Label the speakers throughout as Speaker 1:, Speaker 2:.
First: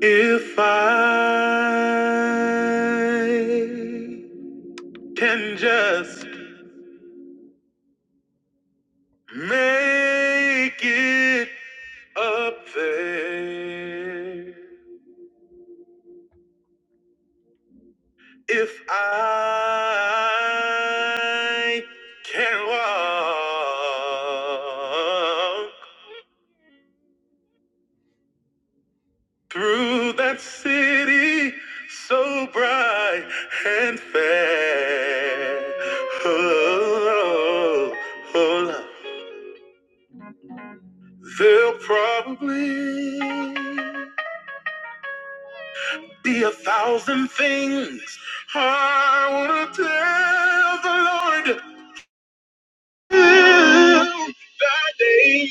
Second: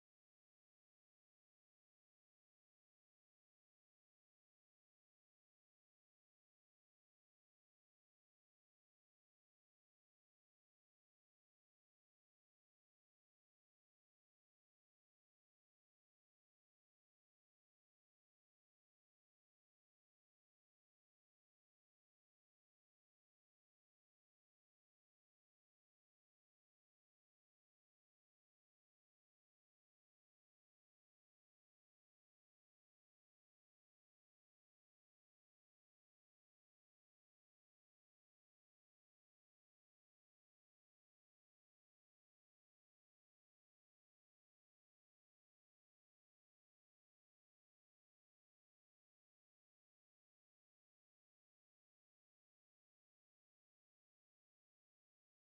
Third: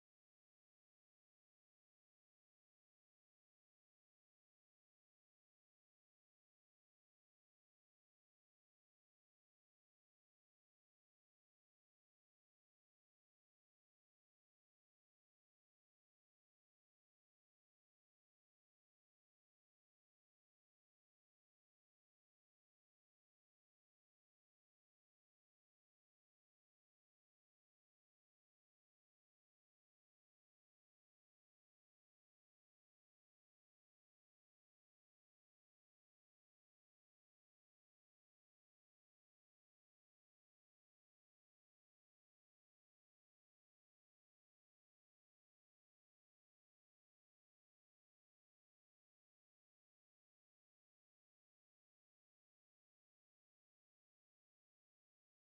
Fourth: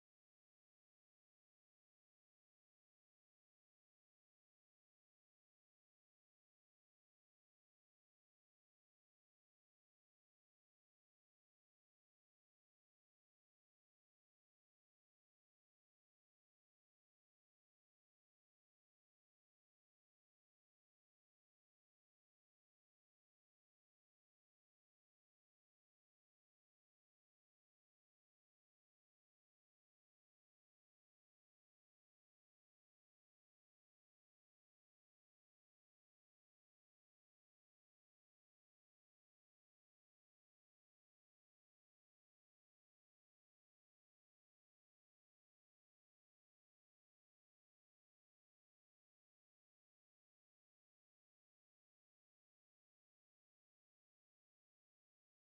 Speaker 1: If I can just make it up there, if I can walk through that city so bright and fair, oh, oh, oh. oh, There'll probably be a thousand things I want to tell the Lord that day.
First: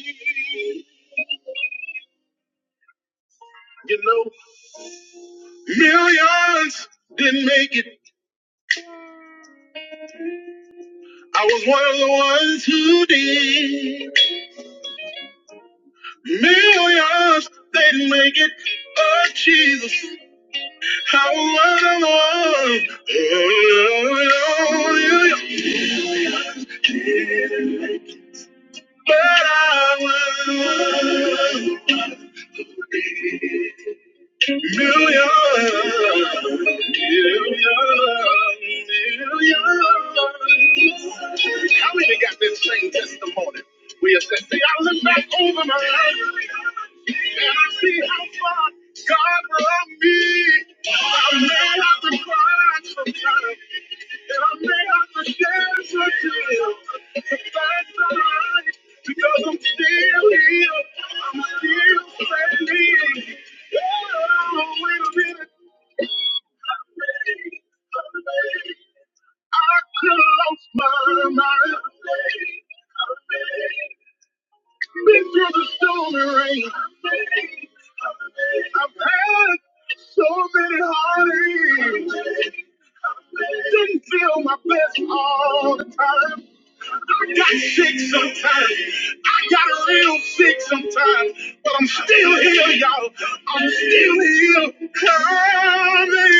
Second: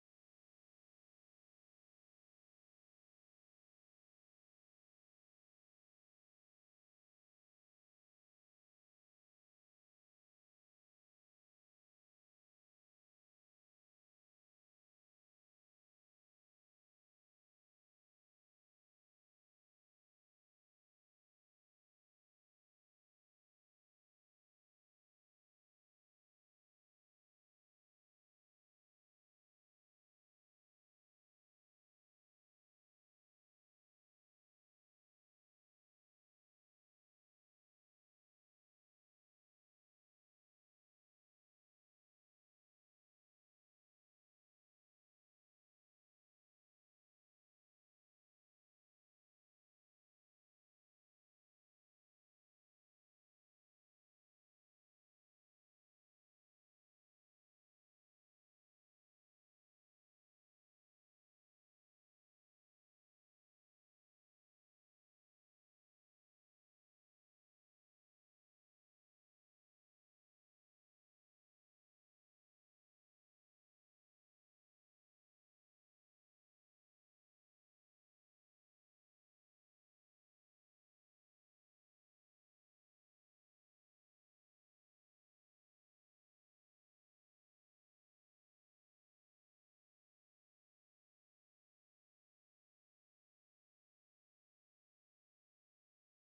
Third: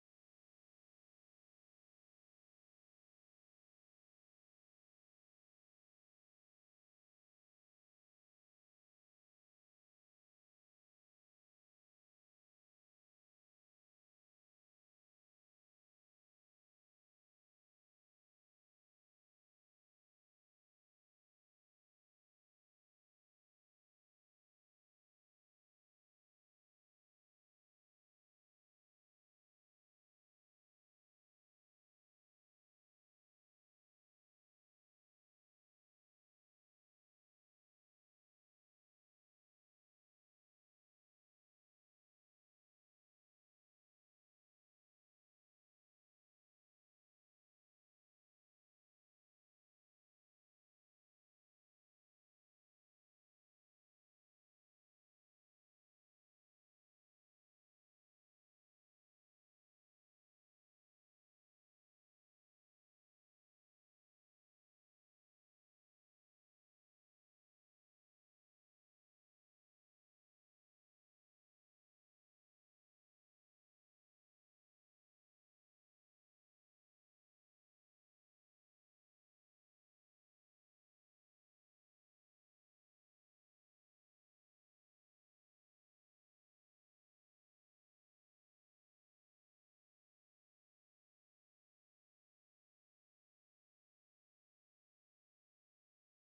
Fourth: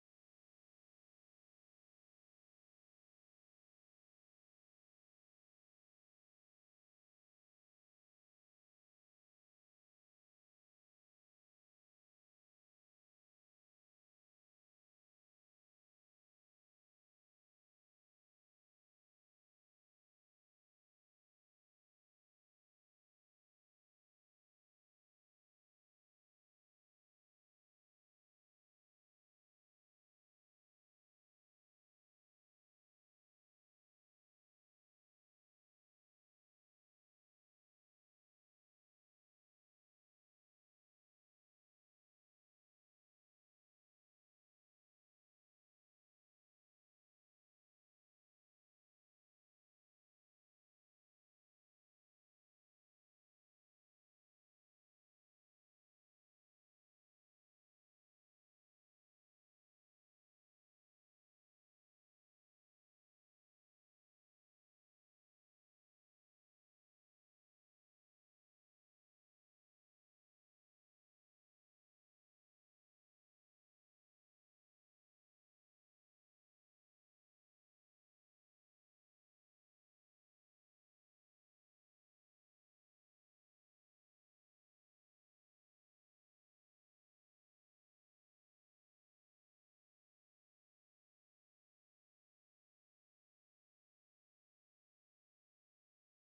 Speaker 1: You know, millions didn't make it. I was one of the ones who did. Millions didn't make it. Oh, Jesus. I was one of the ones. Oh, oh, oh, oh, that I was one. Million, million, million. How many got this same testimony? We have said, see, I look back over my life and I see how far God brought me. I may have to cry sometimes, and I may have to shed some tears. But that's all right, because I'm still here. I'm still didn't feel my best all the time. I got sick sometimes. I got real sick sometimes. But I'm still here, y'all. I'm still here. Coming.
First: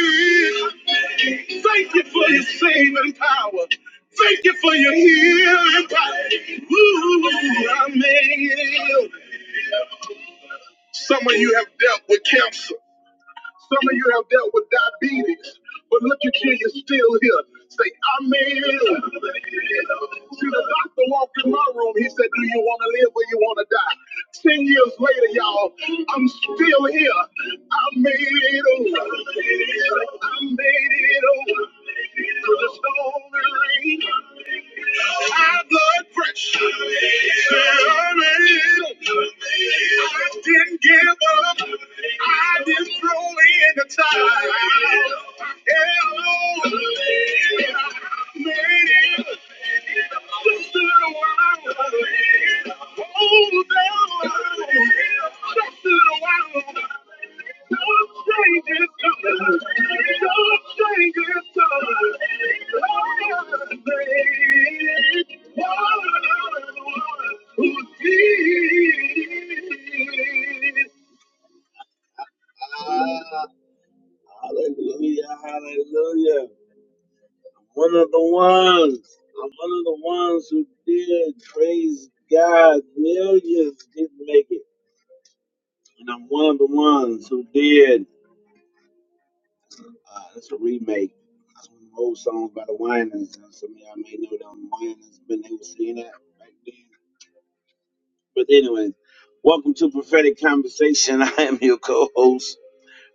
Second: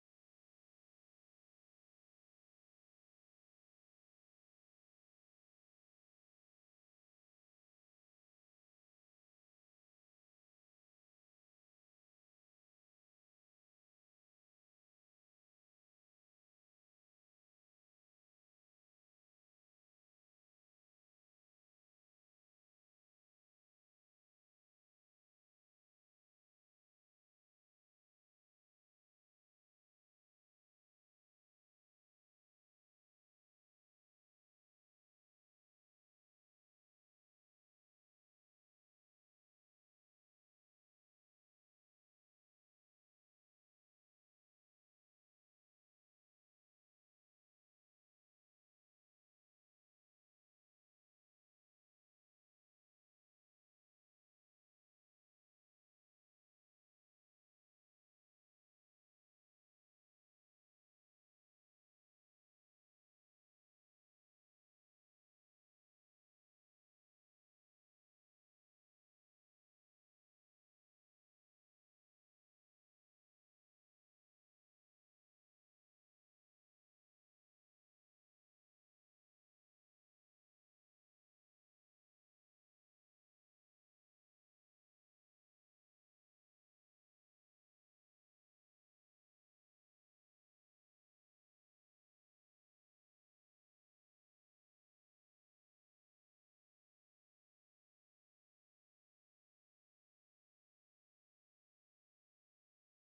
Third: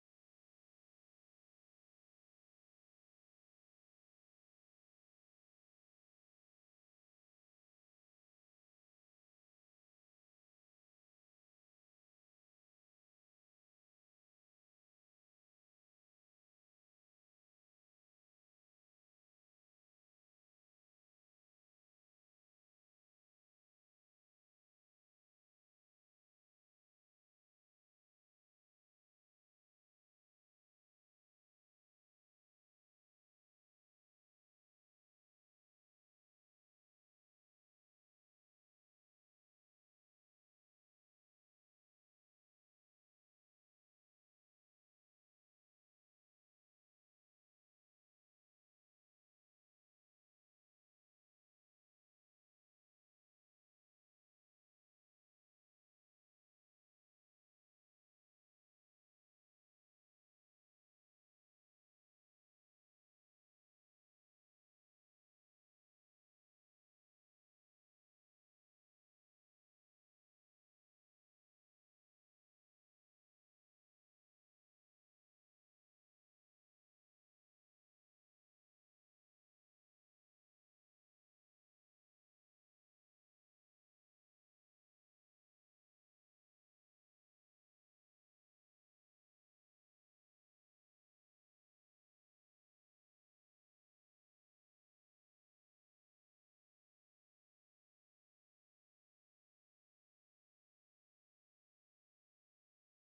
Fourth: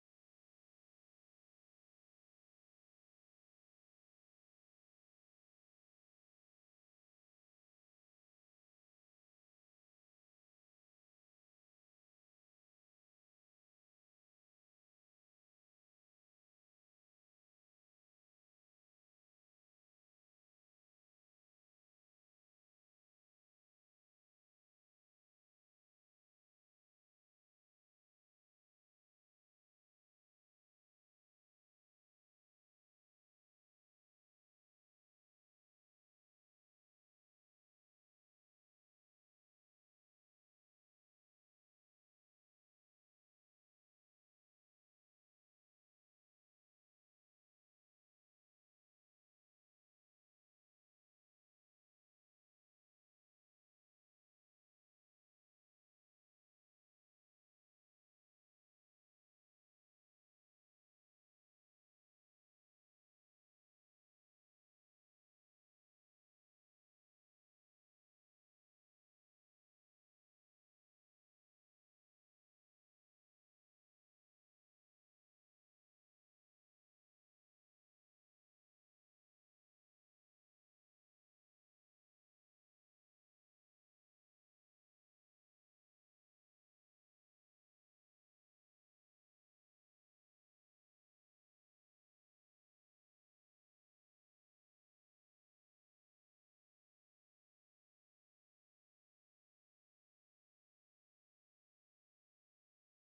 Speaker 1: Thank you for your saving power. Thank you for your healing power. Ooh, I made it. Some of you have dealt with cancer. Some of you have dealt with diabetes, but look at you, you're still here. Say, I'm in. See, the doctor walked in my room. He said, Do you want to live or you want to die? Ten years later, y'all, I'm still here. I made it over. I made it over. To the storm and rain. High blood pressure. Terminator. I didn't give up. I didn't throw in the towel. Hello. I Made it. Just a little while. Hallelujah, hallelujah. One of the ones. I'm one of the ones who did. Praise God. Millions didn't make it. And I'm one of the ones who did. Uh, that's a remake. That's one of the old songs by the Winans. Uh, Some of y'all may know them Winans, but they were singing that back then. But anyway, welcome to Prophetic Conversation. I am your co-host,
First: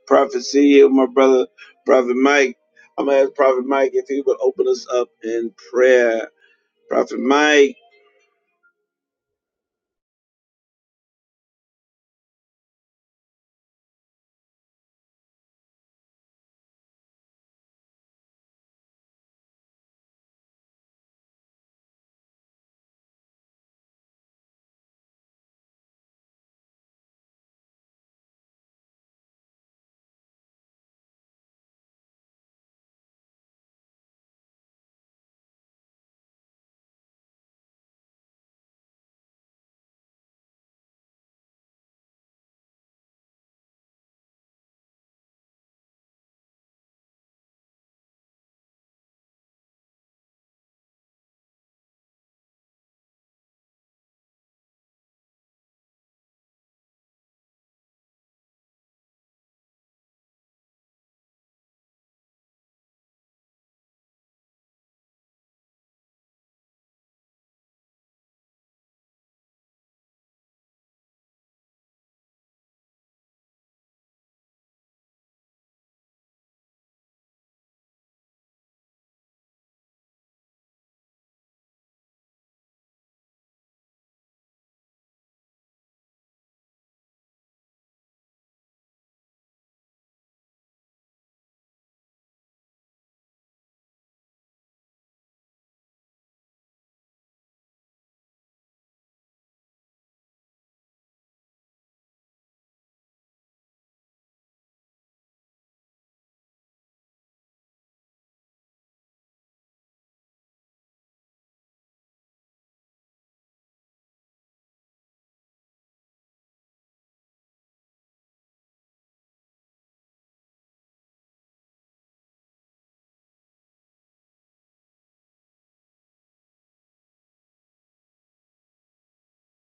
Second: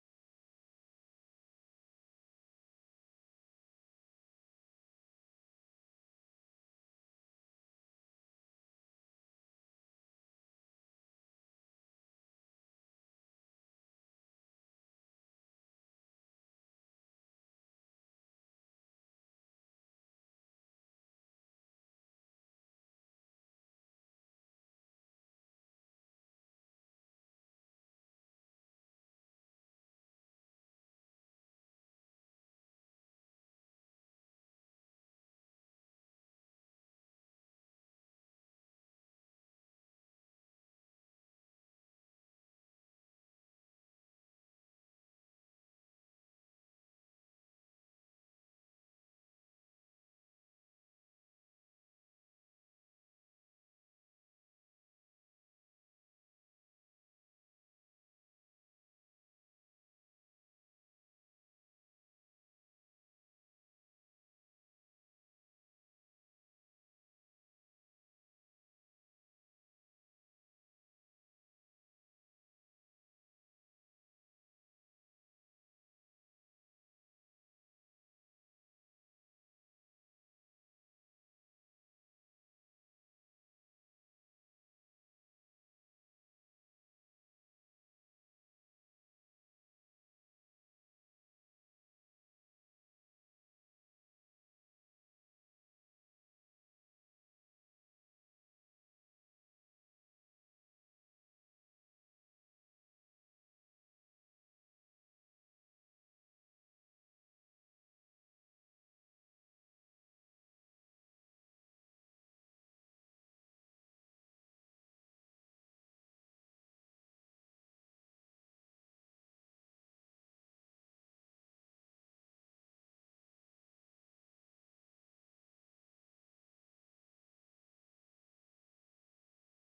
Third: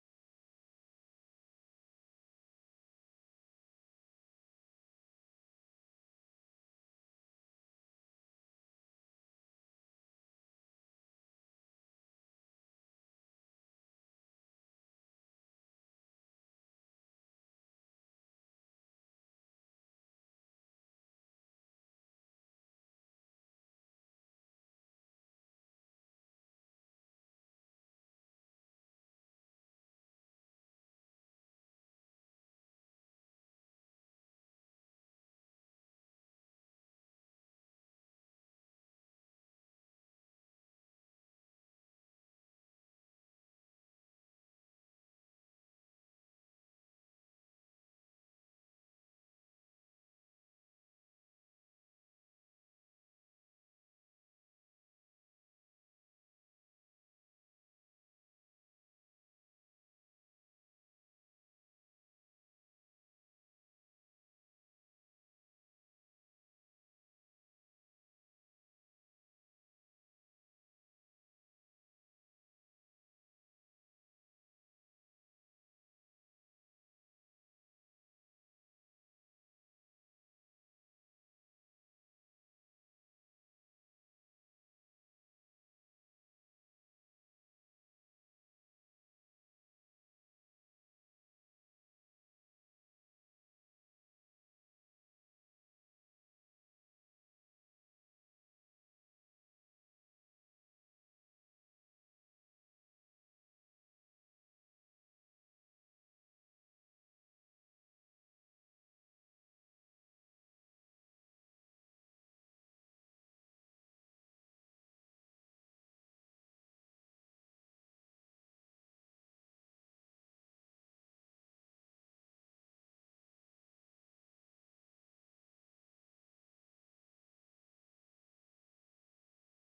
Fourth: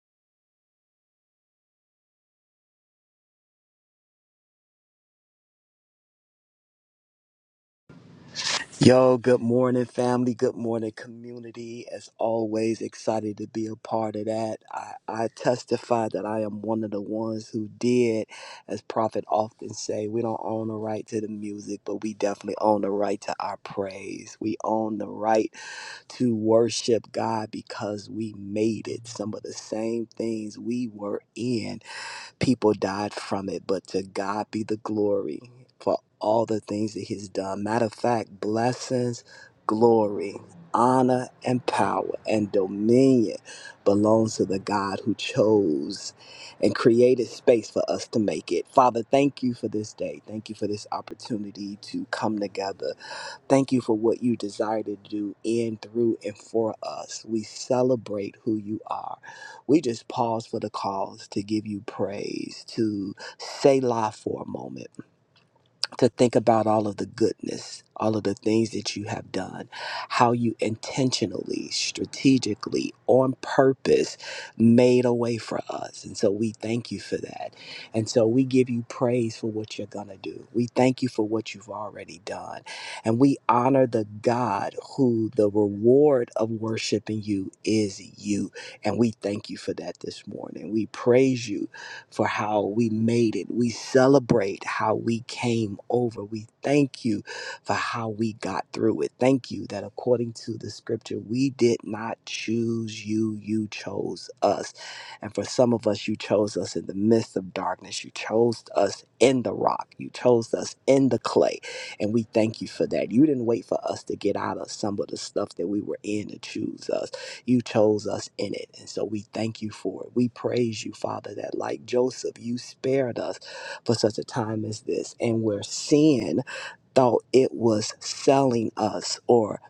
Speaker 1: Prophet CEO, my brother, Prophet Mike. I'm gonna ask Prophet Mike if he would open us up in prayer. Prophet Mike.
Speaker 2: Yo, good morning, family. Good morning, community. As always, excited to be a part of that. I, I testify that I am one of the ones who did, as Prophet often say, we don't own the right to the music, but we definitely own the right to our praise. We own the right to worship God because we made it. Some of the same things we were in People died from it, but to God be the glory for all the things that He's done. Matter of fact, blessings, glory, honor, and power and dominion belongs to the God who chose and created space for us to make it. Father, thank you for this day. Thank you for this opportunity to come together Thank you for what you desire to do in, through, and for us. We celebrate who you are. We just pause for the cause to give you praise, to say lie for a moment to think about all of the goodness, all of the things that you have done, how you intentionally, strategically, on purpose made a way for us. And so we thank you for that. And so we give you praise for what you're going to do. We thank you for what you've already done. And we honor the God who the reward of worshiping you is you. And we thank you for that this morning. We praise you for how we made it. We celebrate how we came over. We thank you for how we got through it. Thank you that according to the scripture, we did not choose you, you chose us. And for some of us, you chose us in the midst of darkness. You chose us in the rock. You chose us in the clay. And we thank you for that. You didn't wait for us to get out of some of the stuff that we were in to choose us you chose us in it. And so we thank you for it. We praise you, Father, that like Joseph, you spared us for such a time as this. And where sin thought it was selling us or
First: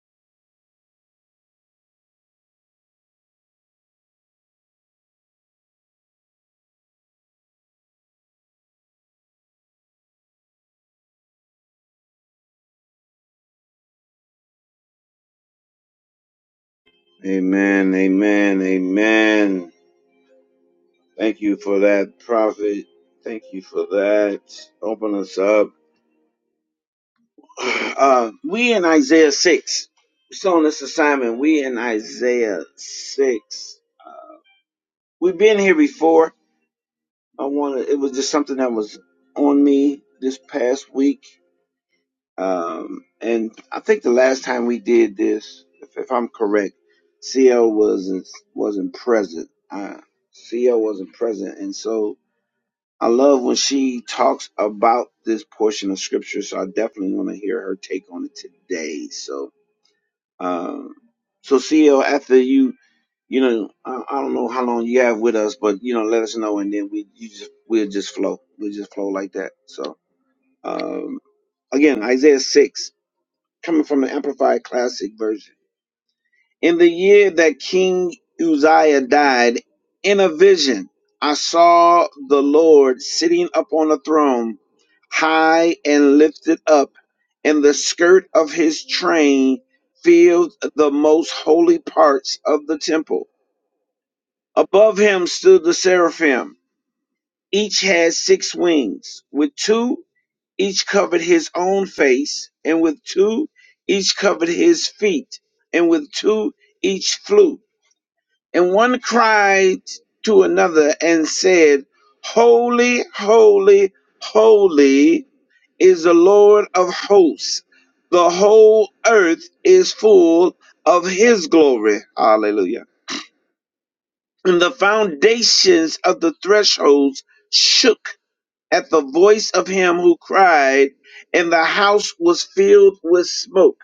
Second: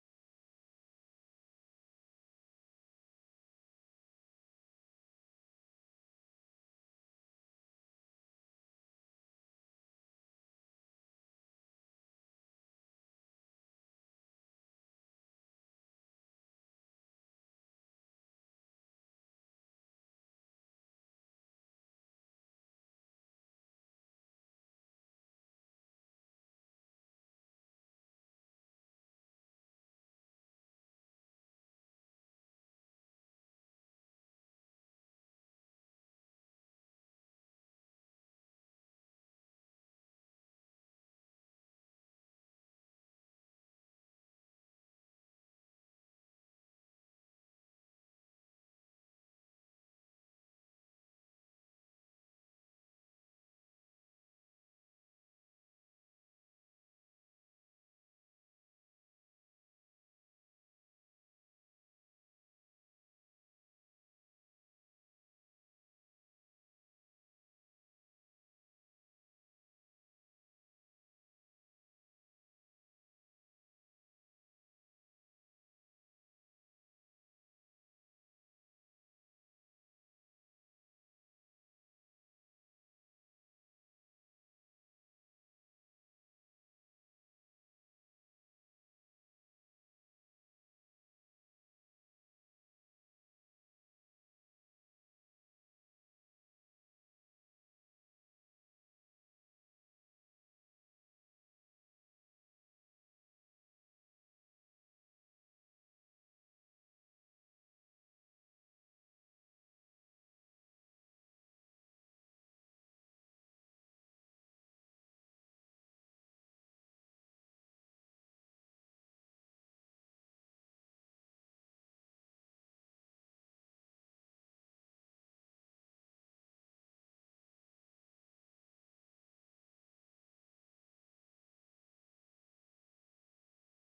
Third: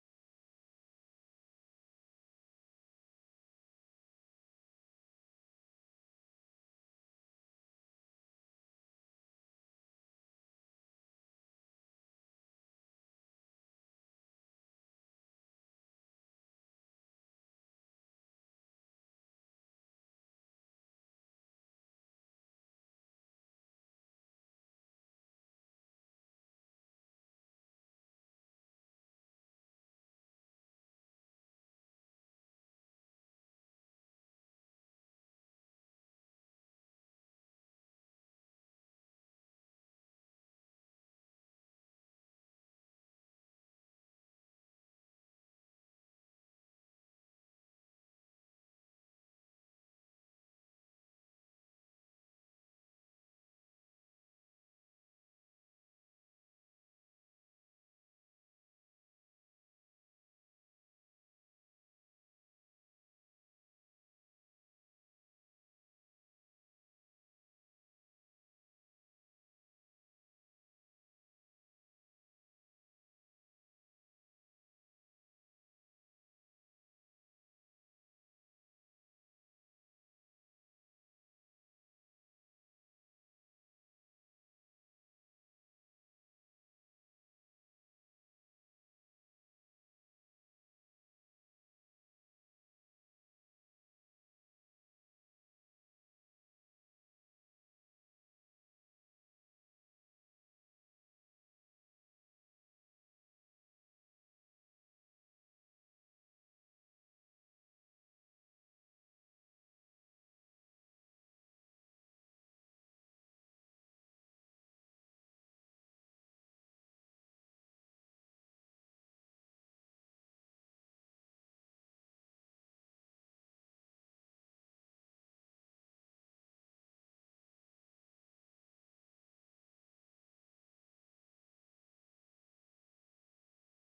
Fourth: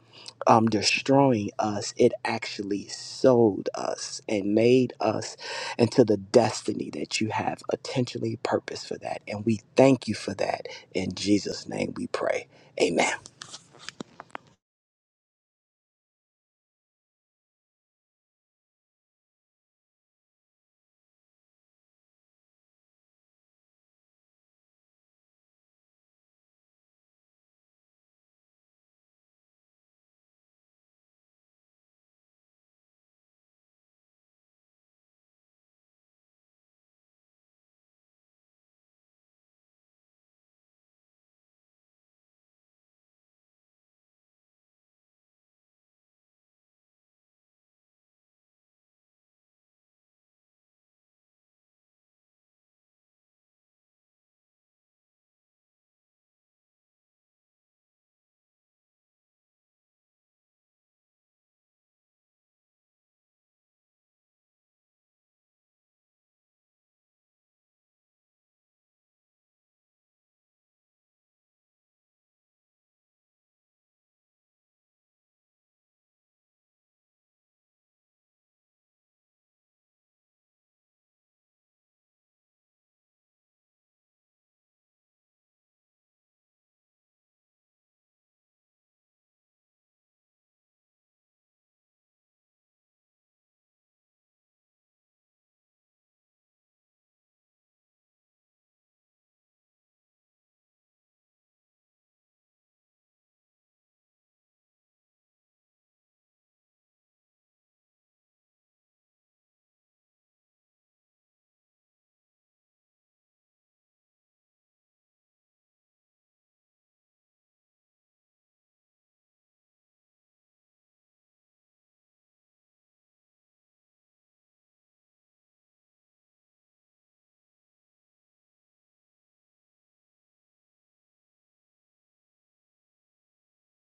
Speaker 2: um, destroying us, it actually sold us and made us into the destiny that you have intentionally purposed for that. And we thank you for that. In Jesus' name we pray. Amen.
Speaker 1: Amen. Amen. Amen. Thank you for that, Prophet. Thank you for that. Open us up. Uh, we in Isaiah 6. So on this assignment, we in Isaiah 6. We've been here before. I wanted, it was just something that was on me this past week. Um, and I think the last time we did this, if, if I'm correct, CL wasn't, wasn't present. Uh, CL wasn't present. And so I love when she talks about this portion of scripture. So I definitely want to hear her take on it today. So, Um, so CL, after you, you know, I, I don't know how long you have with us, but you know, let us know, and then we you just we'll just flow, we'll just flow like that. So um, again, Isaiah six coming from the Amplified Classic version. In the year that King Uzziah died, in a vision I saw the Lord sitting upon a throne, high and lifted up, and the skirt of his train filled the most holy parts of the temple. Above him stood the seraphim. Each had six wings. With two, each covered his own face, and with two, each covered his feet, and with two, each flew. And one cried to another and said, Holy, holy, holy is the Lord of hosts. The whole earth is full of his glory. Hallelujah. And the foundations of the thresholds shook at the voice of him who cried, and the house was filled with smoke.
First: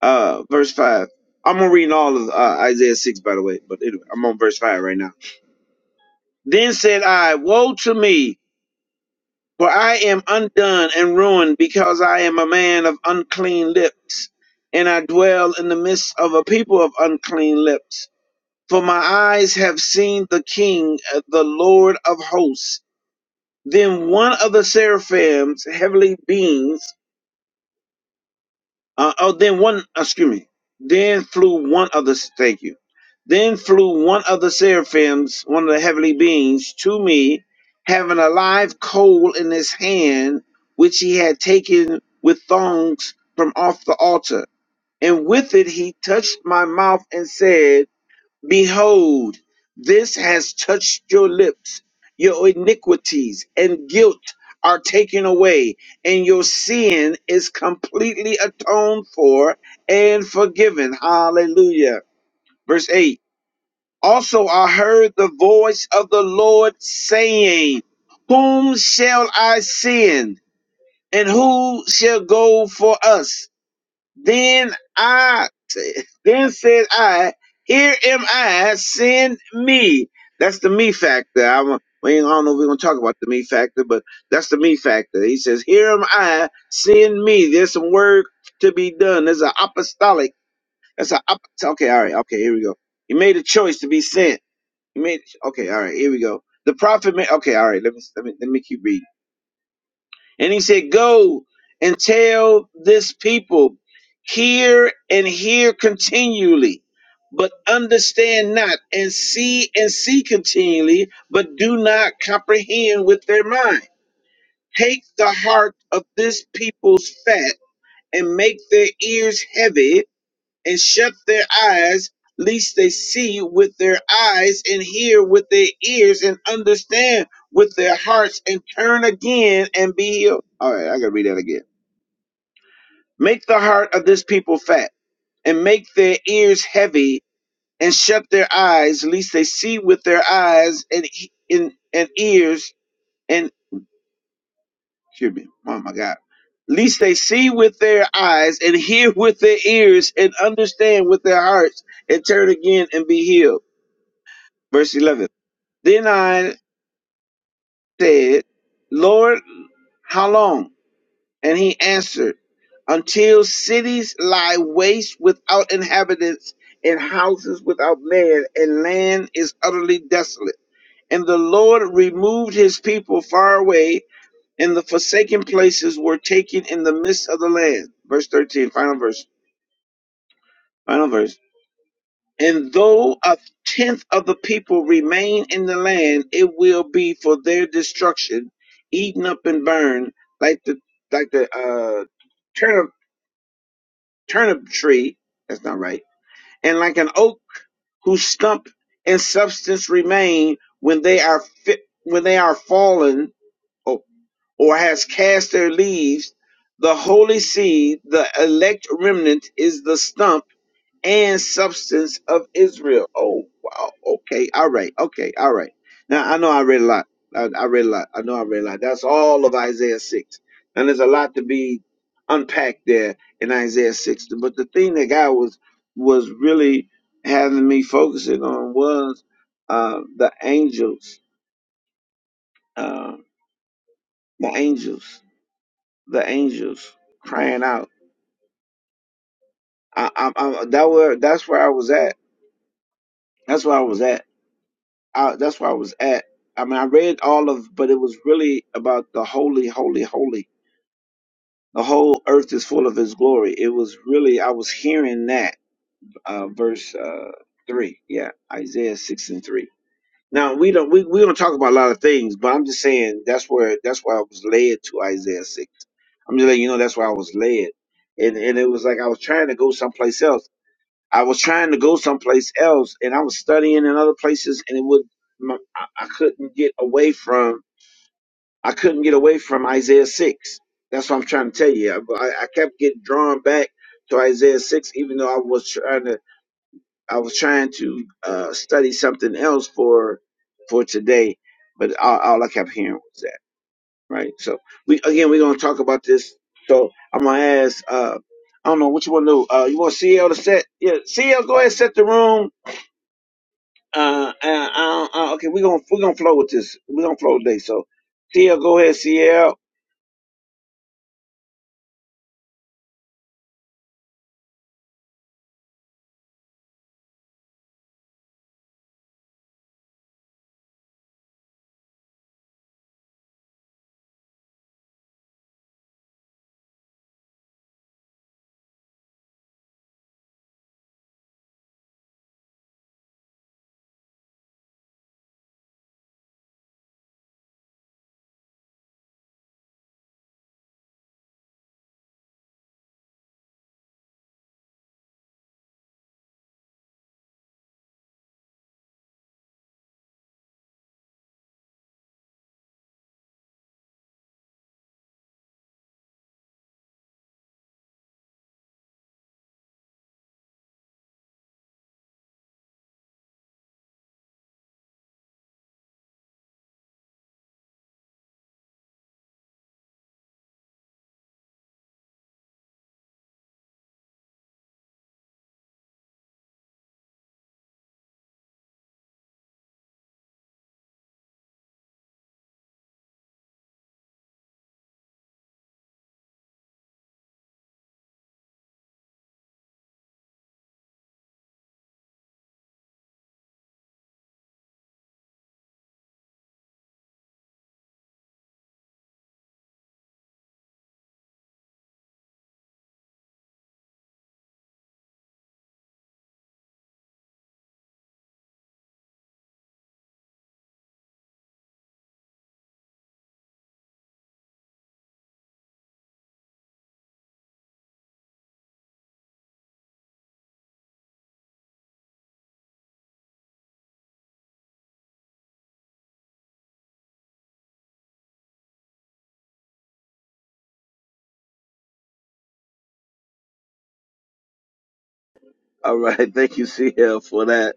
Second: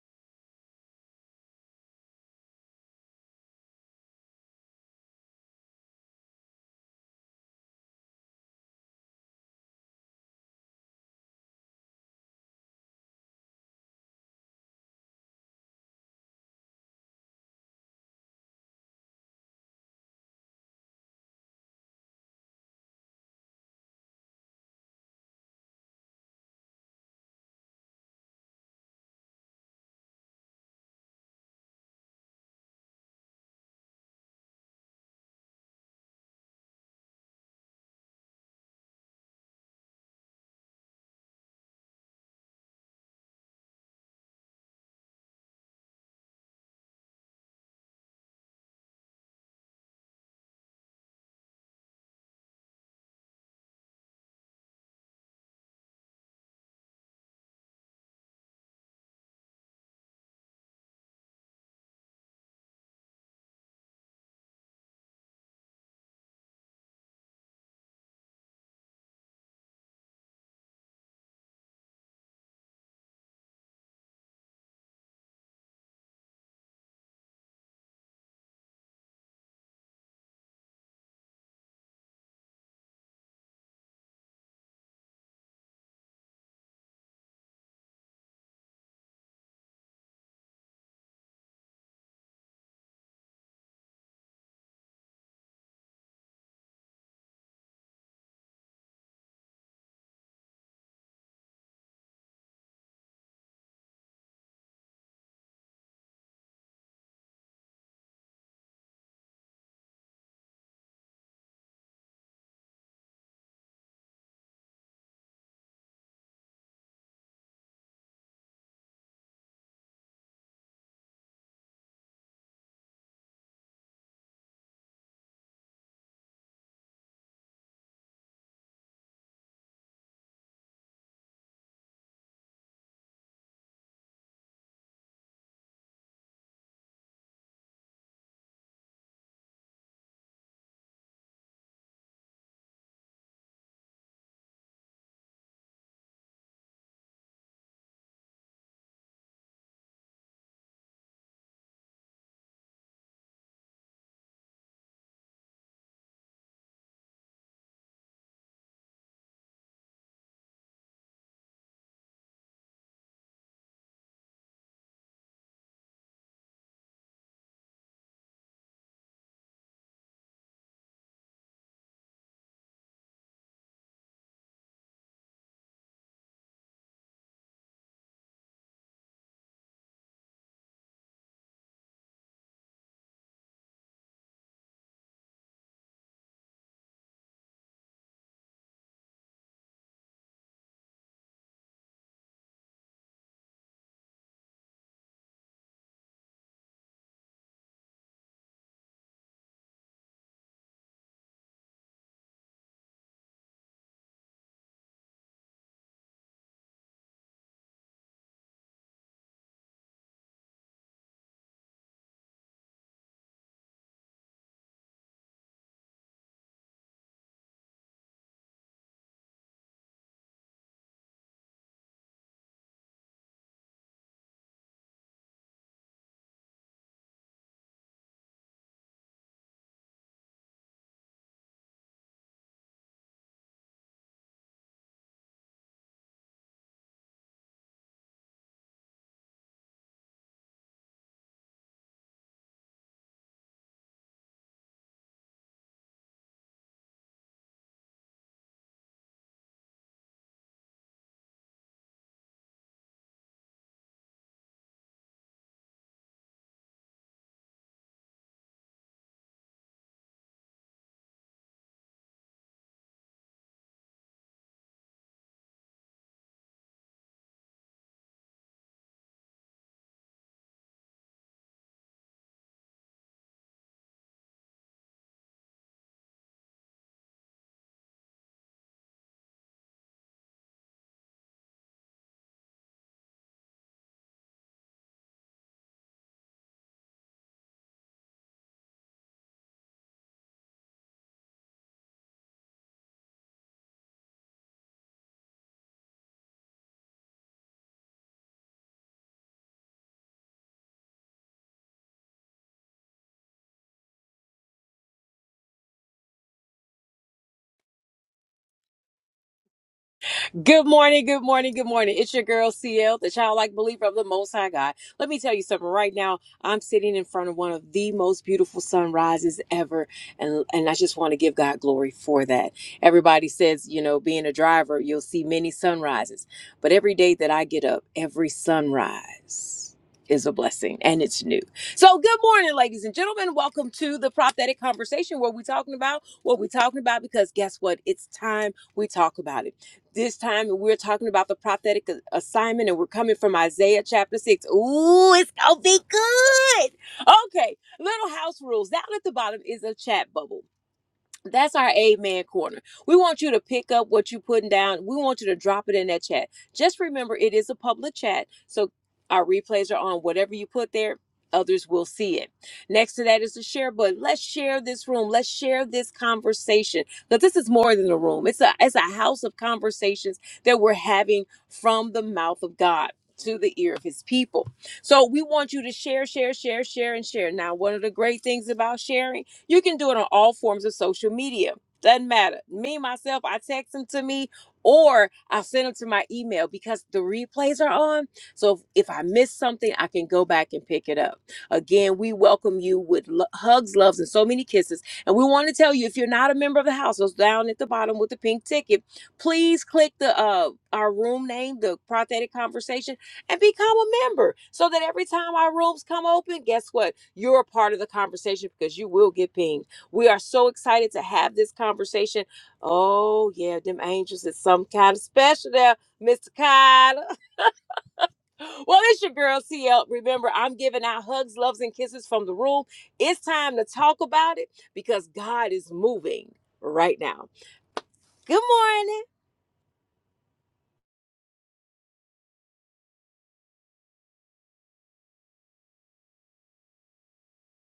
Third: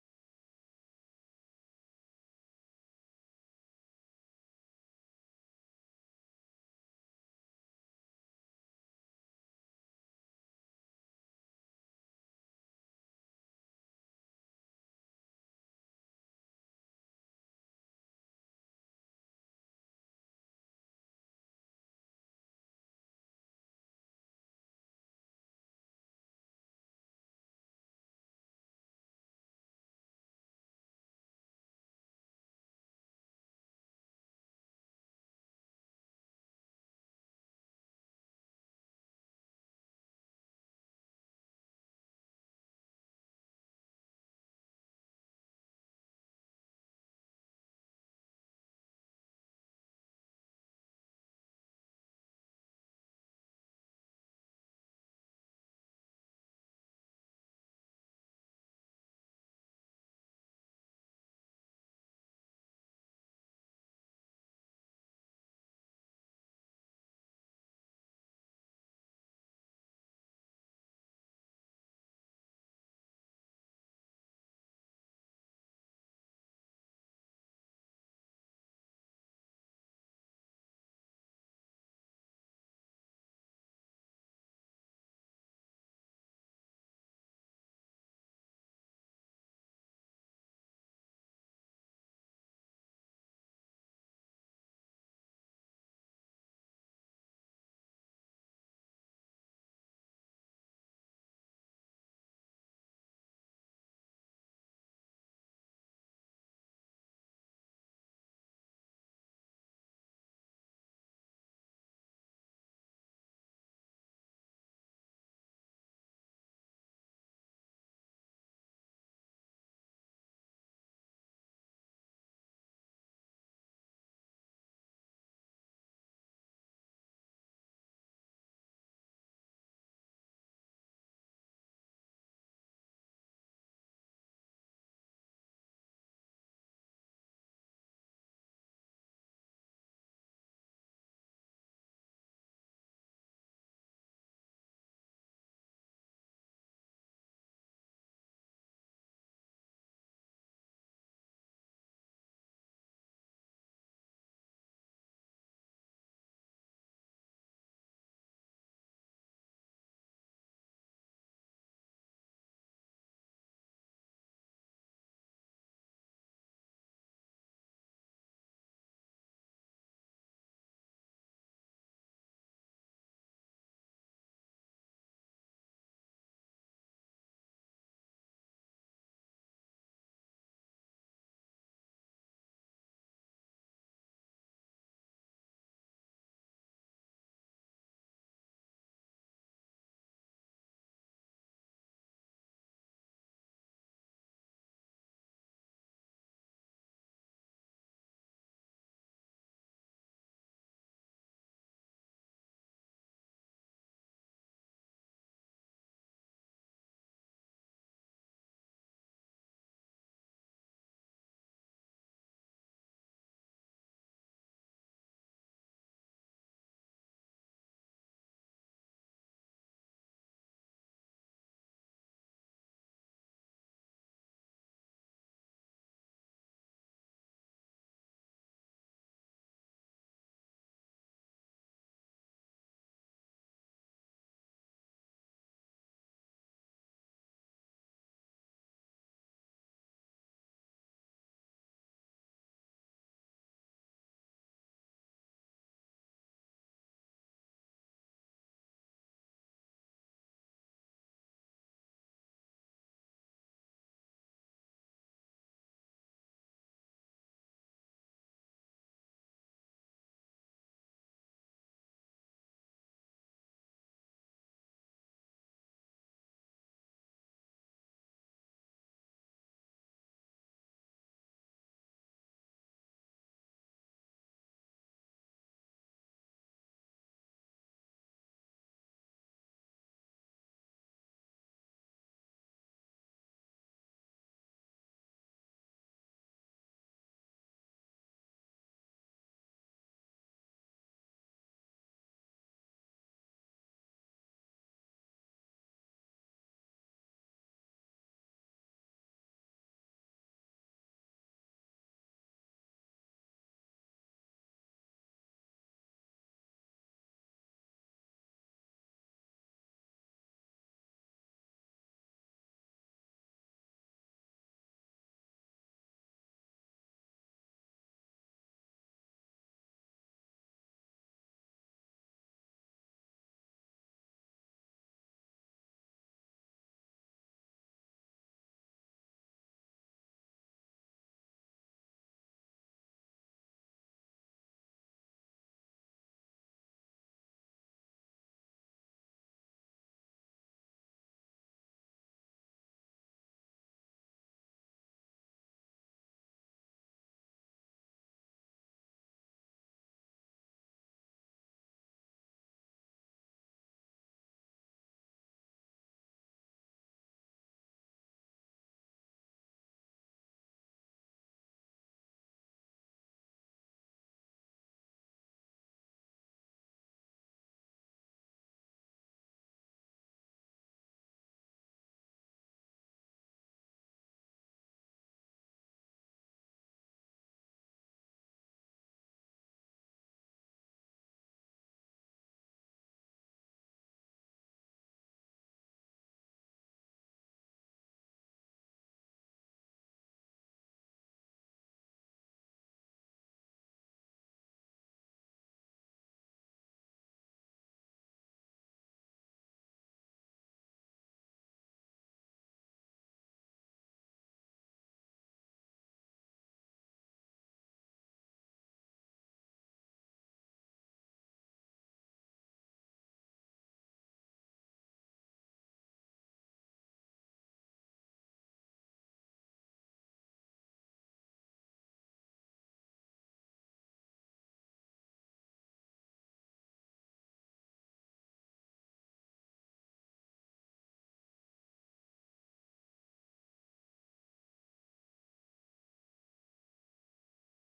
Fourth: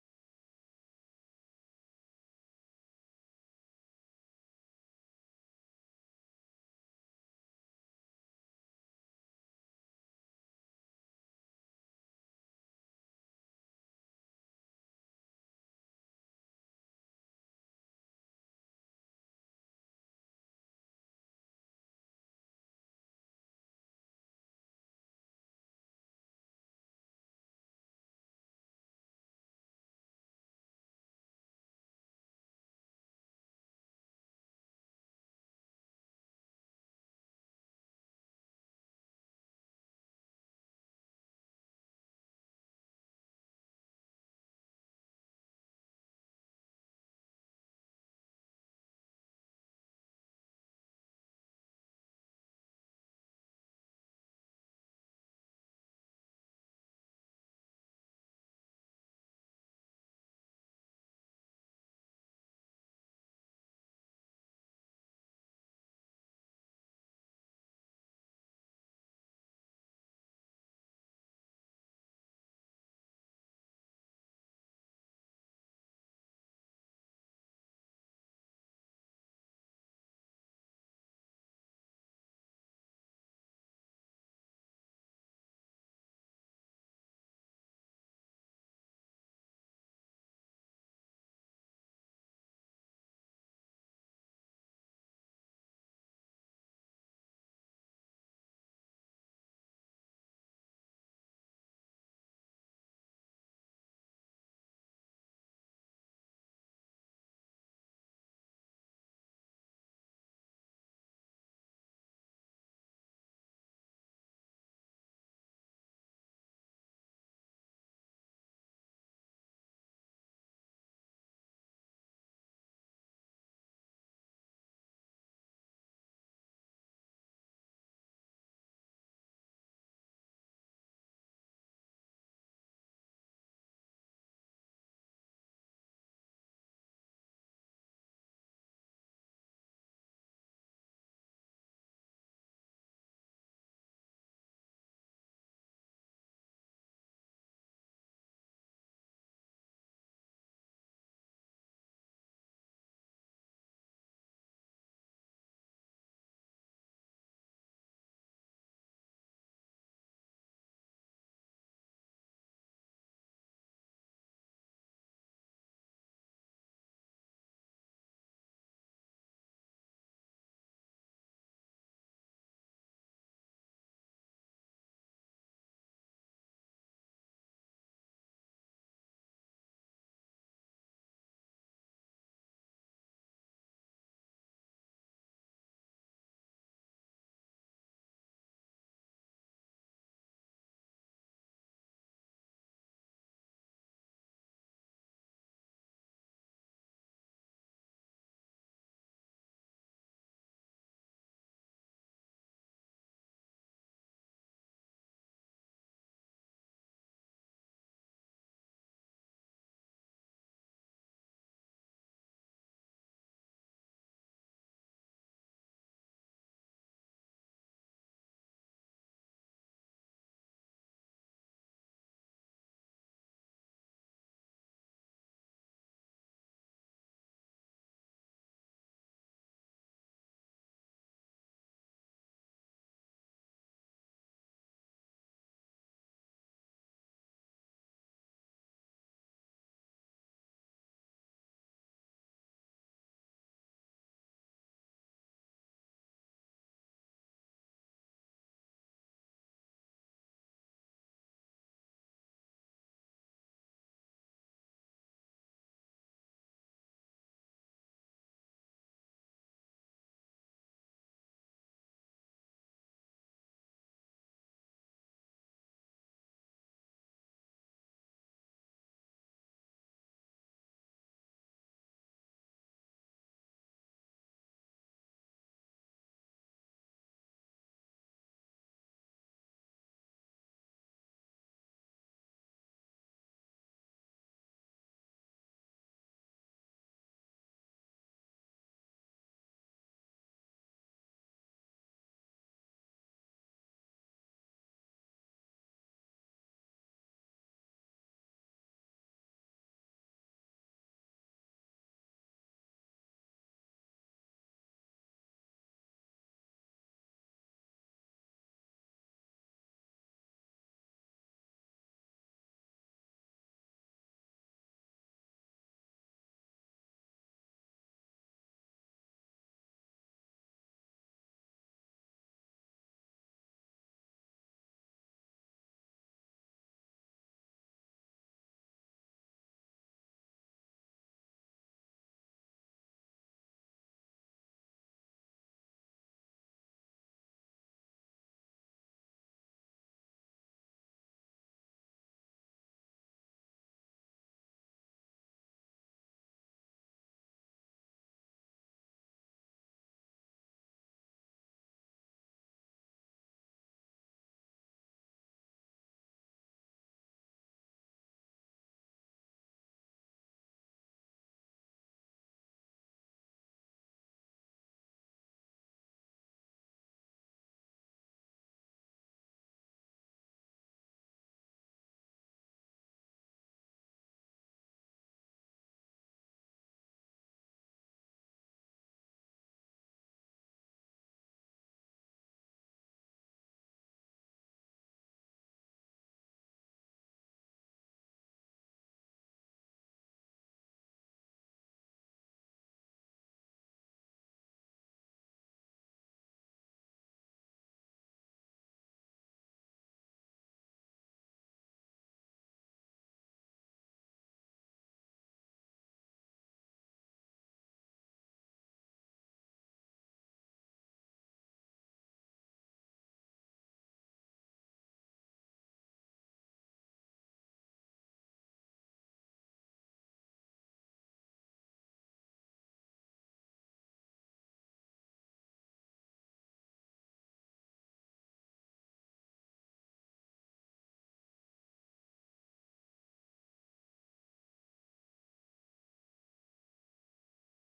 Speaker 1: Uh, verse 5. I'm gonna read all of uh, Isaiah 6, by the way, but anyway, I'm on verse 5 right now. Then said I, Woe to me, for I am undone and ruined, because I am a man of unclean lips, and I dwell in the midst of a people of unclean lips. For my eyes have seen the King, uh, the Lord of hosts. Then one of the seraphims, heavenly beings, Uh, oh, then one, excuse me. Then flew one of the, thank you. Then flew one of the seraphims, one of the heavenly beings, to me, having a live coal in his hand, which he had taken with thongs from off the altar. And with it he touched my mouth and said, Behold, this has touched your lips. Your iniquities and guilt are taken away, and your sin is completely atoned for and forgiven. Hallelujah. Verse 8 Also, I heard the voice of the Lord saying, Whom shall I send, and who shall go for us? Then I then said I, Here am I, send me. That's the me factor. I, wa- we ain't, I don't know if we're going to talk about the me factor, but that's the me factor. He says, Here am I, send me. There's some work to be done. There's an apostolic. That's an op- Okay, all right. Okay, here we go. He made a choice to be sent. He made, okay, all right, here we go. The prophet made, okay, all right, let me, let me, let me keep reading. And he said, Go and tell this people, hear and hear continually, but understand not, and see and see continually, but do not comprehend with their mind. Take the heart of this people's fat and make their ears heavy and shut their eyes, lest they see with their eyes and hear with their ears and understand with their hearts and turn again and be healed. All right, I gotta read that again. Make the heart of this people fat and make their ears heavy and shut their eyes, lest they see with their eyes and he- and, and ears and excuse me, oh my God. Lest they see with their eyes and hear with their ears and understand with their hearts and turn again and be healed. Verse 11. Then I said, Lord, how long? And he answered, until cities lie waste without inhabitants and houses without man and land is utterly desolate. And the Lord removed his people far away and the forsaken places were taken in the midst of the land. Verse 13, final verse, final verse. And though a tenth of the people remain in the land, it will be for their destruction, eaten up and burned, like the like the uh, turnip turnip tree. That's not right. And like an oak whose stump and substance remain when they are fit, when they are fallen or, or has cast their leaves, the holy seed, the elect remnant, is the stump and substance of Israel. Oh, wow. Okay. All right. Okay. All right. Now, I know I read a lot. I, I read a lot. I know I read a lot. That's all of Isaiah 6. And there's a lot to be unpacked there in Isaiah 6. But the thing that God was was really having me focusing on was uh, the angels, uh, the angels, the angels crying out. I, I, I, that where that's where I was at. That's where I was at I, that's where I was at. I mean, I read all of, but it was really about the holy, holy, holy. The whole earth is full of His glory. It was really I was hearing that uh, verse uh, three, yeah, Isaiah six and three. Now we don't we, we don't talk about a lot of things, but I'm just saying that's where that's why I was led to Isaiah six. I'm just letting you know that's why I was led, and and it was like I was trying to go someplace else I was trying to go someplace else, and I was studying in other places, and it would my, I I couldn't get away from I couldn't get away from Isaiah six. That's what I'm trying to tell you. I, I I kept getting drawn back to Isaiah six, even though I was trying to I was trying to uh, study something else for for today. But all, all I kept hearing was that, right? So we again we're gonna talk about this. So I'm gonna ask. Uh, I don't know what you want to do. Uh, you want CL to set? Yeah, CL, go ahead and set the room Uh, uh, uh, uh, okay, we're gonna we're gonna flow with this. We're gonna flow today. So, CL, go ahead, CL.
Speaker 3: Good morning, good morning, good morning. It's your girl CL, the childlike believer of the Most High God. Let me tell you something. Right now, I'm sitting in front of one of the most beautiful sunrises ever, and and I just want to give God glory for that. Everybody says, you know, being a driver, you'll see many sunrises, but every day that I get up, every sunrise is a blessing and it's new. So, good morning, ladies and gentlemen. Welcome to the prophetic conversation. What we talking about? What we talking about? Because guess what? It's time we talk about it this time and we're talking about the prophetic assignment and we're coming from Isaiah chapter 6. Ooh, it's gonna be good. Okay, little house rules. Down at the bottom is a chat bubble. That's our amen corner. We want you to pick up what you're putting down. We want you to drop it in that chat. Just remember, it is a public chat. So our replays are on. Whatever you put there, others will see it. Next to that is the share button. Let's share this room. Let's share this conversation. Because this is more than a room, it's a, it's a house of conversations that we're having from the mouth of God. To the ear of his people. So we want you to share, share, share, share, and share. Now, one of the great things about sharing you can do it on all forms of social media. Doesn't matter. Me, myself, I text them to me or I'll send them to my email because the replays are on. So if, if I miss something, I can go back and pick it up. Again, we welcome you with lo- hugs, loves, and so many kisses. And we want to tell you if you're not a member of the house, it's down at the bottom with the pink ticket. Please click the uh our room name, the prophetic conversation and become a member so that every time our rooms come open, guess what? You're a part of the conversation because you will get pinged. We are so excited to have this conversation. Oh, yeah, them angels is some kind of special there, Mr. Kyle. Well, it's your girl, CL. Remember, I'm giving out hugs, loves, and kisses from the room. It's time to talk about it because God is moving right now. Good morning.
Speaker 1: All right, thank you, CL, for that.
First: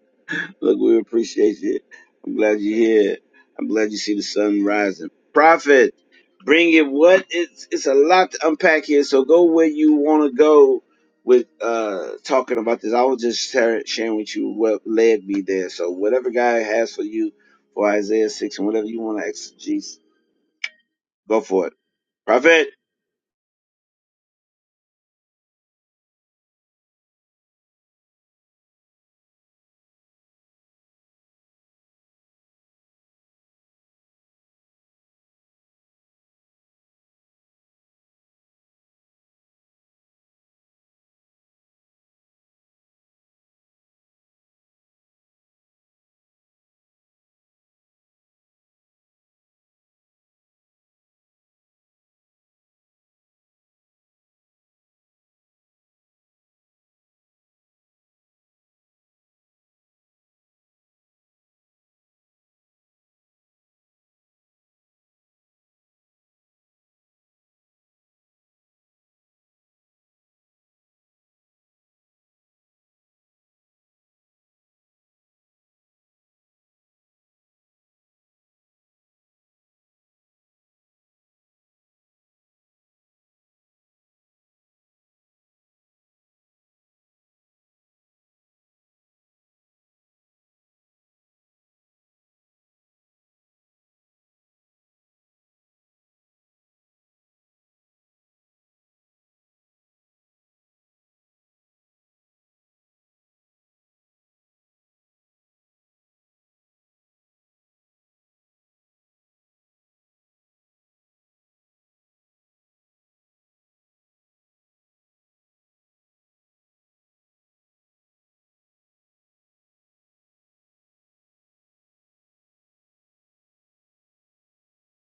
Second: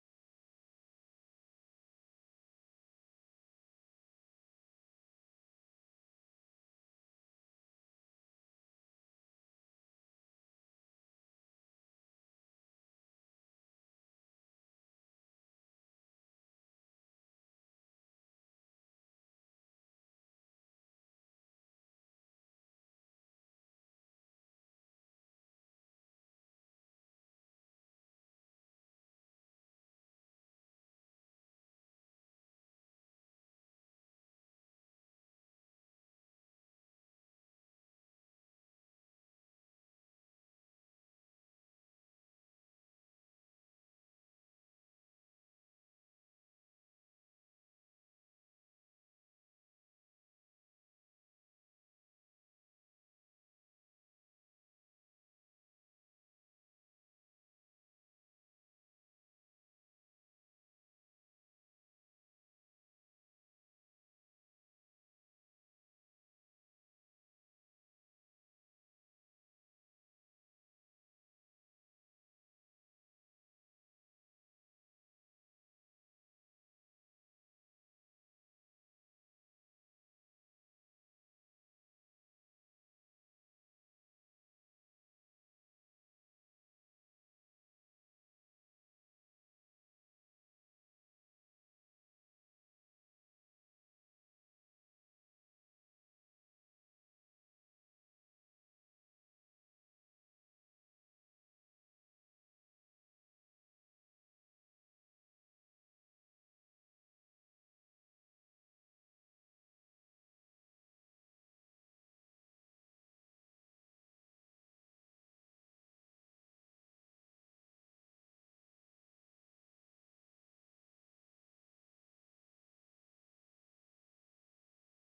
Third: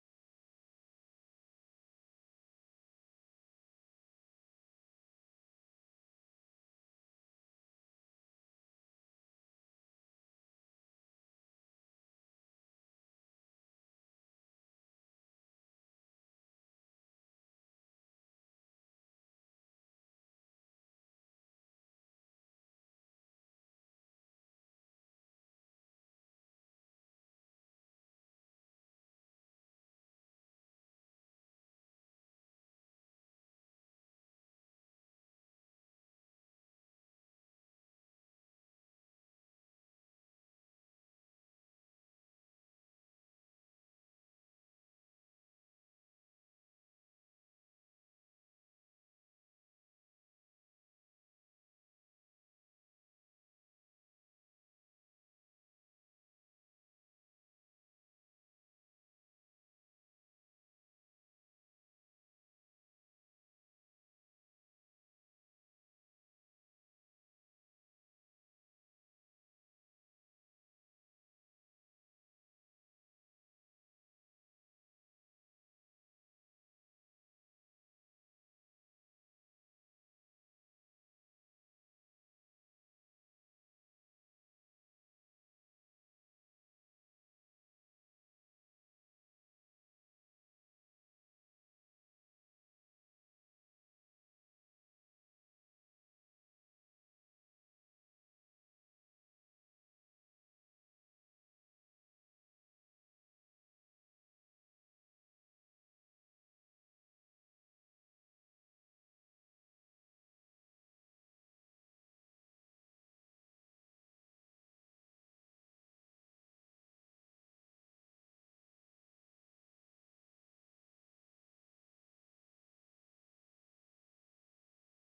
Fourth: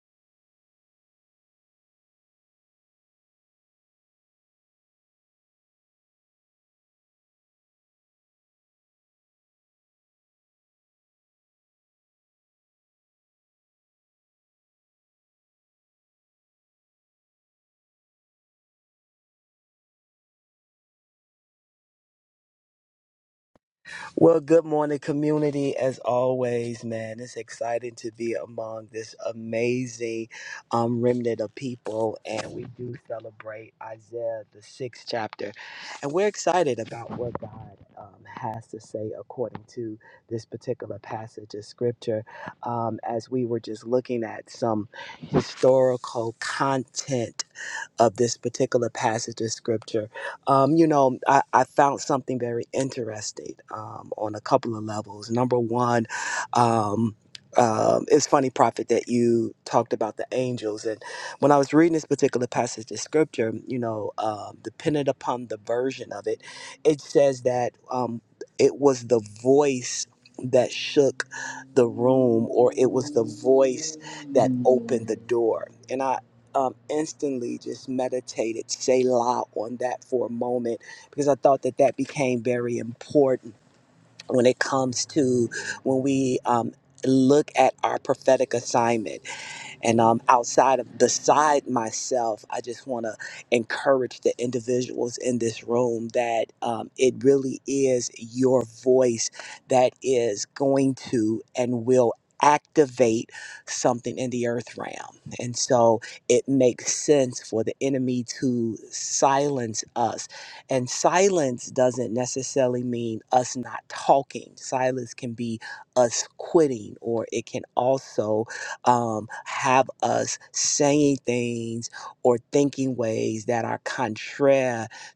Speaker 1: Look, we appreciate you. I'm glad you're here. I'm glad you see the sun rising. Prophet, bring it. What it's it's a lot to unpack here. So go where you want to go with uh talking about this. I was just shar- sharing with you what led me there. So whatever God has for you for Isaiah six and whatever you want to exegete, go for it. Prophet.
Speaker 2: Well, good morning, community. As always, man, it's exciting to be among this amazing um, remnant of people, and we do celebrate Isaiah the sixth chapter, and we're excited about what God um, has to say according to this particular passage of scripture. Um, as we were just looking at some historical content of this particular passage of scripture, um, you know, I, I found something very interesting um, on a couple of levels. Number one, um, um, it's funny, Prophet, that you talked about the angels. And when I was reading this particular passage of scripture, you know, um, dependent upon the version of it, it says that um, it was the voice that shook the room or it was the voice that opened the door. and I um, instantly just meditated Selah on that for a moment because I thought that that became very important when it comes to when we um, look at our prophetic assignment. And um, outside of beside myself, I just want to encourage the individuals in this room that um, it really is your voice that is going to and will activate something in the earth realm. And so it makes sense for the enemy to silence us. And silence doesn't necessarily mean us not talking. Silence can be us quitting or it can also um, have us saying things or thinking ways that are contrary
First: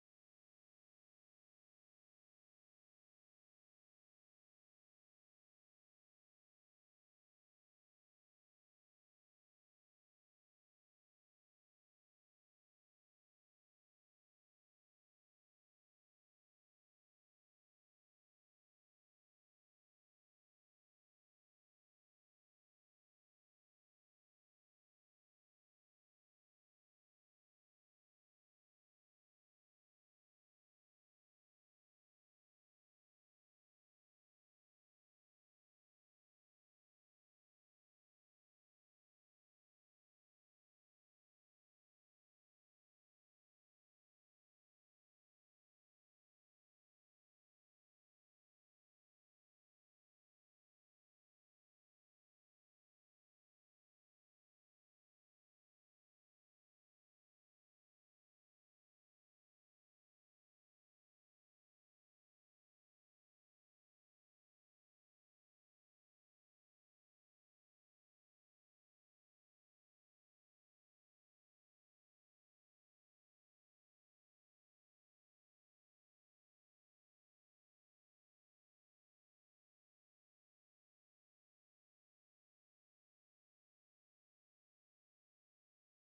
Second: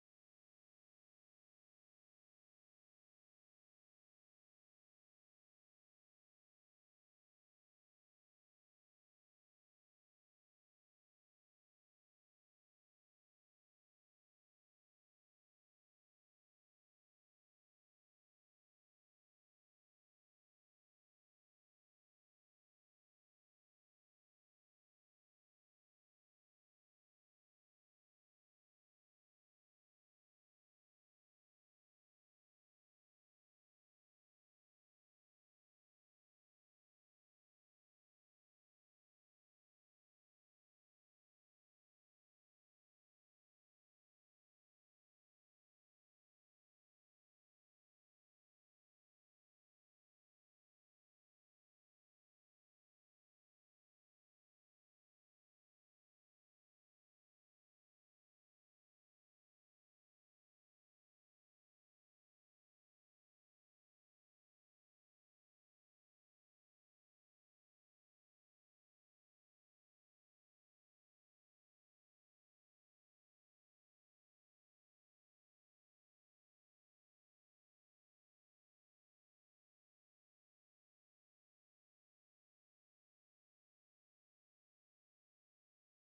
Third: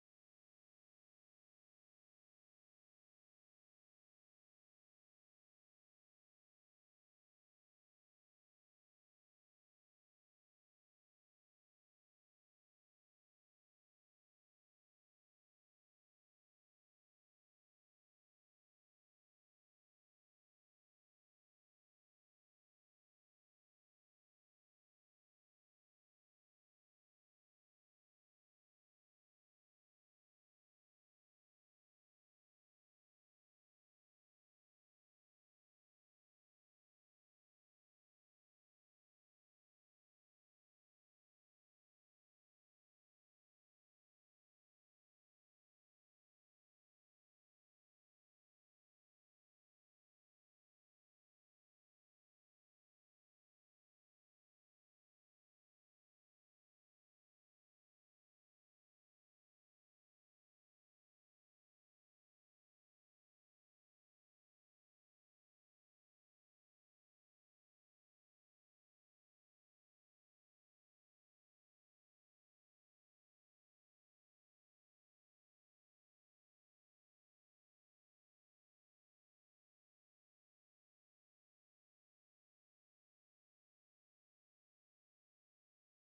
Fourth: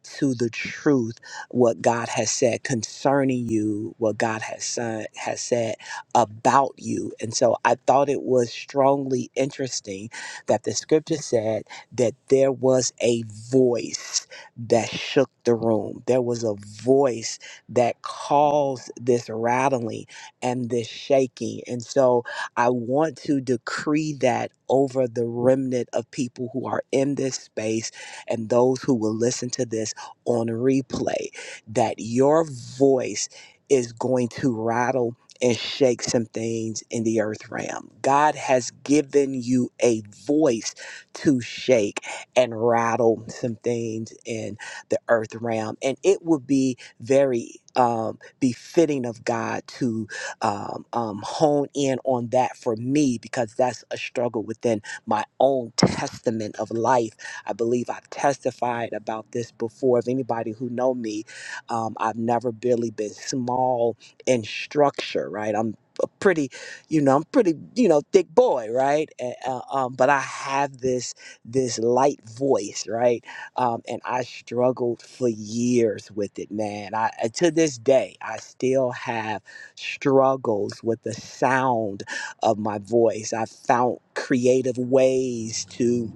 Speaker 2: to the truth, what God has said concerning you, what God has, son, has said about you. And so I thought it was strongly interesting that the scripture said that there was a voice that shook the room, there was a voice that caused this rattling and this shaking. And so I want to decree that over the remnant of people who are in this space and those who will listen to this on replay that your voice is going to rattle and shake some things in the earth realm. God has given you a voice to shake and rattle some things in the earth realm. And it would be very um, befitting of God to um, um, hone in on that for me because that's a struggle within my own testament of life. I believe I've testified about this before. If anybody who know me, um, I've never really been small in structure, right? I'm a pretty, you know, I'm pretty, you know, thick boy, right? And, uh, um, but I have this this light voice, right? Um, and I struggled for years with it, man. I uh, to this day, I still have struggles with the sound of my voice. I found creative ways to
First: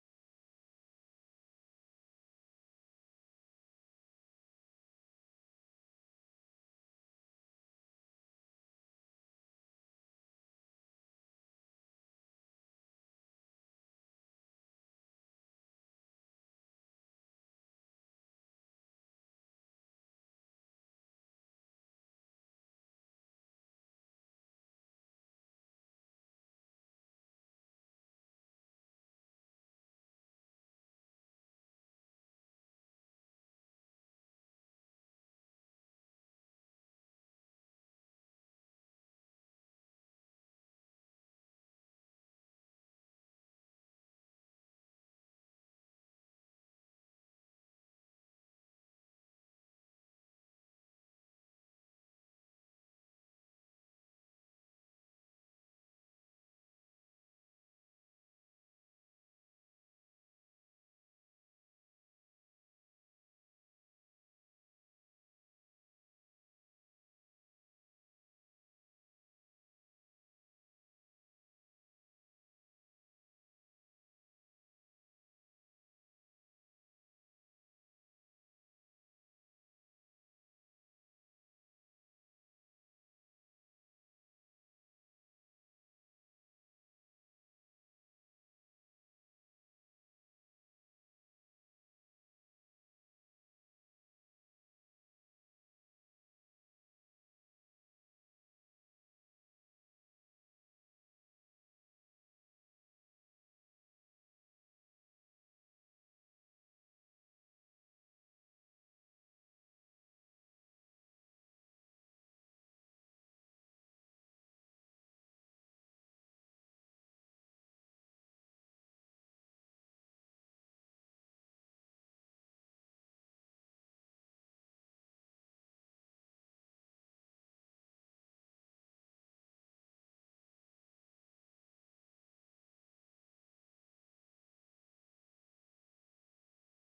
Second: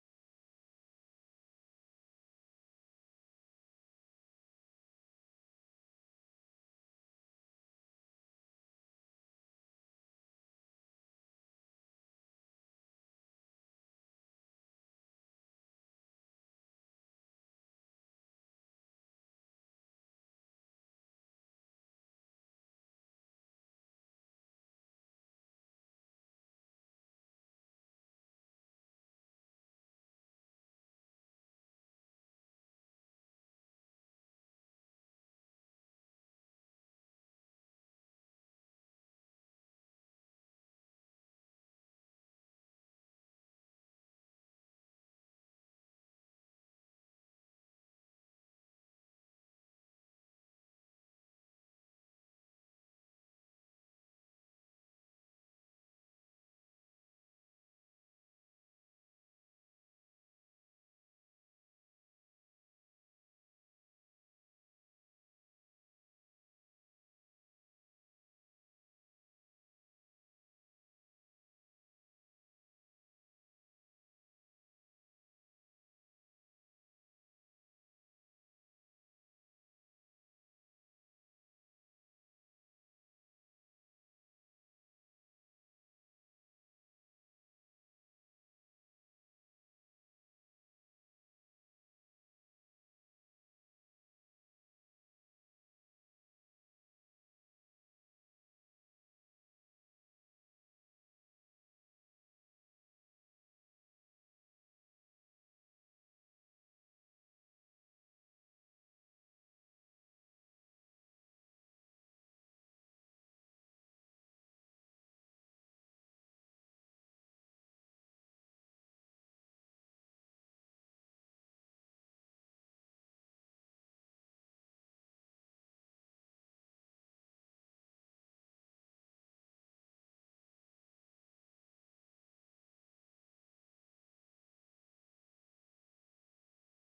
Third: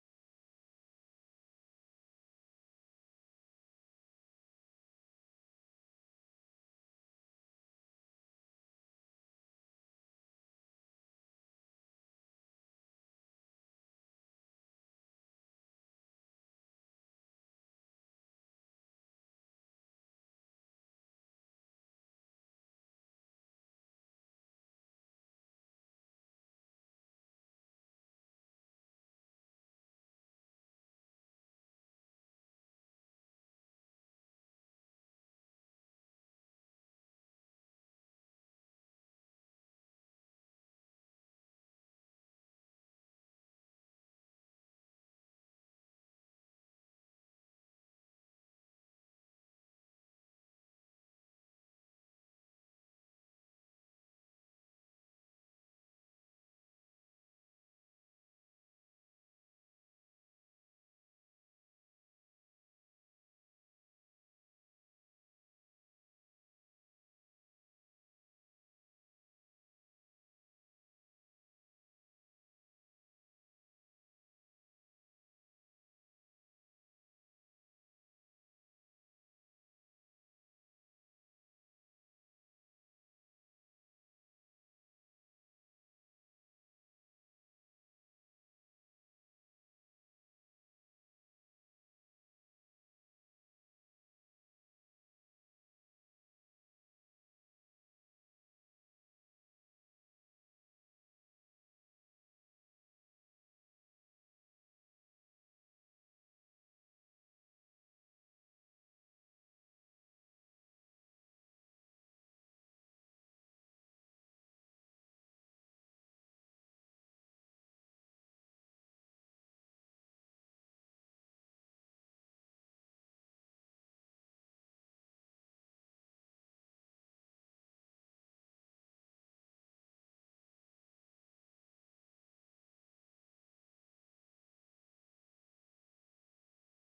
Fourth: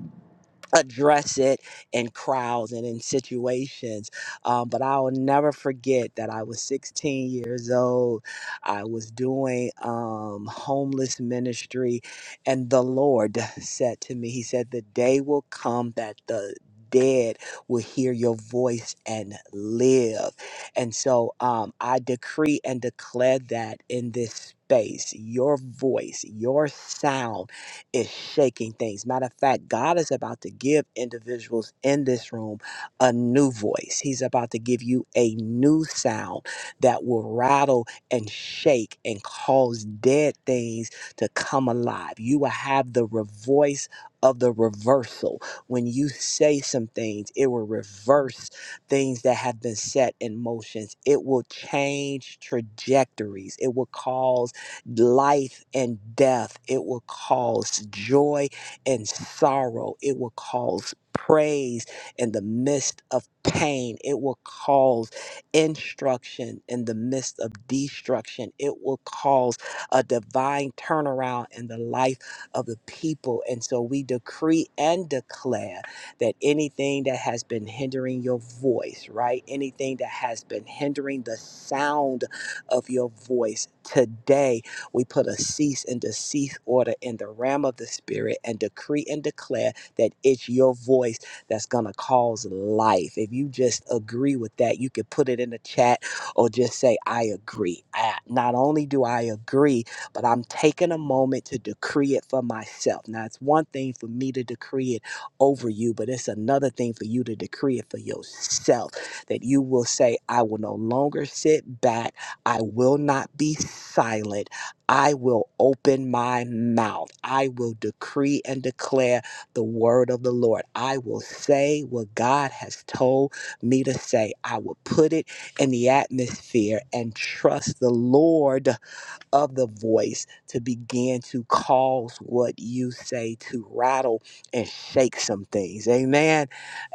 Speaker 2: address it in crowds and in situations. Um, but I'll never forget that I was 16 years old. I was doing um, homeless ministry, and the Lord said to me, He said, The day will come that the Dead will hear your voice and live. And so um, I decree and declare that in this space, your voice, your sound, is shaking things. Matter of fact, God is about to give individuals in this room a new voice. He's about to give you a new sound that will rattle and shake and cause dead things to come alive. You will have the re- voice of the reversal. When you say some things, it will reverse things that have been set in motions. It will change trajectories. It will cause life and death. It will cause joy and sorrow. It will cause praise in the midst of pain. It will cause instruction in the midst of destruction. It will cause a divine turnaround in the life of the people. And so we decree and declare that anything that has been hindering your voice, right? Anything that has been hindering the sound of your voice today we put a cease and desist order in the realm of the spirit and decree and declare that it's your voice that's going to cause life. If you just agree with that, you can put it in the chat or just say, I agree. I, not only do I agree, but I'm taking a moment to decree it for myself. Now, it's one thing for me to decree it over you, but it's another thing for you to decree it for yourself that you will say, I will no longer sit back. I will not be silent. I will open my mouth. I will decree and declare the word of the Lord. I will say what God has told me to say. I will put it in the atmosphere and trust the Lord of the voice to begin to cause what you say to rattle and shake some things. Amen.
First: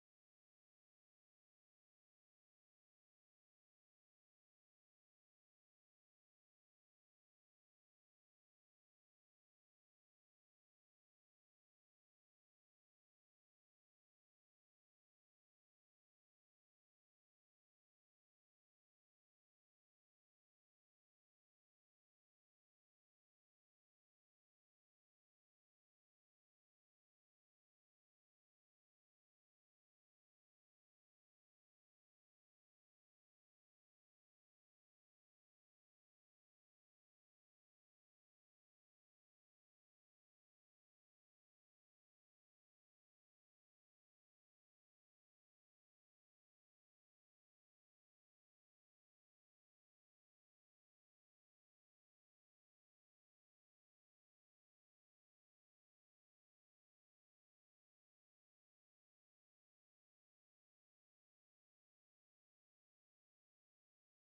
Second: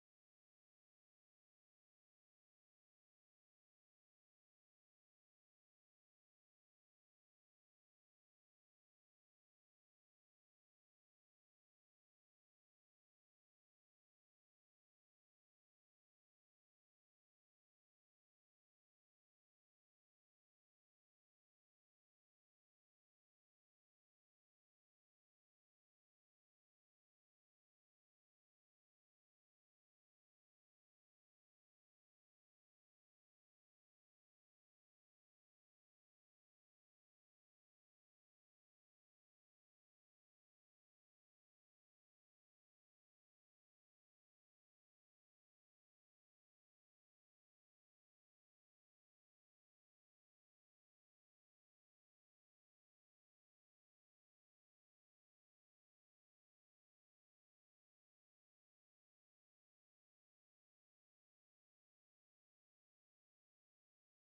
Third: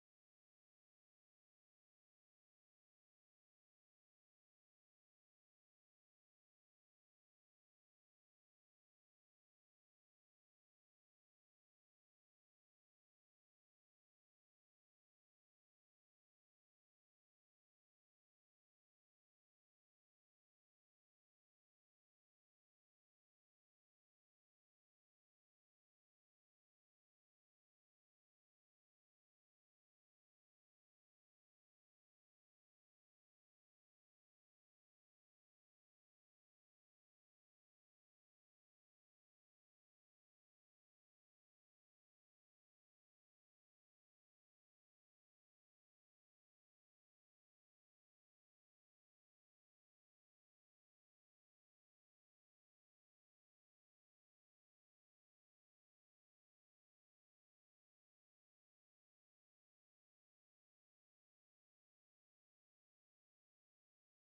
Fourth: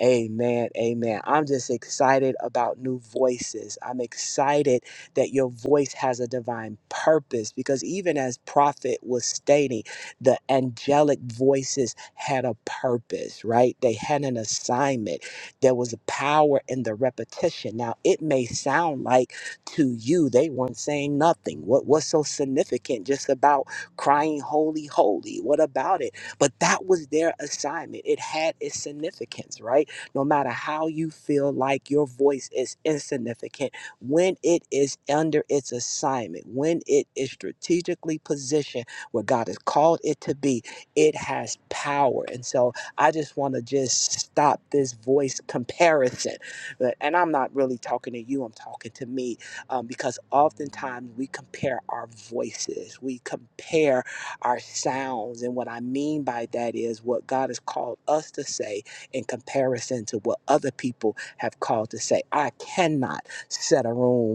Speaker 2: Amen. Amen. I'm just excited about new voices. I'm excited that your voice has a divine purpose because even as prophet was stating, the angelic voices had a purpose, right? They had an assignment. There was a power in the repetition. Now, it may sound like to you. They weren't saying nothing. What was so significant just about crying, holy, holy? What about it? But that was their assignment. It had its significance, right? No matter how you feel like your voice is insignificant, when it is under its assignment, when it is strategically positioned where God has called it to be, it has power. And so I just want to just stop this voice comparison. But- And I'm not really talking to you, I'm talking to me um, because oftentimes we compare our voices, we compare our sounds. And what I mean by that is what God has called us to say in comparison to what other people have called to say. I cannot set a room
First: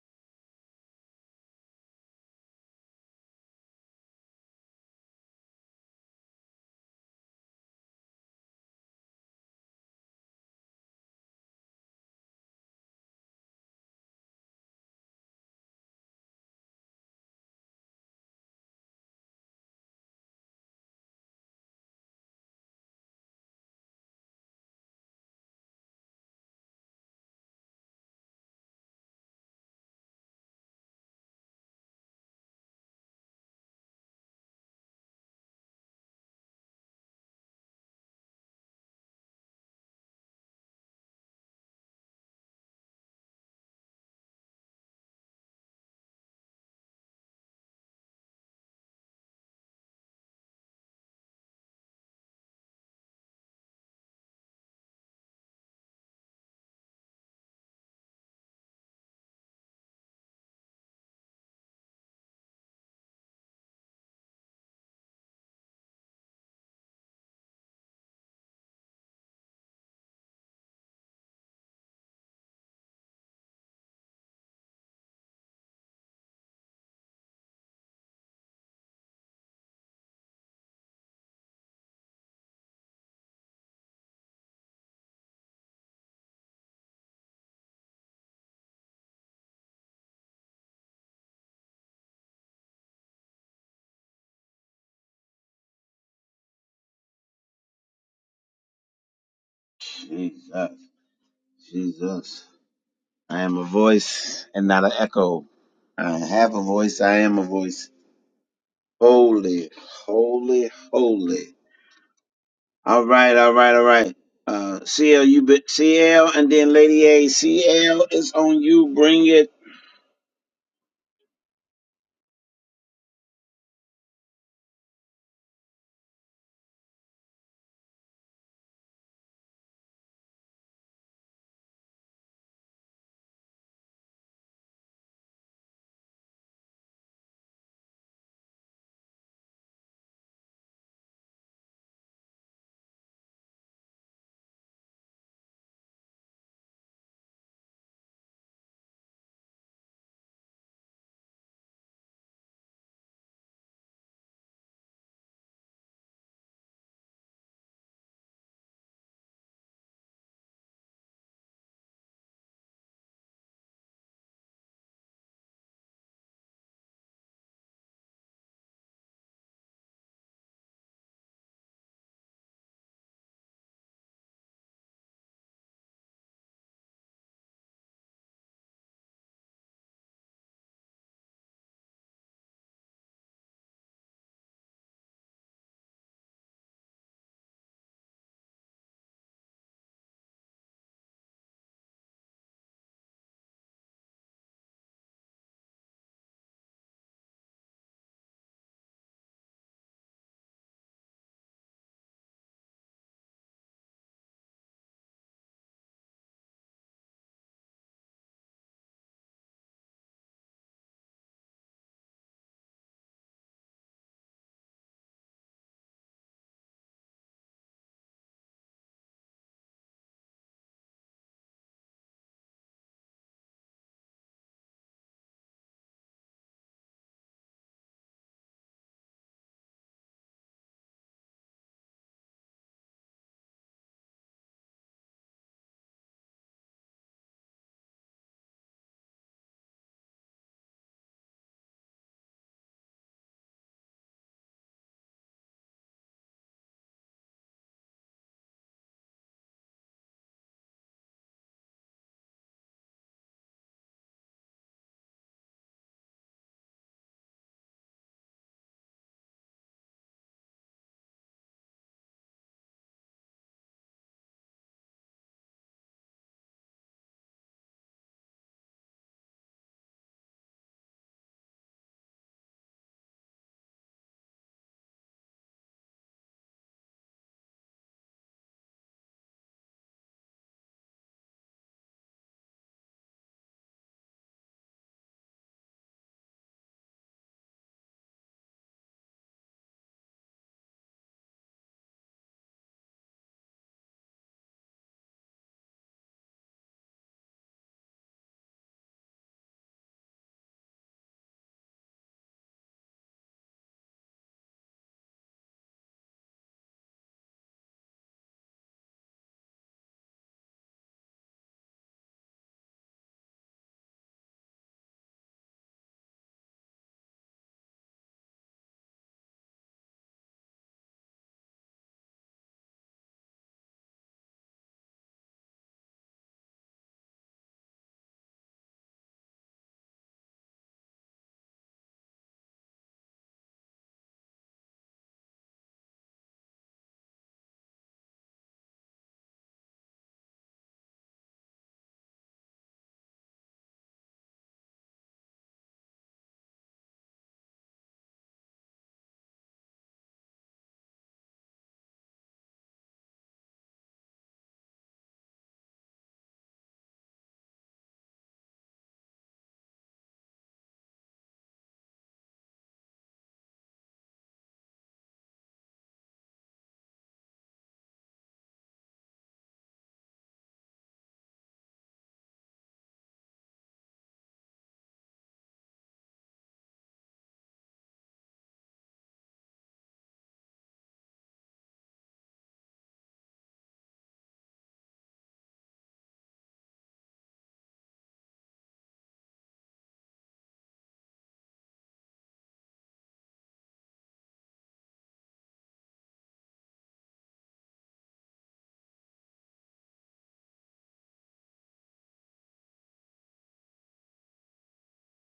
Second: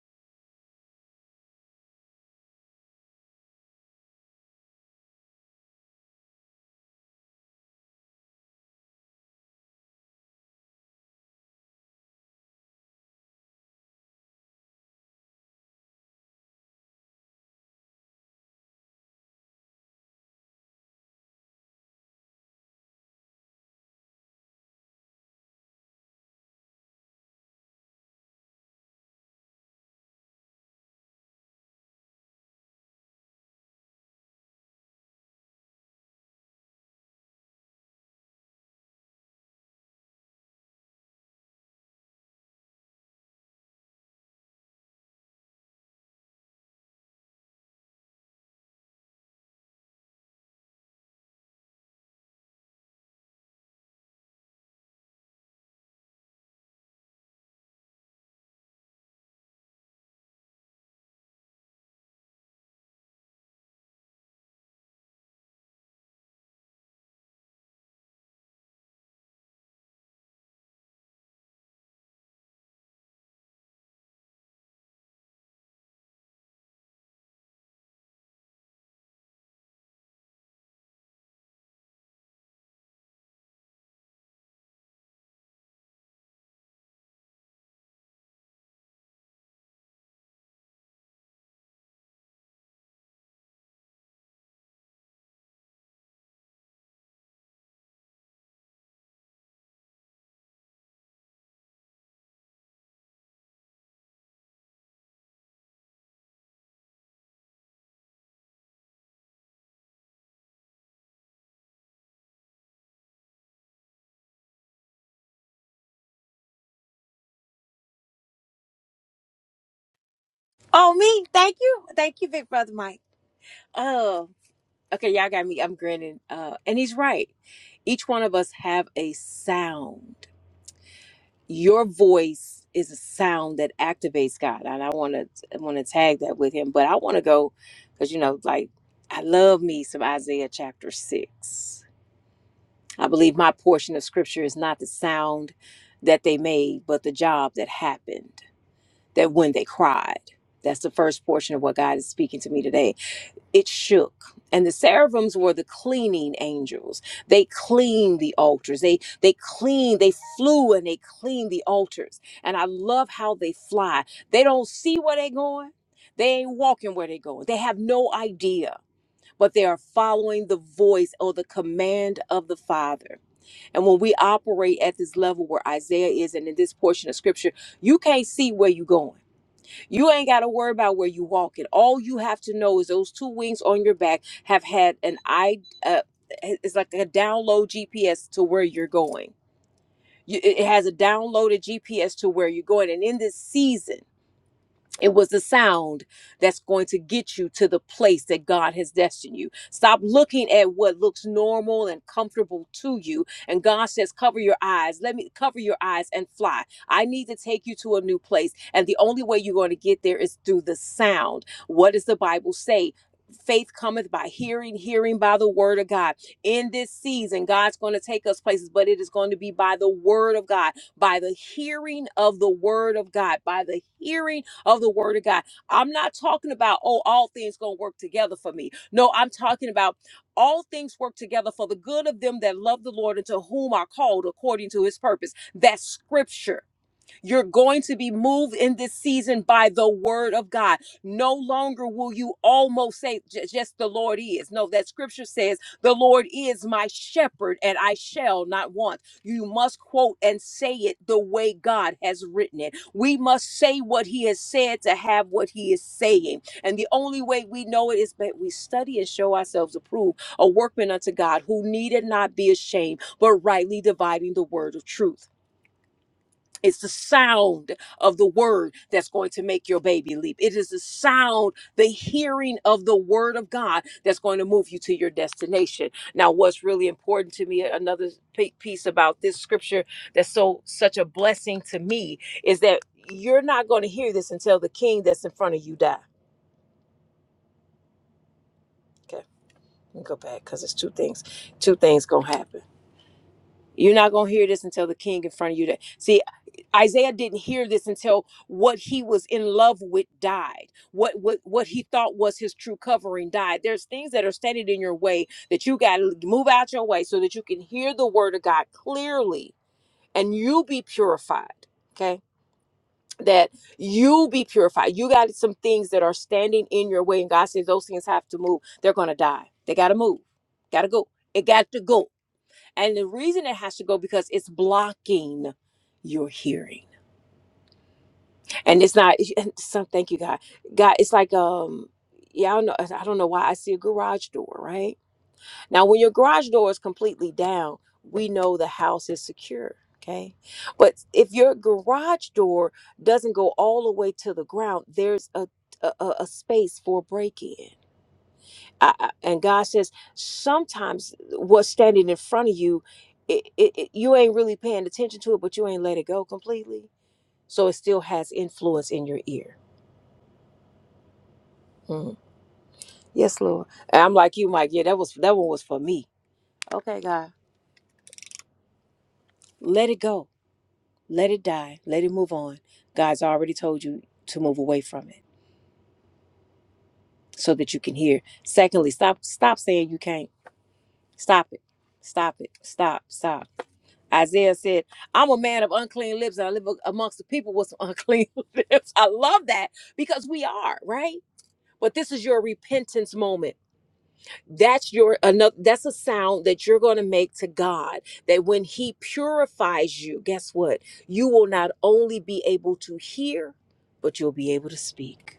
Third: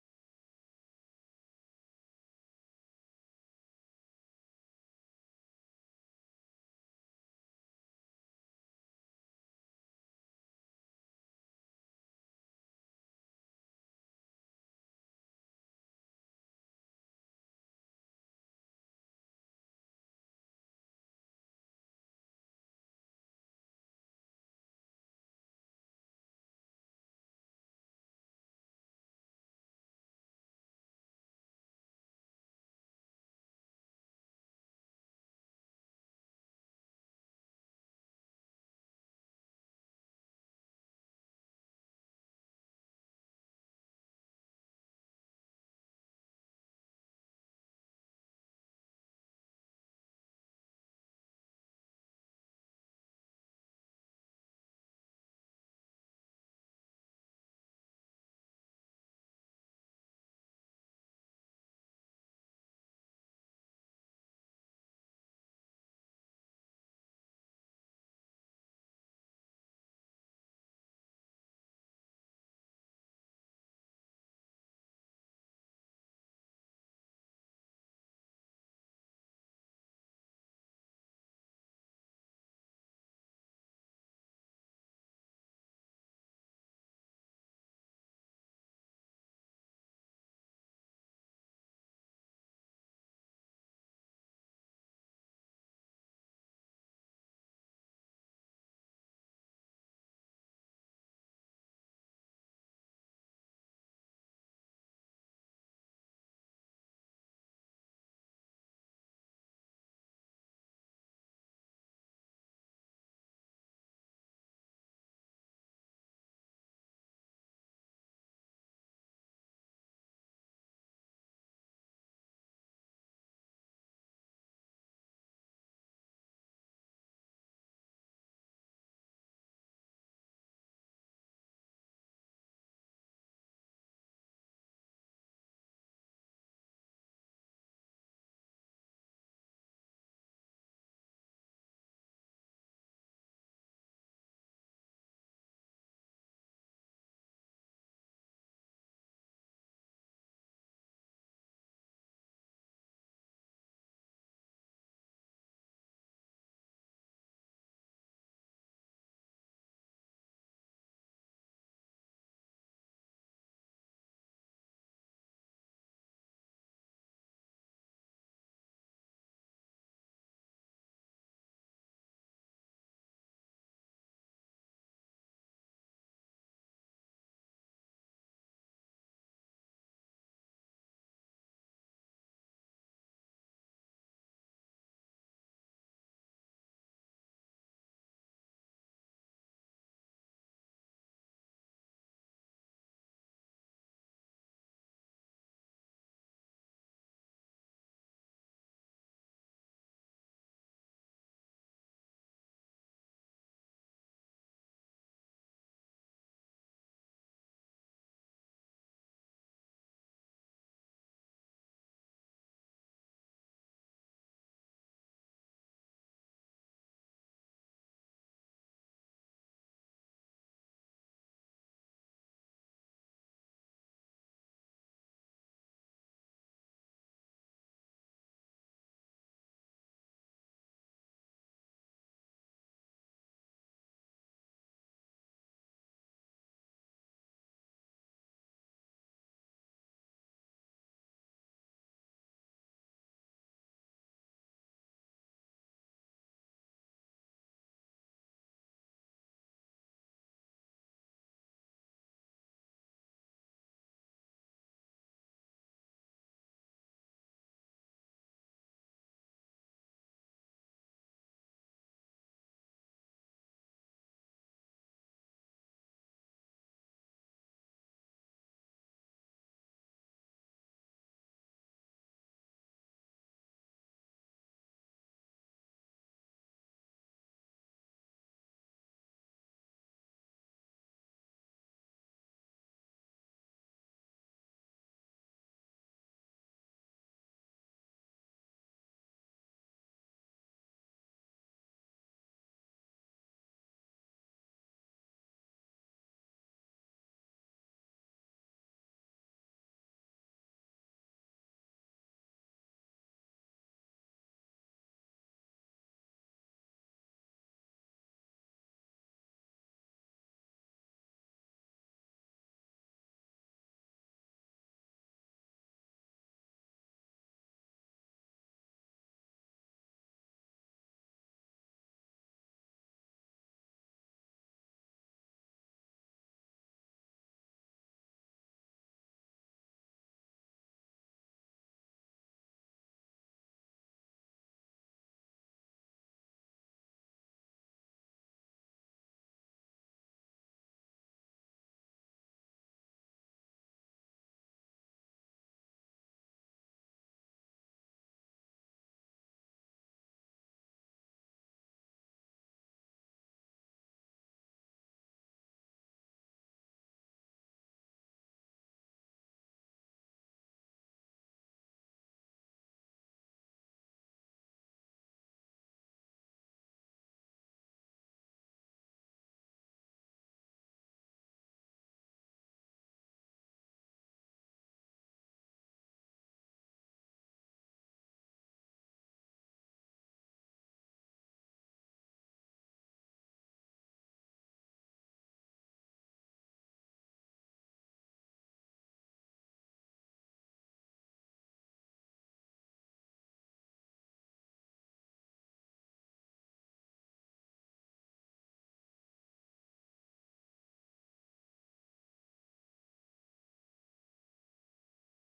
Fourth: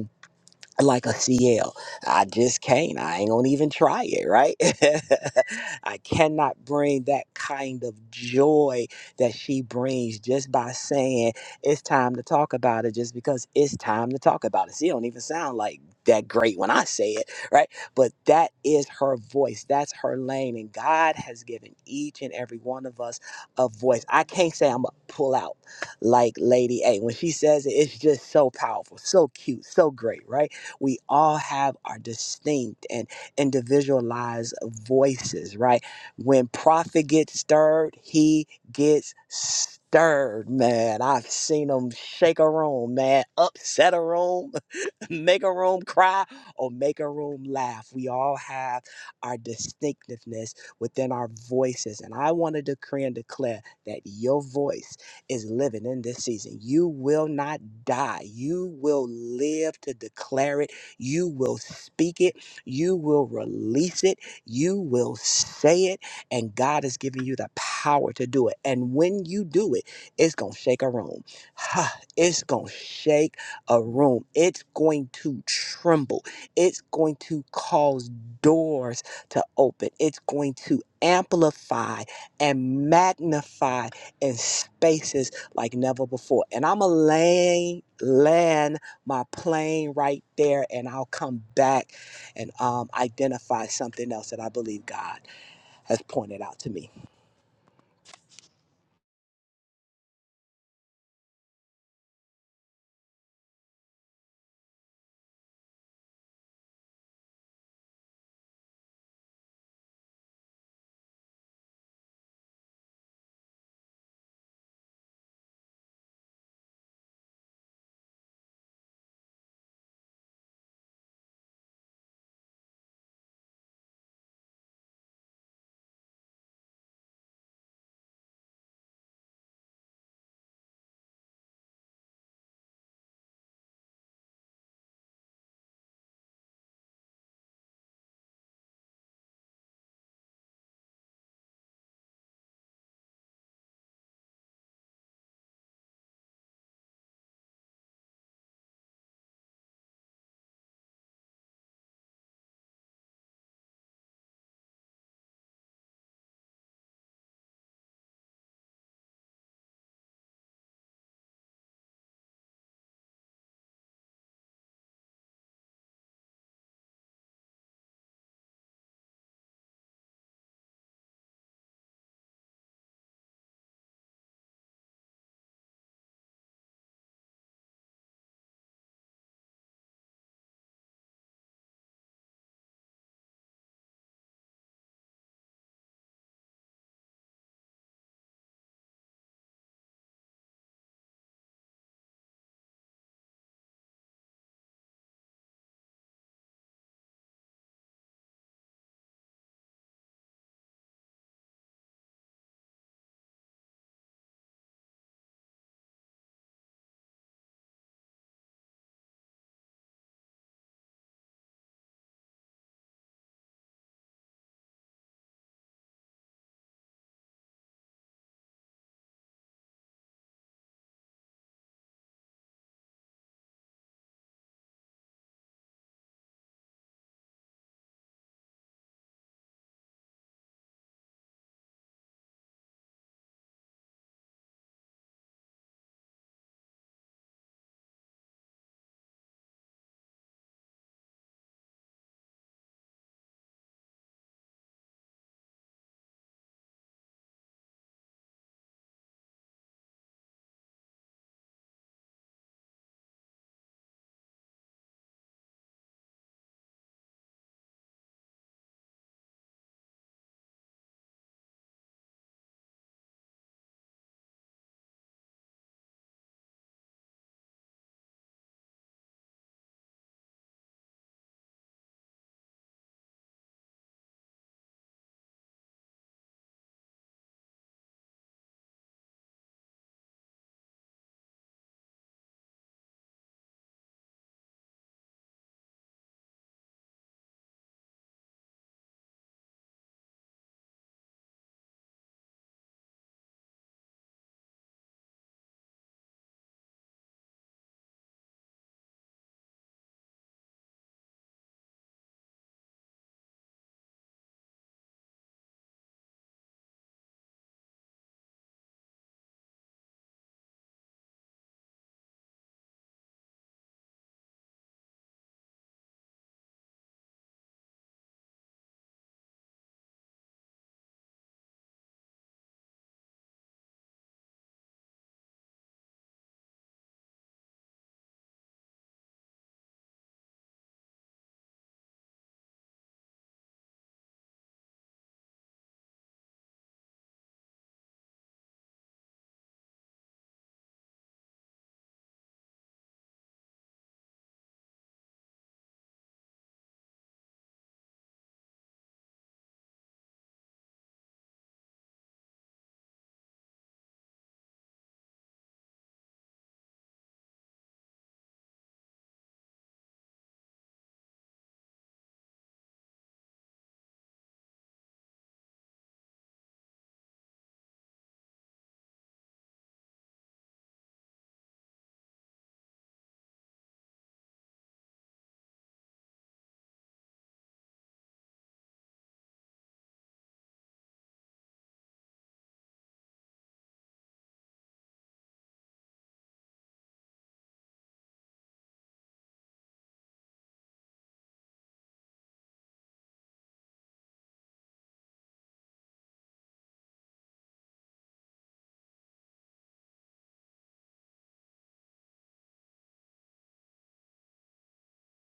Speaker 2: like a CL. I just can't. I ain't gonna even try it, right? I cannot bring that kind of joy that she brings just by saying it's time to talk about it, just because it's time to talk about it. She don't even sound like that great when I say it, right? But that is her voice. That's her lane. And God has given each and every one of us a voice. I can't say I'm gonna pull out like Lady A. When she says it, it's just so powerful, so cute, so great, right? We all have our distinct and individualized voices, right? When prophet gets stirred, he gets stirred, man. I've seen him shake a room, man, upset a room, make a room cry, or make a room laugh. We all have our distinctiveness within our voices. And I want to decree and declare that your voice is living in this season. You will not die. You will live to declare it you will speak it. You will release it. You will say it. And God has given you the power to do it. And when you do it, it's going to shake a room. Ha, it's going to shake a room. It's going to tremble. It's going to cause doors to open. It's going to amplify and magnify in spaces like never before. And I'm a land, land my plane right there and I'll come back and um, identify something else that I believe God has pointed out to me.
Speaker 1: Jesus, Jesus. I am a voice and not an echo. I have a voice. I am a voice. Holy, holy, holy. All right, all right, all right. Uh, CL, you been CL, and then Lady A. CL is on you. Bring it.
Speaker 3: Oh, me? Thank you. Thank you, Big Brother Mike. Oh. Okay, y'all got me. I'm grinning. Uh, and he's right. Each one of us have a sound. Your voice is a sound that activates God, and I want to want to tag that with him. But I want to go because you know, like I love me some Isaiah chapter six. I believe my portion of scripture is not the sound that they made, but the job that happened. That when they cried, that's the first portion of what God is speaking to me today it shook and the seraphims were the cleaning angels they cleaned the altars they they cleaned they flew and they cleaned the altars and i love how they fly they don't see where they're going they ain't walking where they're going they have no idea but they are following the voice or the command of the father and when we operate at this level where isaiah is and in this portion of scripture you can't see where you're going you ain't got to worry about where you walking. All you have to know is those two wings on your back have had an I. Uh, eh, it's like a download GPS to where you're going. You, it it has a downloaded GPS to where you're going. And in this season. It was the sound that's going to get you to the place that God has destined you. Stop looking at what looks normal and comfortable to you. And God says, cover your eyes. Let me cover your eyes and fly. I need to take you to a new place. And the only way you're going to get there is through the sound. What does the Bible say? Faith cometh by hearing, hearing by the word of God. In this season, God's going to take us places, but it is going to be by the word of God, by the hearing of the word of God, by the hearing of the word of God. I'm not talking about, oh, all things gonna work together for me. No, I'm talking about all things work together for the good of them that love the Lord and to whom are called according to his purpose. That's scripture you're going to be moved in this season by the word of God. No longer will you almost say, "Ju- just the Lord is. No, that scripture says, the Lord is my shepherd and I shall not want. You must quote and say it the way God has written it. We must say what he has said to have what he is saying. And the only way we know it is that we study and show ourselves approved, a workman unto God who needed not be ashamed, but rightly dividing the word of truth. It's the sound of the word that's going to make your baby leap. It is the sound, the hearing of the word of God that's going to move you to your destination. Now, what's really important to me, another pi- piece about this scripture that's so such a blessing to me, is that you're not going to hear this until the king that's in front of you die. Okay, let me go back because it's two things. Two things gonna happen. You're not going to hear this until the king in front of you. That See, Isaiah didn't hear this until what he was in love with died. What what what he thought was his true covering died. There's things that are standing in your way that you got to move out your way so that you can hear the word of God clearly and you be purified. Okay? That you be purified. You got some things that are standing in your way and God says those things have to move. They're going to die. They got to move. Got to go. It got to go and the reason it has to go because it's blocking your hearing. And it's not some thank you God. God, it's like um yeah, I don't know I don't know why I see a garage door, right? Now when your garage door is completely down, we know the house is secure. Okay. But if your garage door doesn't go all the way to the ground, there's a a, a a space for break in. I, I- and God says sometimes what's standing in front of you, it, it, it- you ain't really paying attention to it, but you ain't let it go completely. So it still has influence in your ear. Mhm. Yes, Lord. And I'm like you, Mike. Yeah, that was that one was for me. Okay, God, let it go, let it die, let it move on. God's already told you to move away from it so that you can hear. Secondly, stop stop saying you can't. Stop it. Stop it. Stop. Stop. Isaiah said, I'm a man of unclean lips and I live a- amongst the people with some unclean lips. I love that because we are, right? But this is your repentance moment. That's your another that's a sound that you're going to make to God that when he purifies you, guess what? You will not only be able to hear, but you'll be able to speak.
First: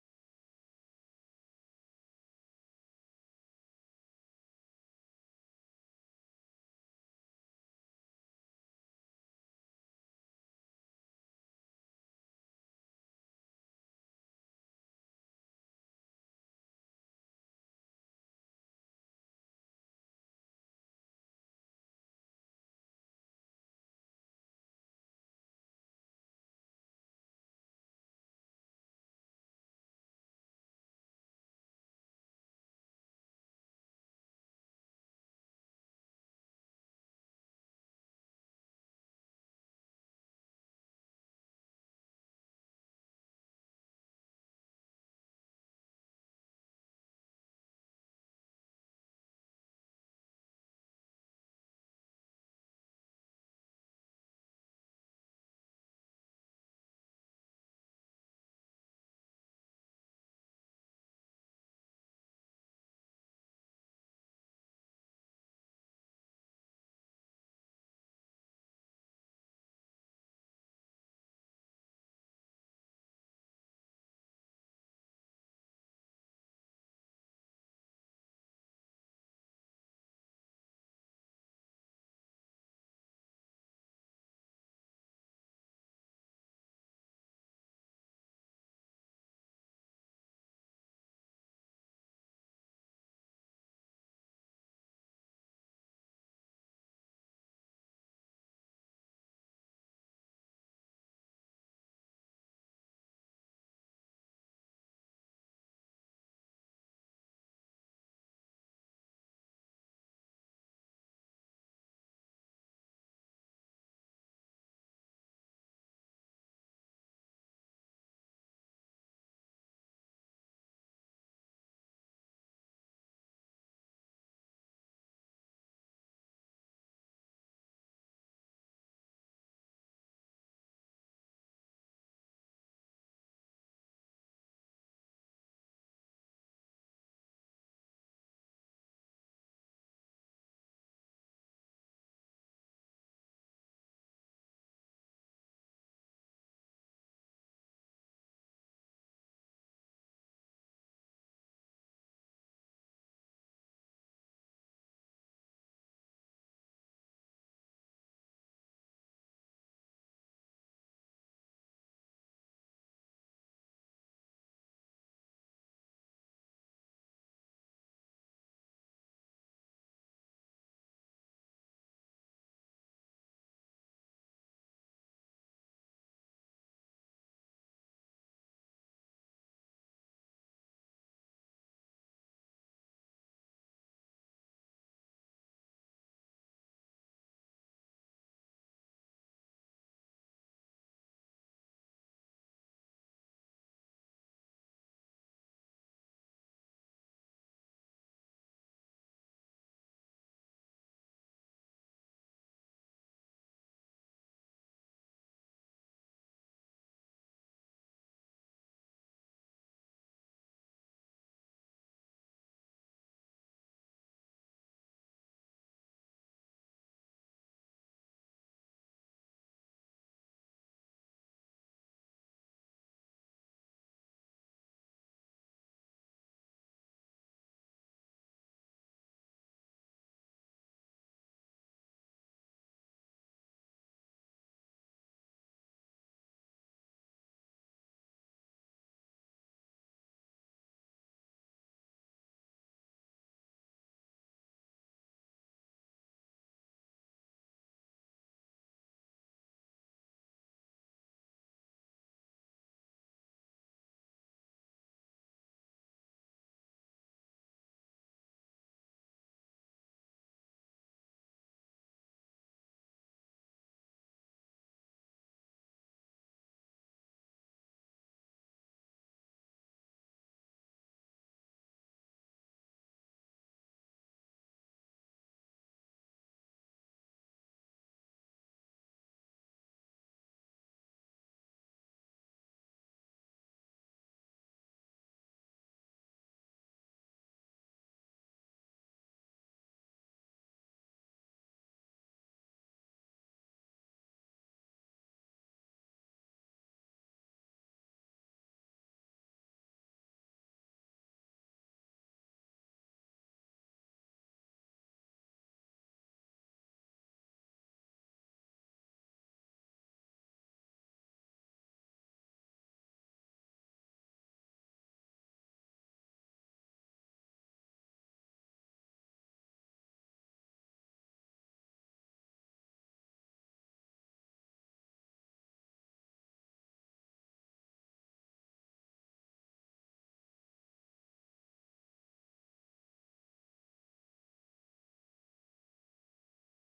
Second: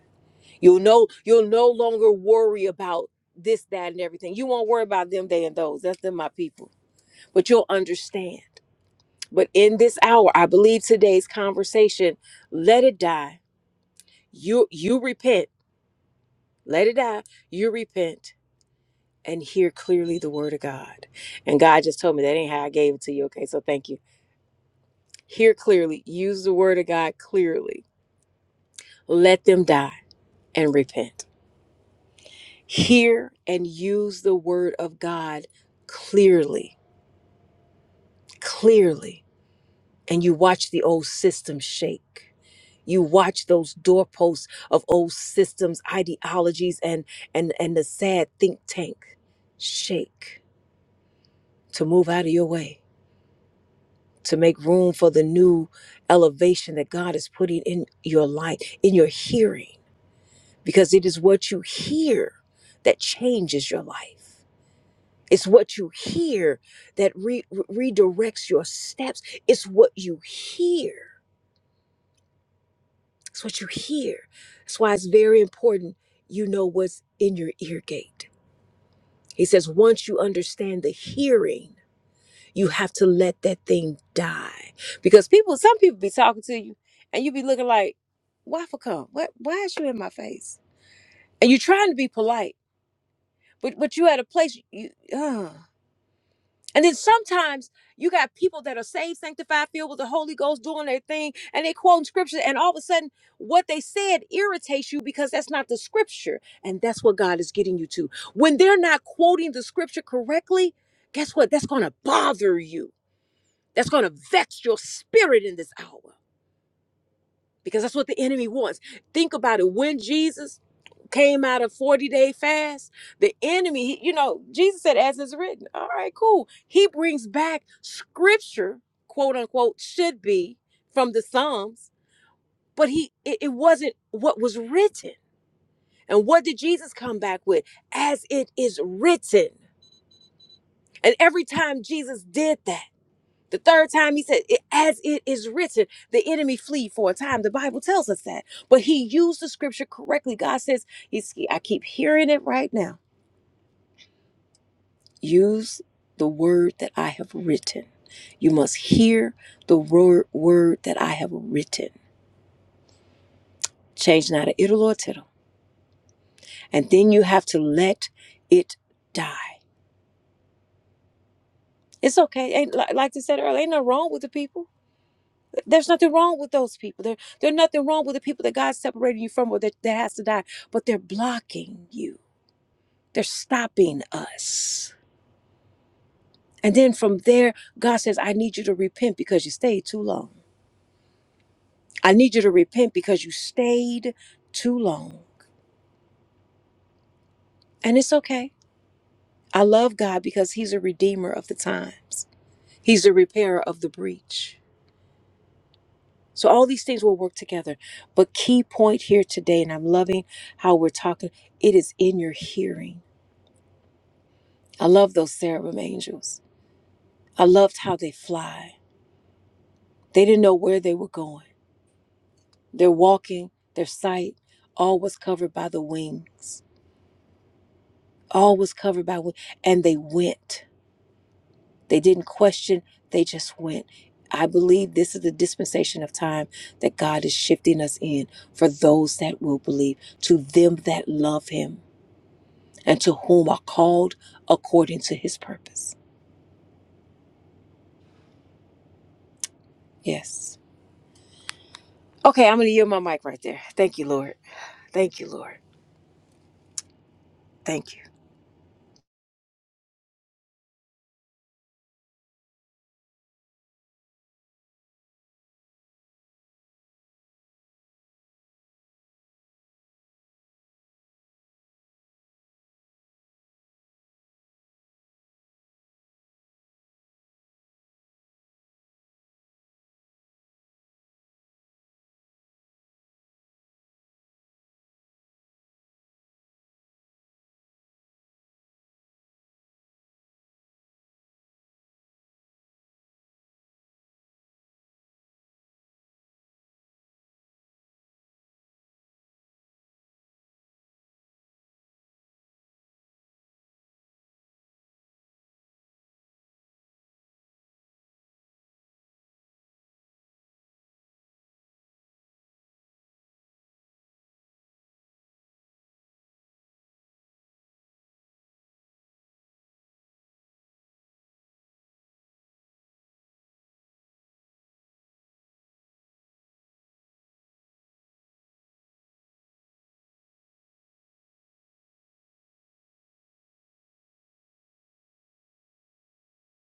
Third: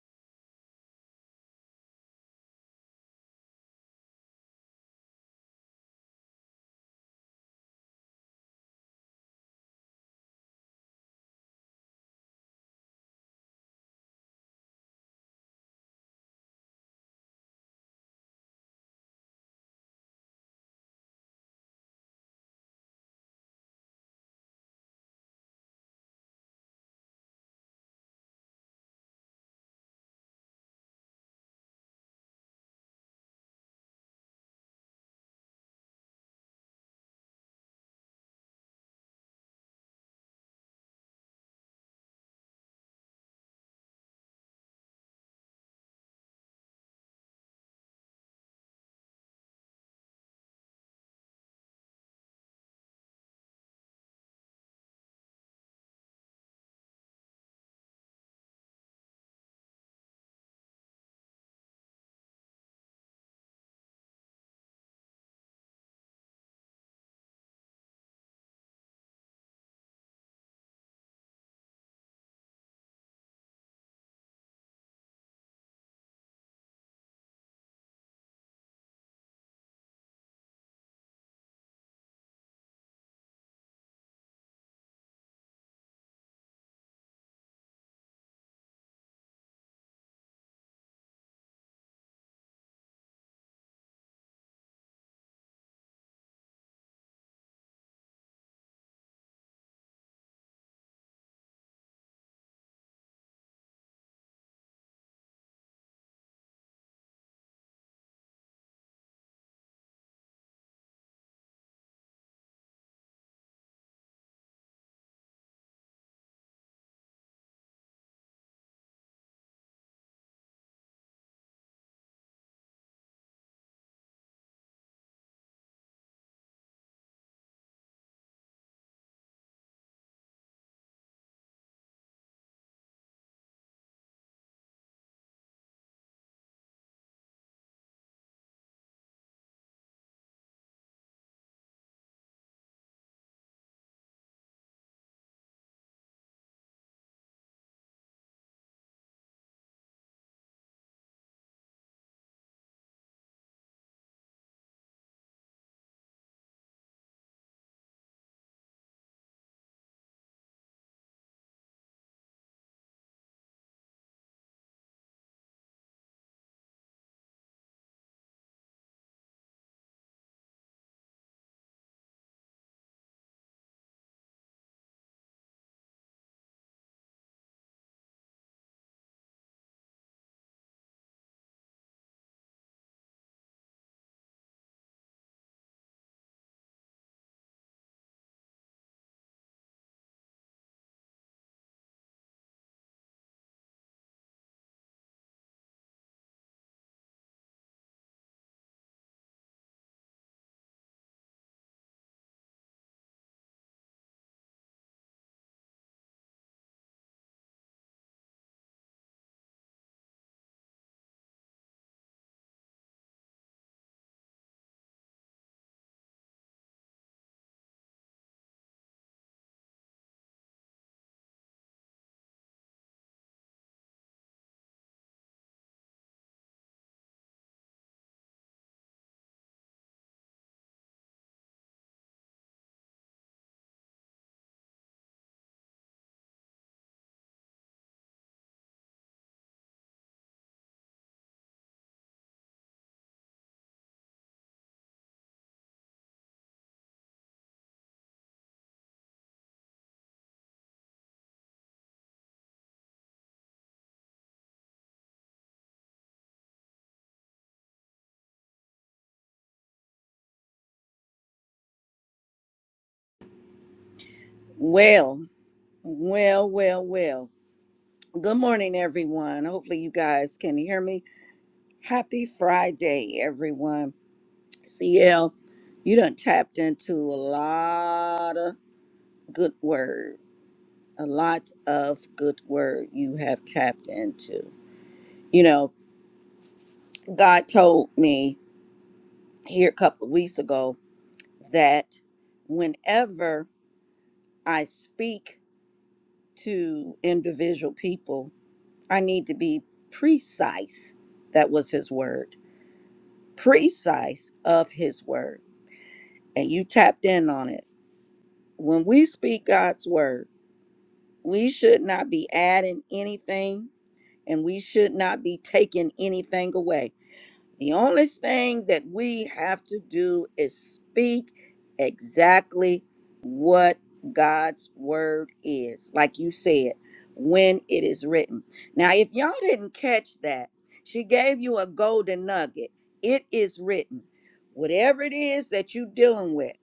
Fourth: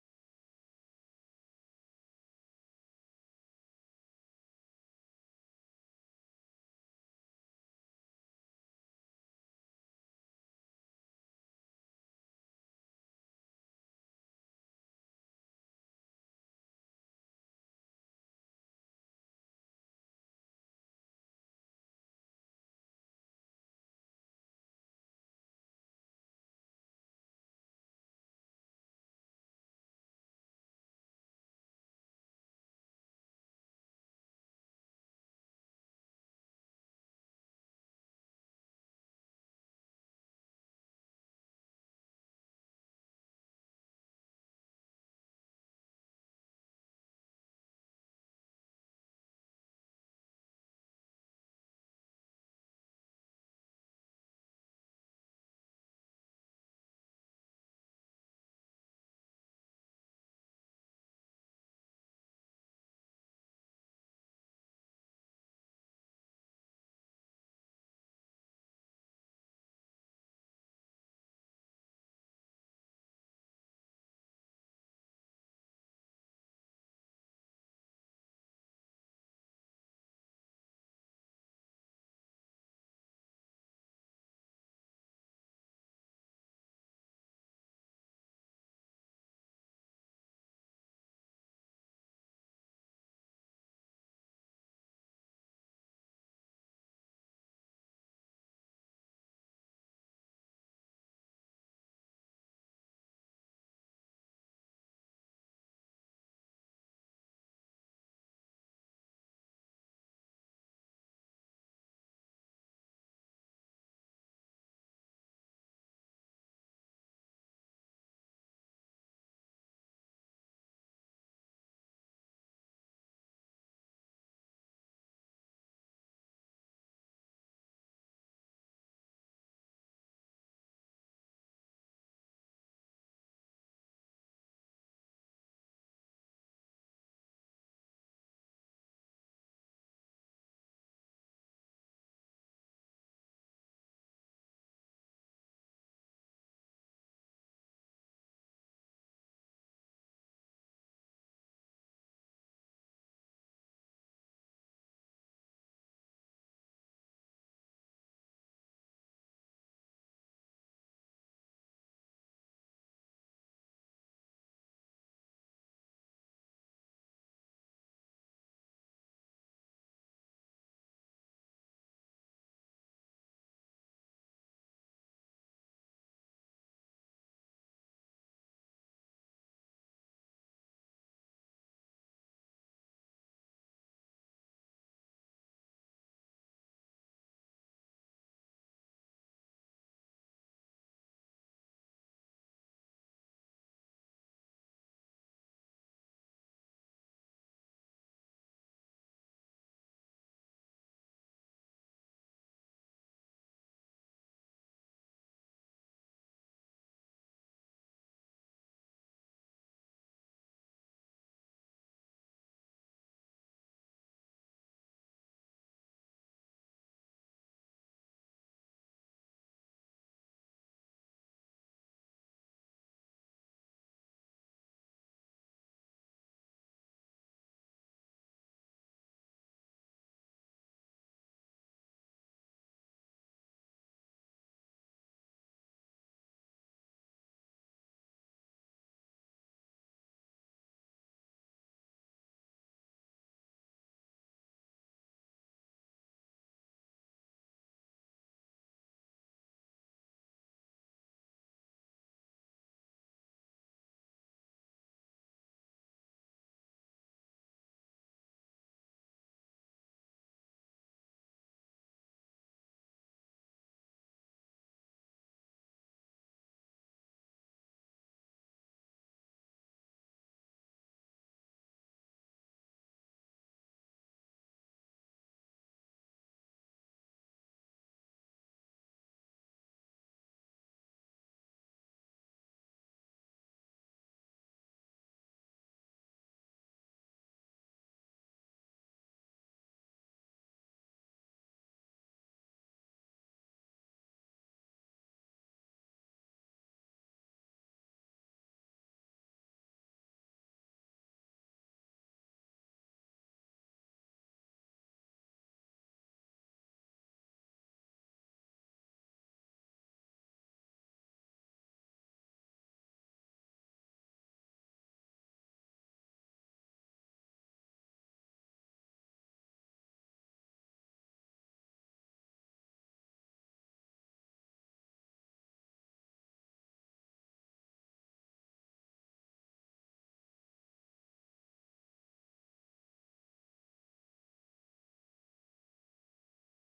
Speaker 3: You'll know you'll no longer worry about this, that, and everything. You won't worry about them, they, and those. That's them, my people. But you'll understand. But in this hour, I believe today's conversation, let it die. You you repent. Let it die. You repent and hear clearly the word of God. And God just told me that ain't how I gave it to you. Okay, so thank you. Hear clearly. Use the word of God clearly. Let them die and repent. Hear and use the word of God clearly. Clearly. And you watch the old system shake. you watch those doorposts of old systems ideologies and and and the sad think tank shake to move out of your way to make room for the new elevation that god is putting in your life in your hearing because it is what you hear that changes your life it's what you hear that re- re- redirects your steps it's what you hear It's what you hear. That's why it's very important you know what's in your ear gate. He says, once you understand the hearing, you have to let that thing die. Because people, some people be talking to you and you be looking like, why for come? What why is you in my face? And you're trying to be polite, but but you at a place you uh And then sometimes you got people that are saved, sanctified, filled with the Holy Ghost, doing their thing, and they quoting scripture, and all of a sudden, what they said irritates you because that's not the scripture, and that's what God is getting you to. When they're not quoting the scripture correctly, guess what? That's going to bother you. That's going to vex your spirit in this hour because that's what the enemy wants. Think about it. When Jesus came out of 40 day fast, the enemy, he- you know, Jesus said, as it's written, all right, cool. He brings back scripture, quote unquote, should be from the Psalms, but he it, it wasn't what was written. And what did Jesus come back with? As it is written. And every time Jesus did that, the third time he said, "It- as it is written, the enemy flee for a time. The Bible tells us that. But he used the scripture correctly. God says, you see, I keep hearing it right now. Use the word that I have written. You must hear the word, word that I have written. Change not a iddle or tittle. And then you have to let it die. It's okay. Ain't, like like they said earlier, ain't nothing wrong with the people. There's nothing wrong with those people. There, there's nothing wrong with the people that God separated you from or that, that has to die, but they're blocking you. They're stopping us. And then from there, God says, I need you to repent because you stayed too long. I need you to repent because you stayed too long. And it's okay. I love God because He's a redeemer of the times, He's a repairer of the breach. So all these things will work together. But key point here today, and I'm loving how we're talking, it is in your hearing. I love those cherubim angels. I loved how they fly. They didn't know where they were going. Their walking, their sight, all was covered by the wings. All was covered by wings. And they went. They didn't question, they just went. I believe this is the dispensation of time that God is shifting us in for those that will believe, to them that love Him, and to whom are called according to His purpose. Yes. Okay, I'm going to yield my mic right there. Thank you, Lord. Thank you, Lord. Thank you.
Speaker 4: Well, well, well, well. Good morning, everyone. Hopefully, you guys can hear me. Happy Friday, everyone. CL, you done tapped into a lot of good word, a lot of good word you have tapped into. You know, God told me here a couple of weeks ago that whenever I speak to individual people, I need to be precise. That was his word. Precise of his word. And you tapped in on it. When we speak God's word, we should not be adding anything and we should not be taking anything away. The only thing that we have to do is speak exactly what God's word is, like you said, when it is written. Now, if y'all didn't catch that, she gave you a golden nugget. It is written. Whatever it is that you're dealing with,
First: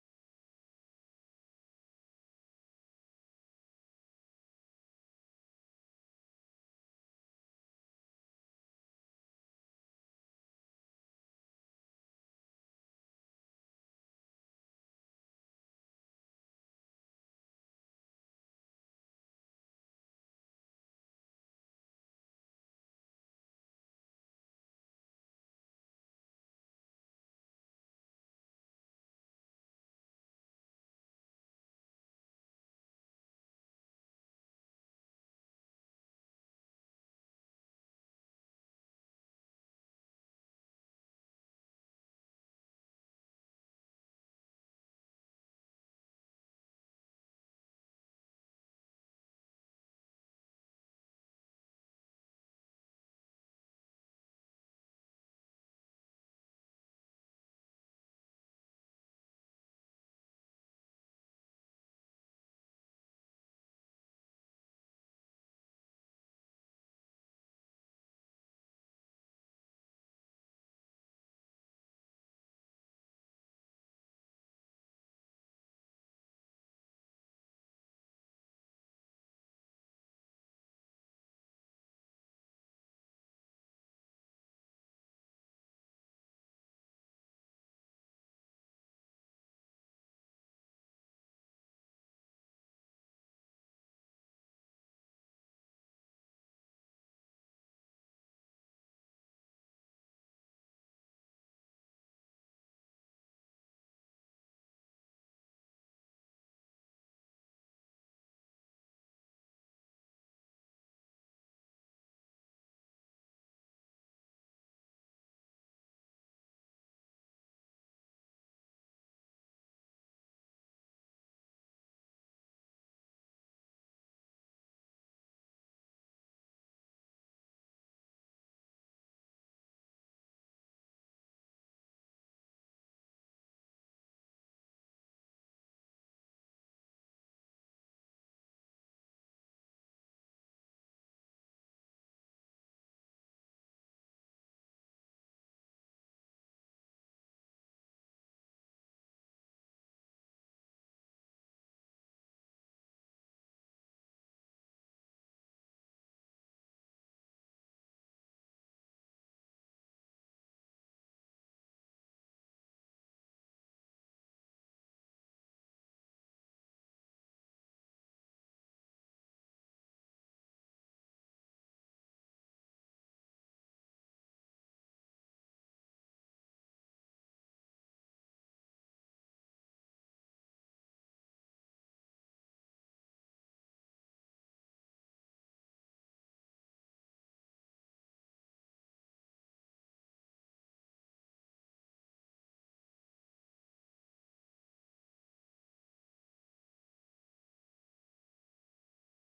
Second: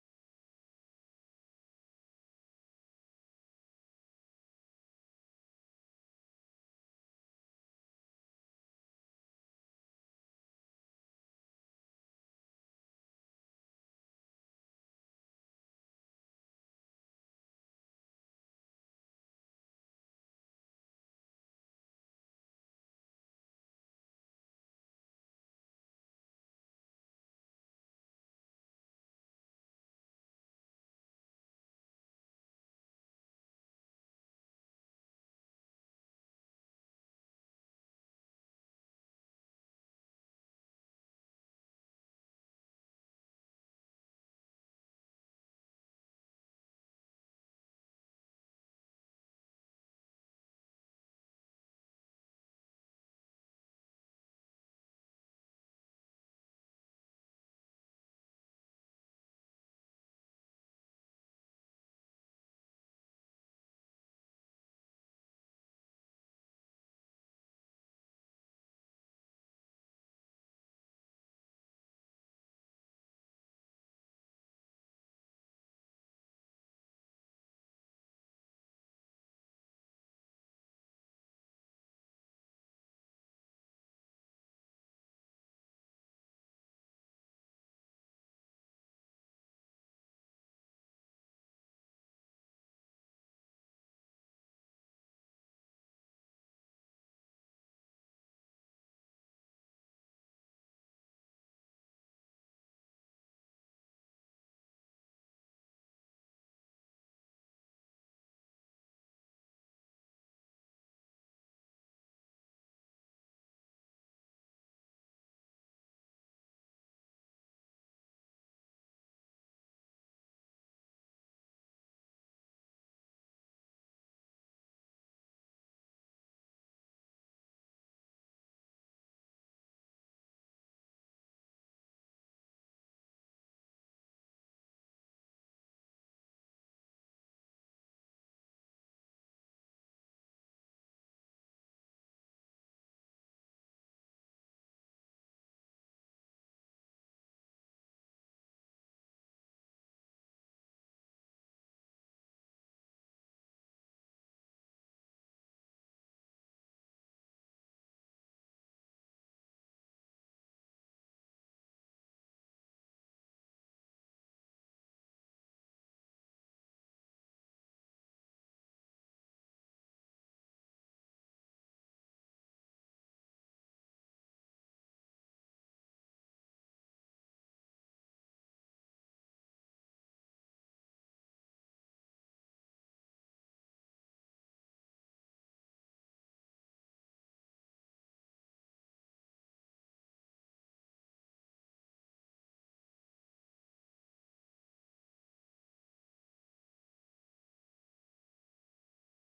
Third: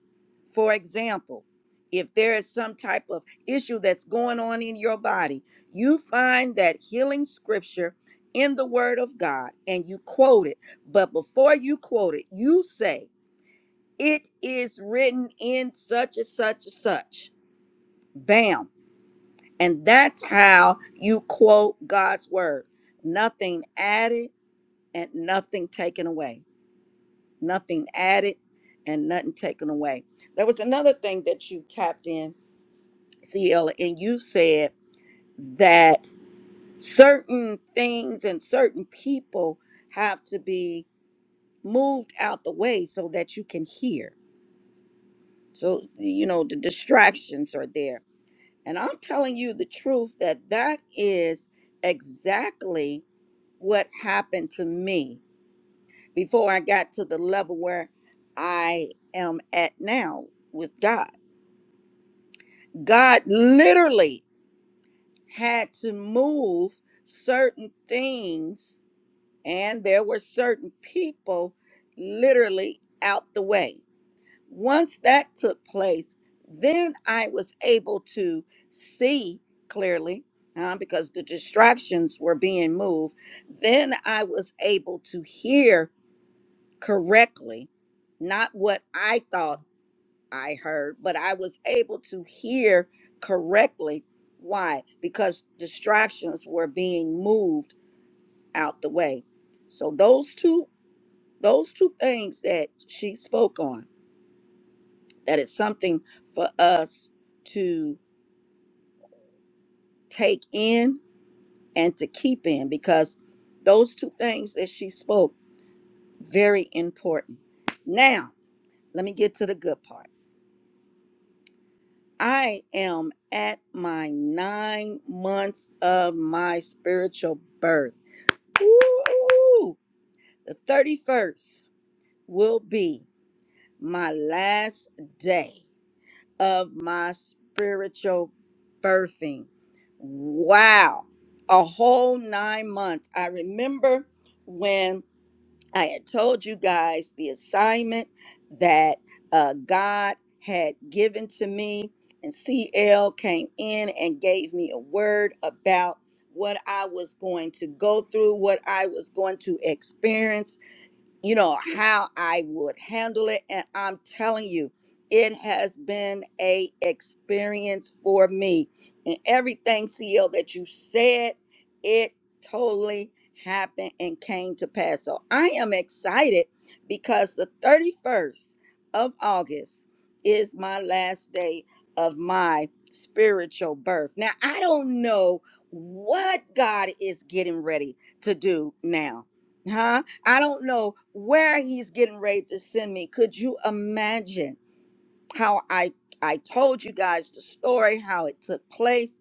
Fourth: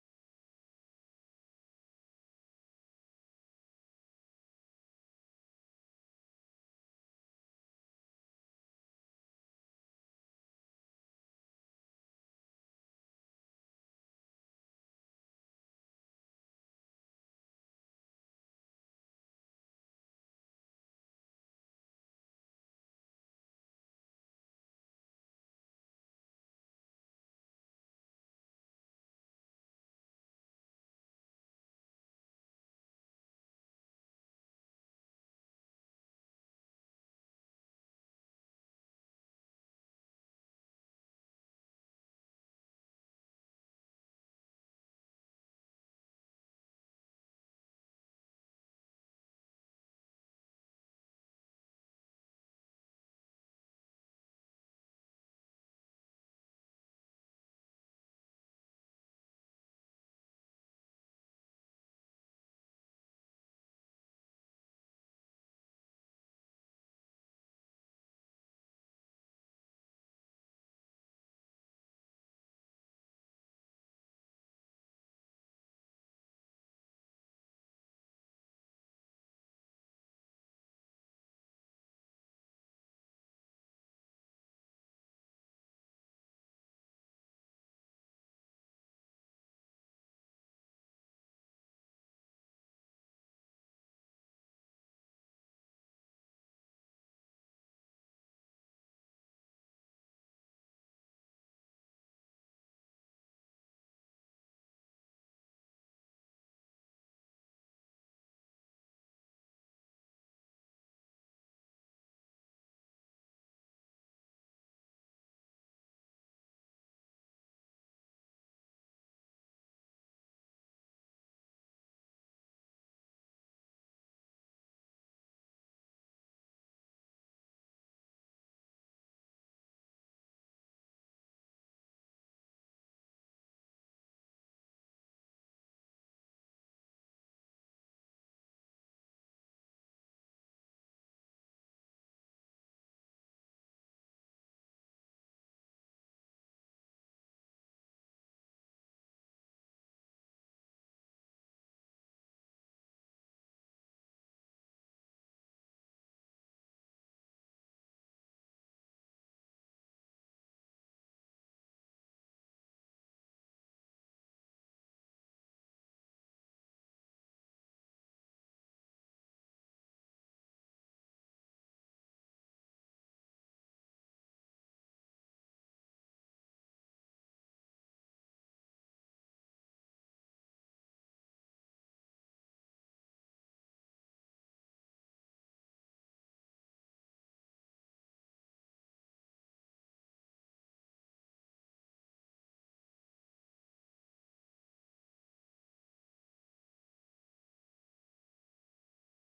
Speaker 4: for example, if there is some type of issue that's going on in your body, you find that healing scripture in the Word of God and you quote it but before you quote it, you say, It is written in such and such and such. Bam. And that's how you quote God's word. Nothing added and nothing taken away. Nothing added and nothing taken away. There was another thing that you tapped in, CL, and you said that certain things and certain people have to be moved out the way so that you can hear So, you know, the distractions are there. And I'm telling you the truth that that is exactly what happened to me before I got to the level where I am at now with God. God literally had to move certain things, and there were certain people literally out the way once that took place, then I was able to see clearly uh, because the distractions were being moved. Then I was able to hear correctly, not what I thought I heard, but I was able to hear correctly. Why? Because distractions were being moved out the way. So those two those two things that she spoke on that it's something for us to take in and to keep in because those two things that she spoke very important now let me get to the good part i am at my nine months of my spiritual birth Woo! the 31st will be my last day of my spiritual birthing. Wow. A whole nine months. I remember when I had told you guys the assignment that uh, God had given to me, and CL came in and gave me a word about what I was going to go through, what I was going to experience you know how I would handle it and I'm telling you it has been a experience for me and everything CL that you said it totally happened and came to pass so I am excited because the 31st of August is my last day of my spiritual birth now I don't know what God is getting ready to do now huh I don't know where he's getting ready to send me. Could you imagine how I I told you guys the story, how it took place,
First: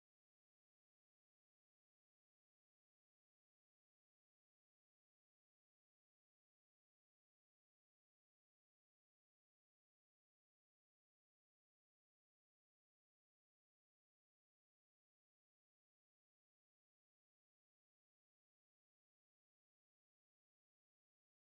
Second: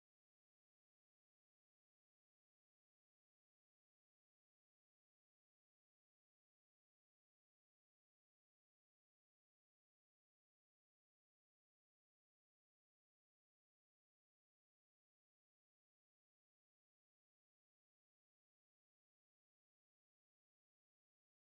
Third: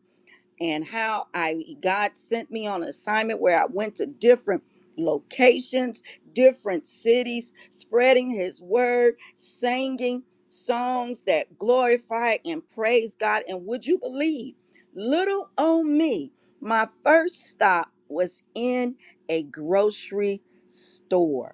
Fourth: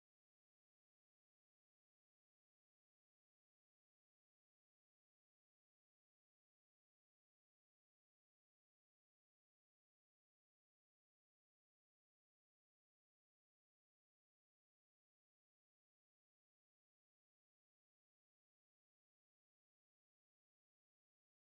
Speaker 4: and how I God sent me on assignment where I went to different locations, different cities, spreading his word, singing songs that glorify and praise God. And would you believe, little old me, my first stop was in a grocery store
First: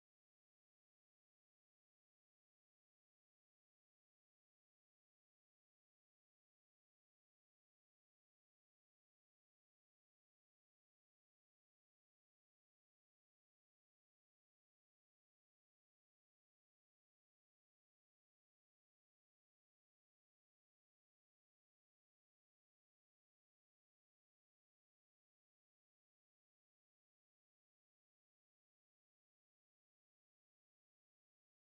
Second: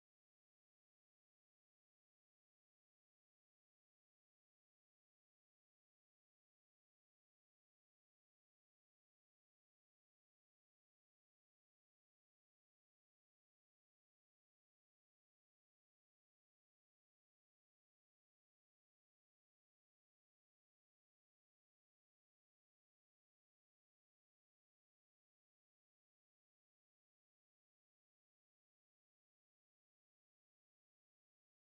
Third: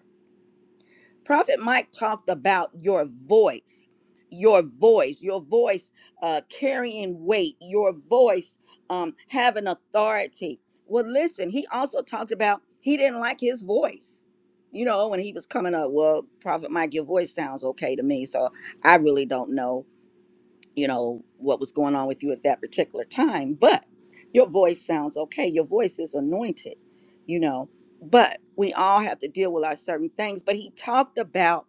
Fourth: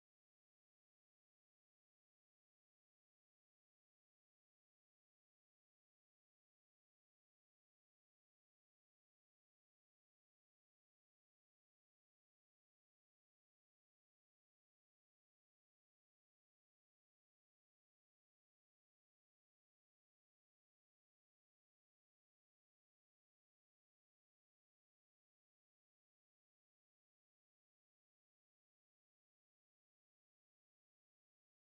Speaker 4: Prophet Mike talked about your voice, your voice, your voice uh, carrying weight, your voice um, having authority. Well, listen, he also talked about he didn't like his voice. You know, when he was coming up, well, Prophet Mike, your voice sounds okay to me, so I really don't know you know what was going on with you at that particular time but your voice sounds okay your voice is anointed you know but we all have to deal with our certain things but he talked about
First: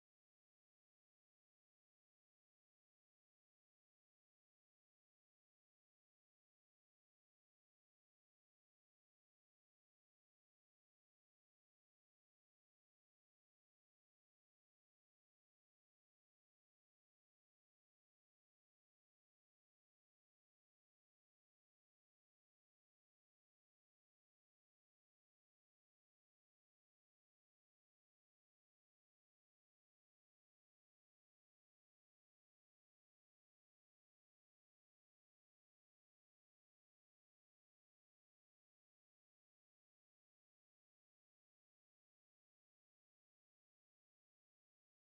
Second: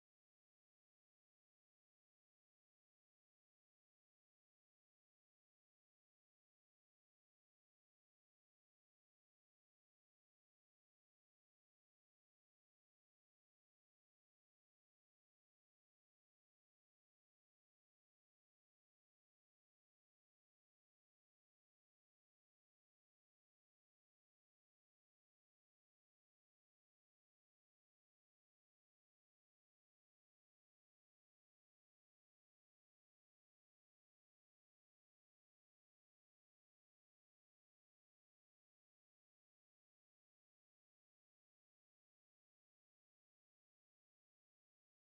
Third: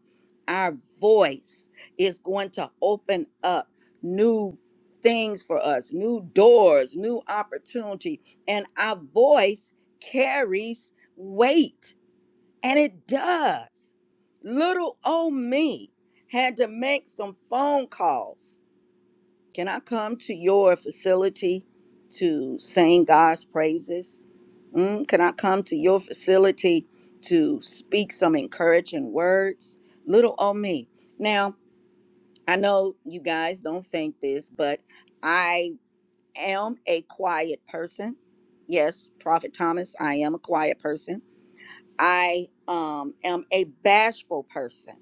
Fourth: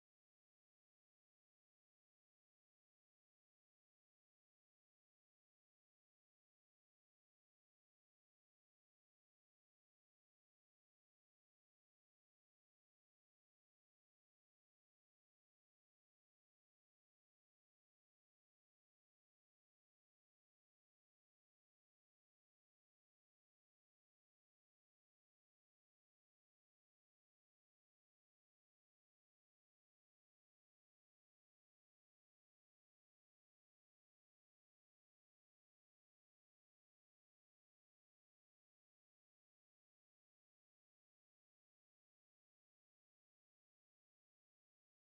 Speaker 4: our voice is going to open up new things for us new doors new opportunity and our voice carries weight and it does little old me had to make some phone calls can I come to your facility to sing God's praises? Mm, can I come to your facility to speak some encouraging words? Little old me. Now, I know you guys don't think this, but I am a quiet person. Yes, Prophet Thomas, I am a quiet person. I um, am a bashful person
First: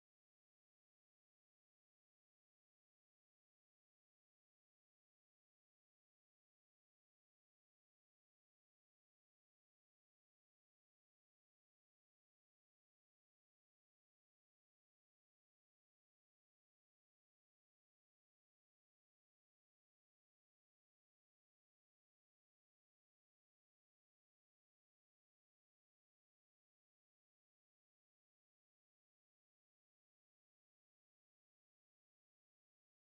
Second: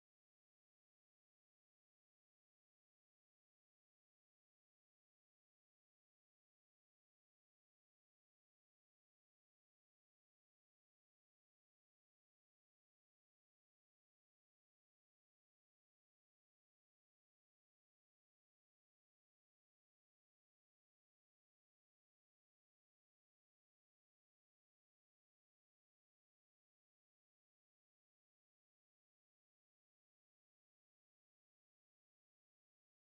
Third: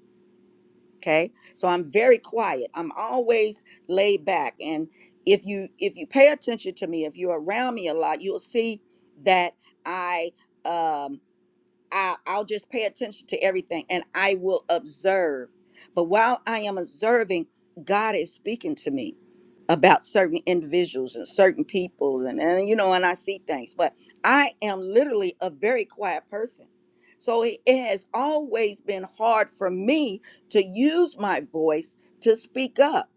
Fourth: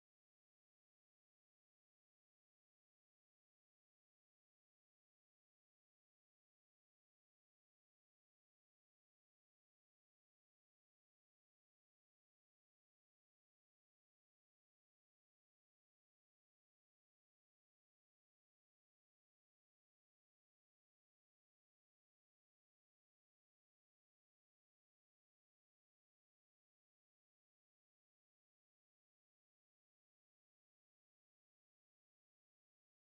Speaker 4: okay so i'm very quiet i'm always laid back and if you if you pay attention to me if you're around me a lot you'll see that i um I, I'll just pay attention to everything and I will observe. But while I am observing, God is speaking to me about certain individuals and certain people and, and you know and I see things but I am literally a very quiet person so it, it has always been hard for me to use my voice to speak up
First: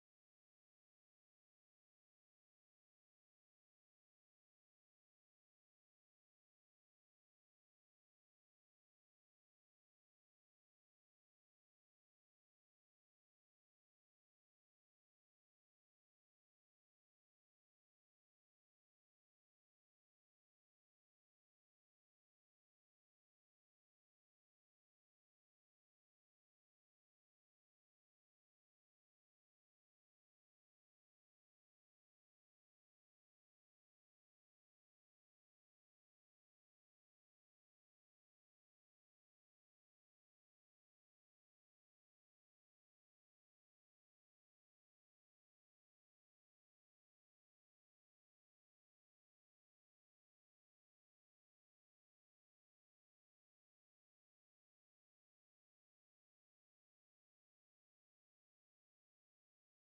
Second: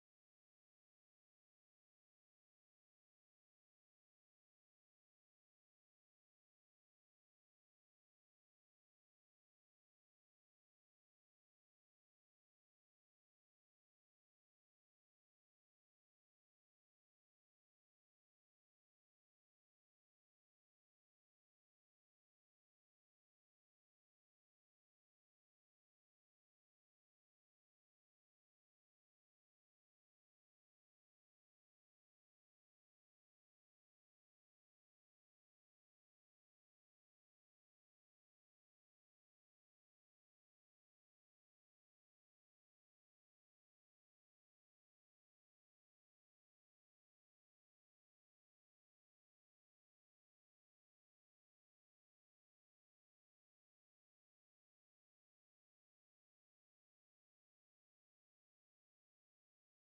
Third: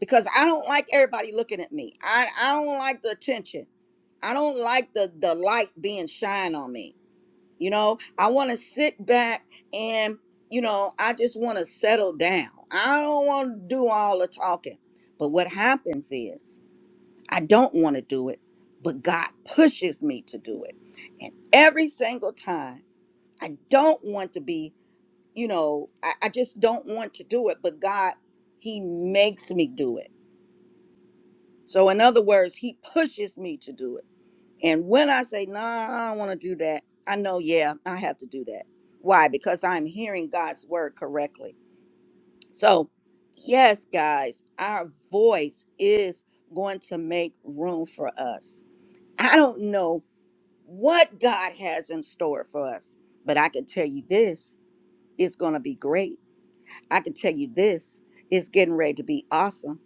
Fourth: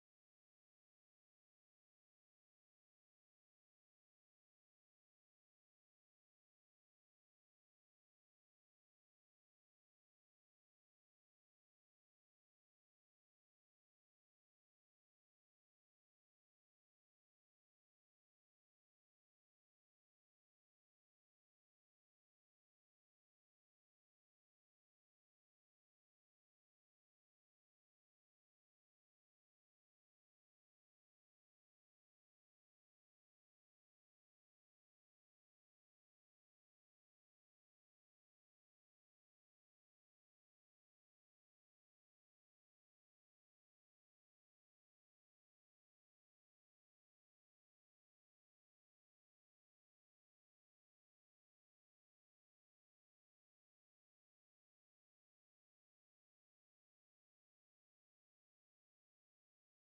Speaker 4: because I don't like everybody looking at me I, I don't like the attention I don't like the the light being shined on me you know, I want to sit back and, you know, I just want to settle down. I don't want to do all the talking. But what happens is I don't want to do it, but God pushes me to do it. And every single time I don't want to be, you know, I, I just don't want to do it, but God, He makes me do it. So, in other words, He pushes me to do it. And when I say, nah, I don't want to do that, I know, yeah, I have to do that. Why? Because I'm hearing God's word correctly. So, yes, guys, our voice is going to make room for us. I don't know what God has in store for us, but I can tell you this it's going to be great. I can tell you this it's getting ready to be awesome.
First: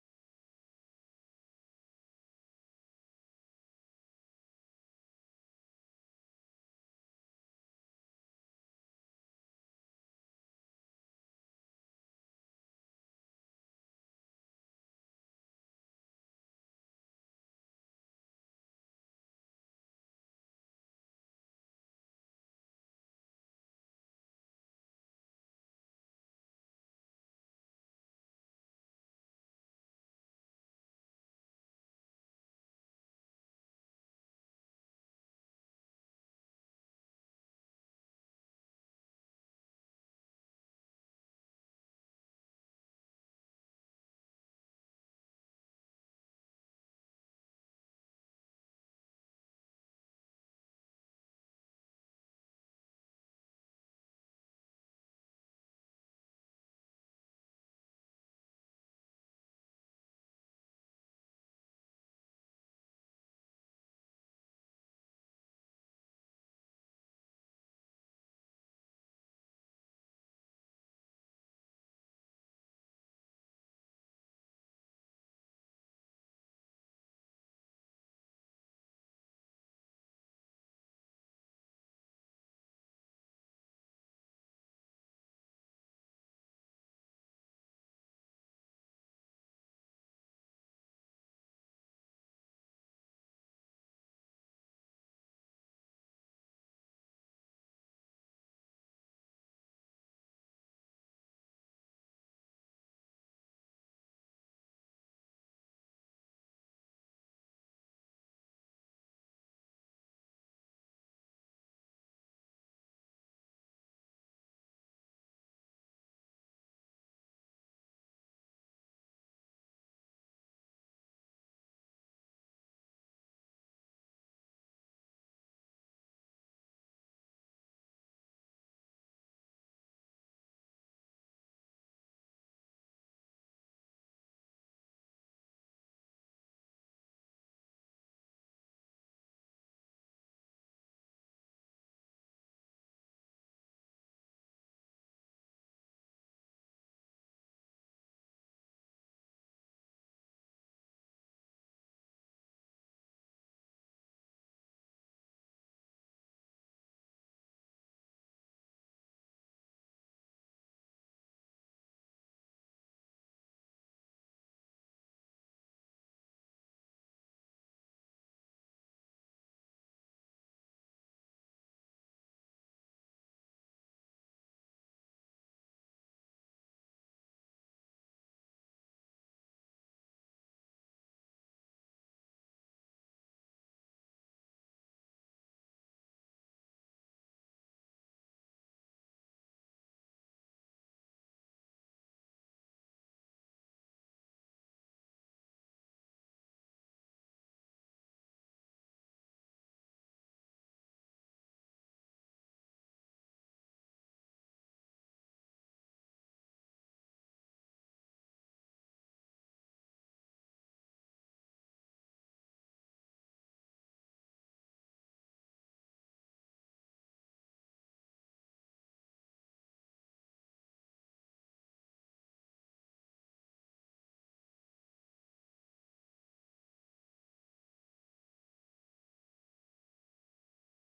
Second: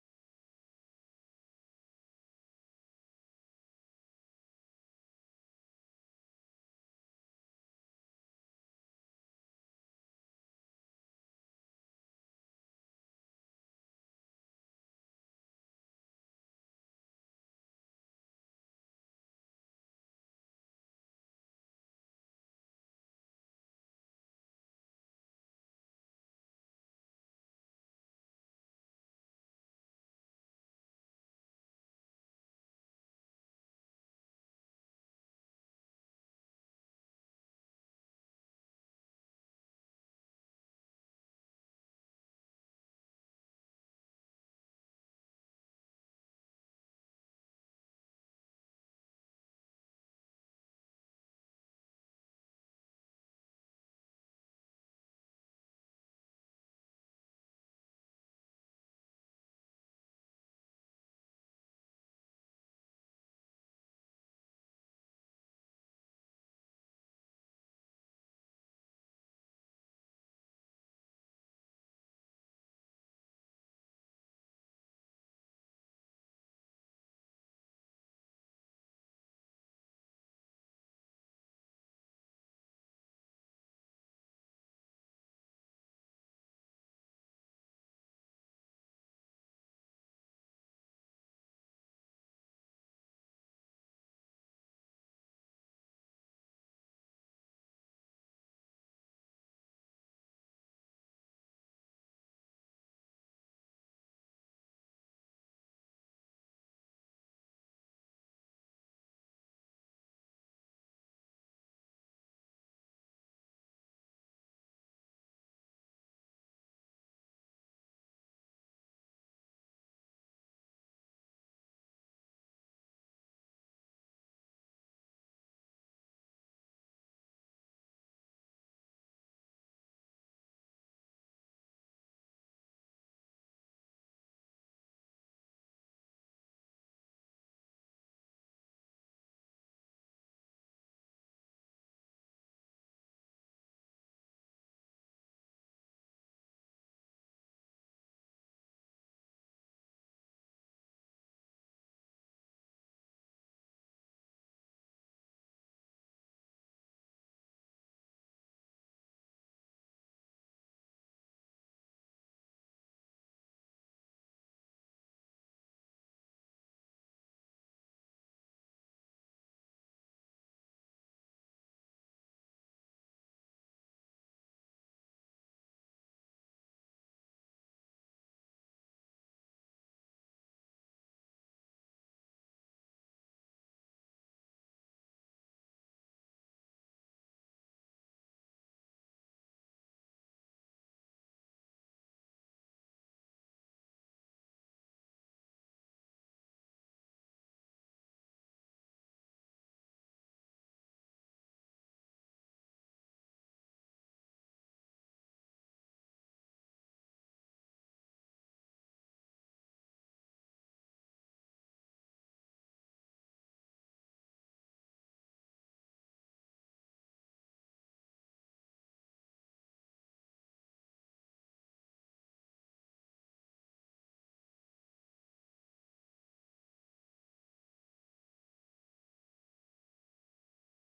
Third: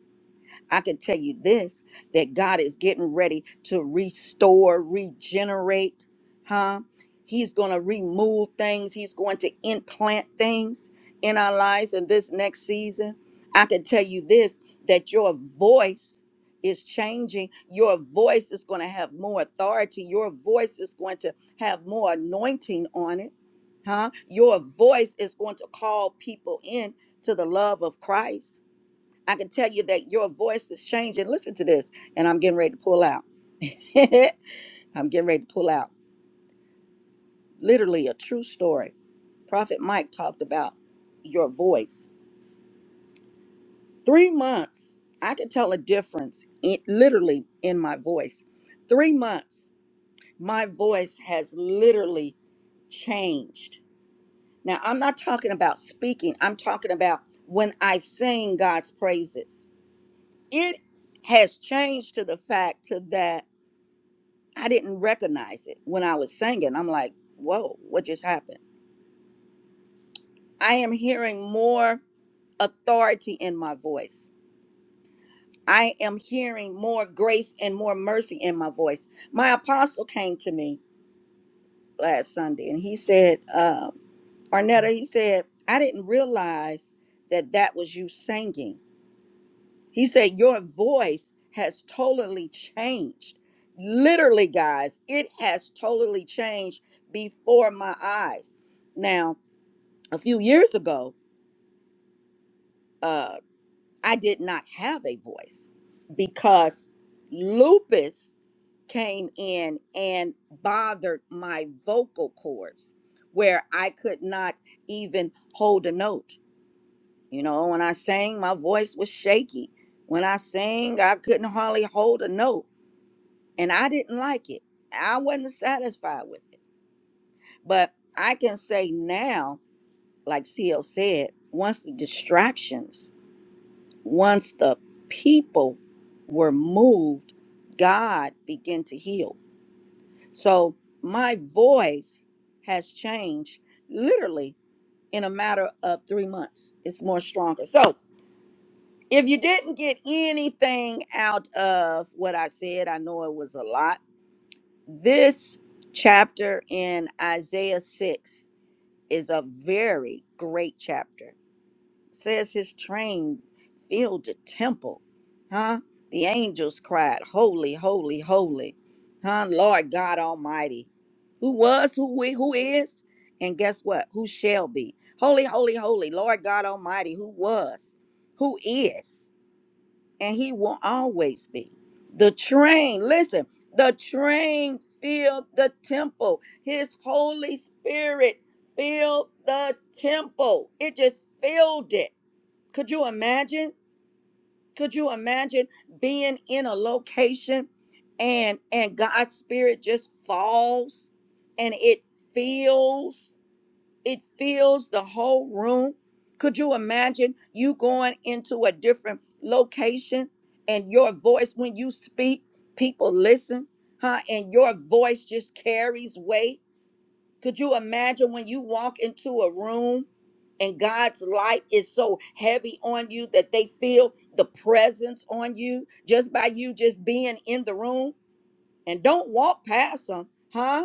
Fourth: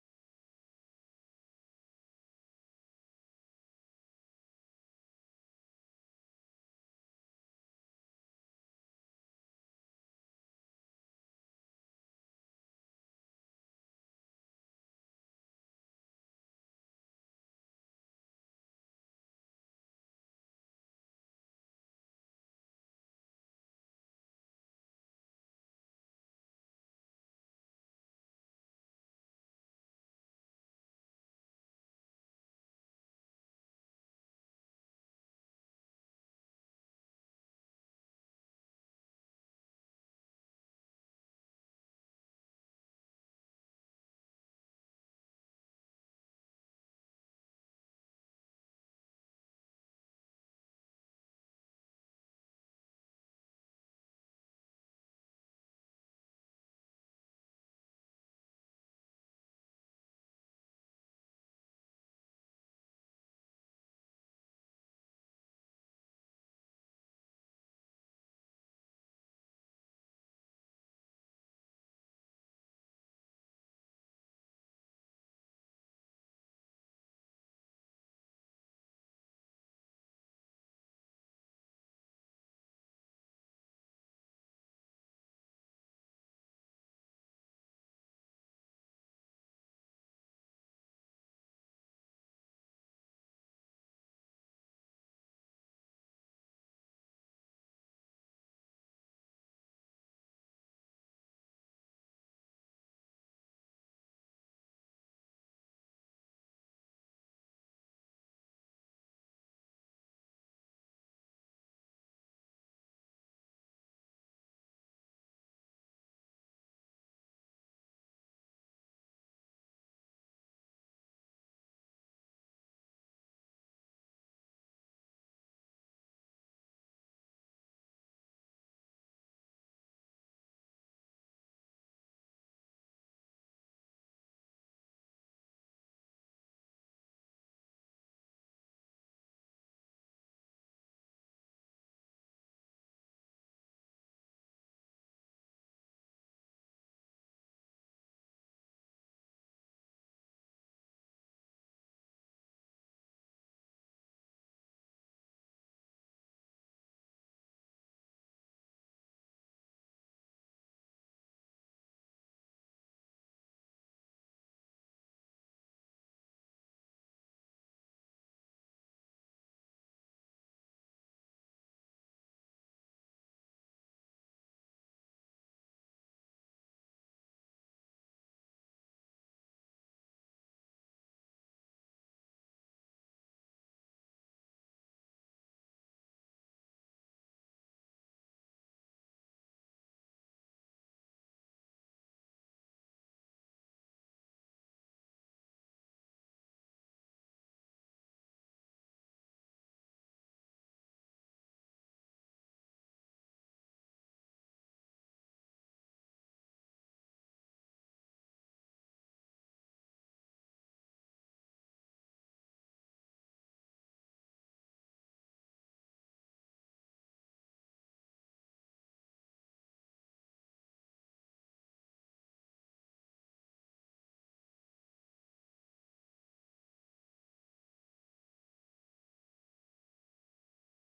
Speaker 4: I can tell you this that God is getting ready to restore, regenerate, huh? He's going to remove things, He's going to implant things in our lives in this next season. I can tell you this that your voice is changing. Your voice is going to have more authority. Your voice is going to have more anointing on it. Huh? Your voice is going to call people in to the love of Christ I can tell you that your voice is changing. Listen to this. And I'm getting ready to pull out. I'm getting ready to pull out. Literally a true story. Prophet Mike talked about your voice. Three months, I could tell a difference in, literally in my voice. Three months, my voice has literally changed. Now, I'm not talking about speaking, I'm talking about when I sing God's praises. It has changed to the fact to that. I didn't recognize it when I was singing. I'm like, whoa, what just happened? I am hearing more authority in my voice. I am hearing more grace and more mercy in my voice. My apostle came to me last Sunday and he said, um, Arnetta, he said, I didn't realize that that was you singing. He said, Your voice has totally changed. Literally, guys, it has totally changed before my eyes. Now, a few years ago, uh, I did not have a voice because lupus came in and bothered my vocal cords where I could not even hold a note. You know, when I sang, my voice was shaky. When I sang, I couldn't hardly hold a note and I didn't like it. I wasn't satisfied with it. But I can say now, like CL said, once the distractions, once the people were moved, God began to heal. So my voice has changed literally in a matter of three months. It's more stronger. So if you didn't get anything out of what I said, I know it was a lot This chapter in Isaiah 6 is a very great chapter. It says his train filled the temple, huh? The angels cried, Holy, holy, holy, huh? Lord God Almighty, who was, who we, who is, and guess what? Who shall be? Holy, holy, holy, Lord God Almighty, who was, who is and he will always be. The train, listen, the train filled the temple. His Holy Spirit filled the temple. It just filled it. Could you imagine? Could you imagine being in a location and and God's spirit just falls and it fills it fills the whole room. Could you imagine you going into a different location and your voice when you speak, people listen, huh? And your voice just carries weight. Could you imagine when you walk into a room and God's light is so heavy on you that they feel the presence on you just by you just being in the room and don't walk past them, huh?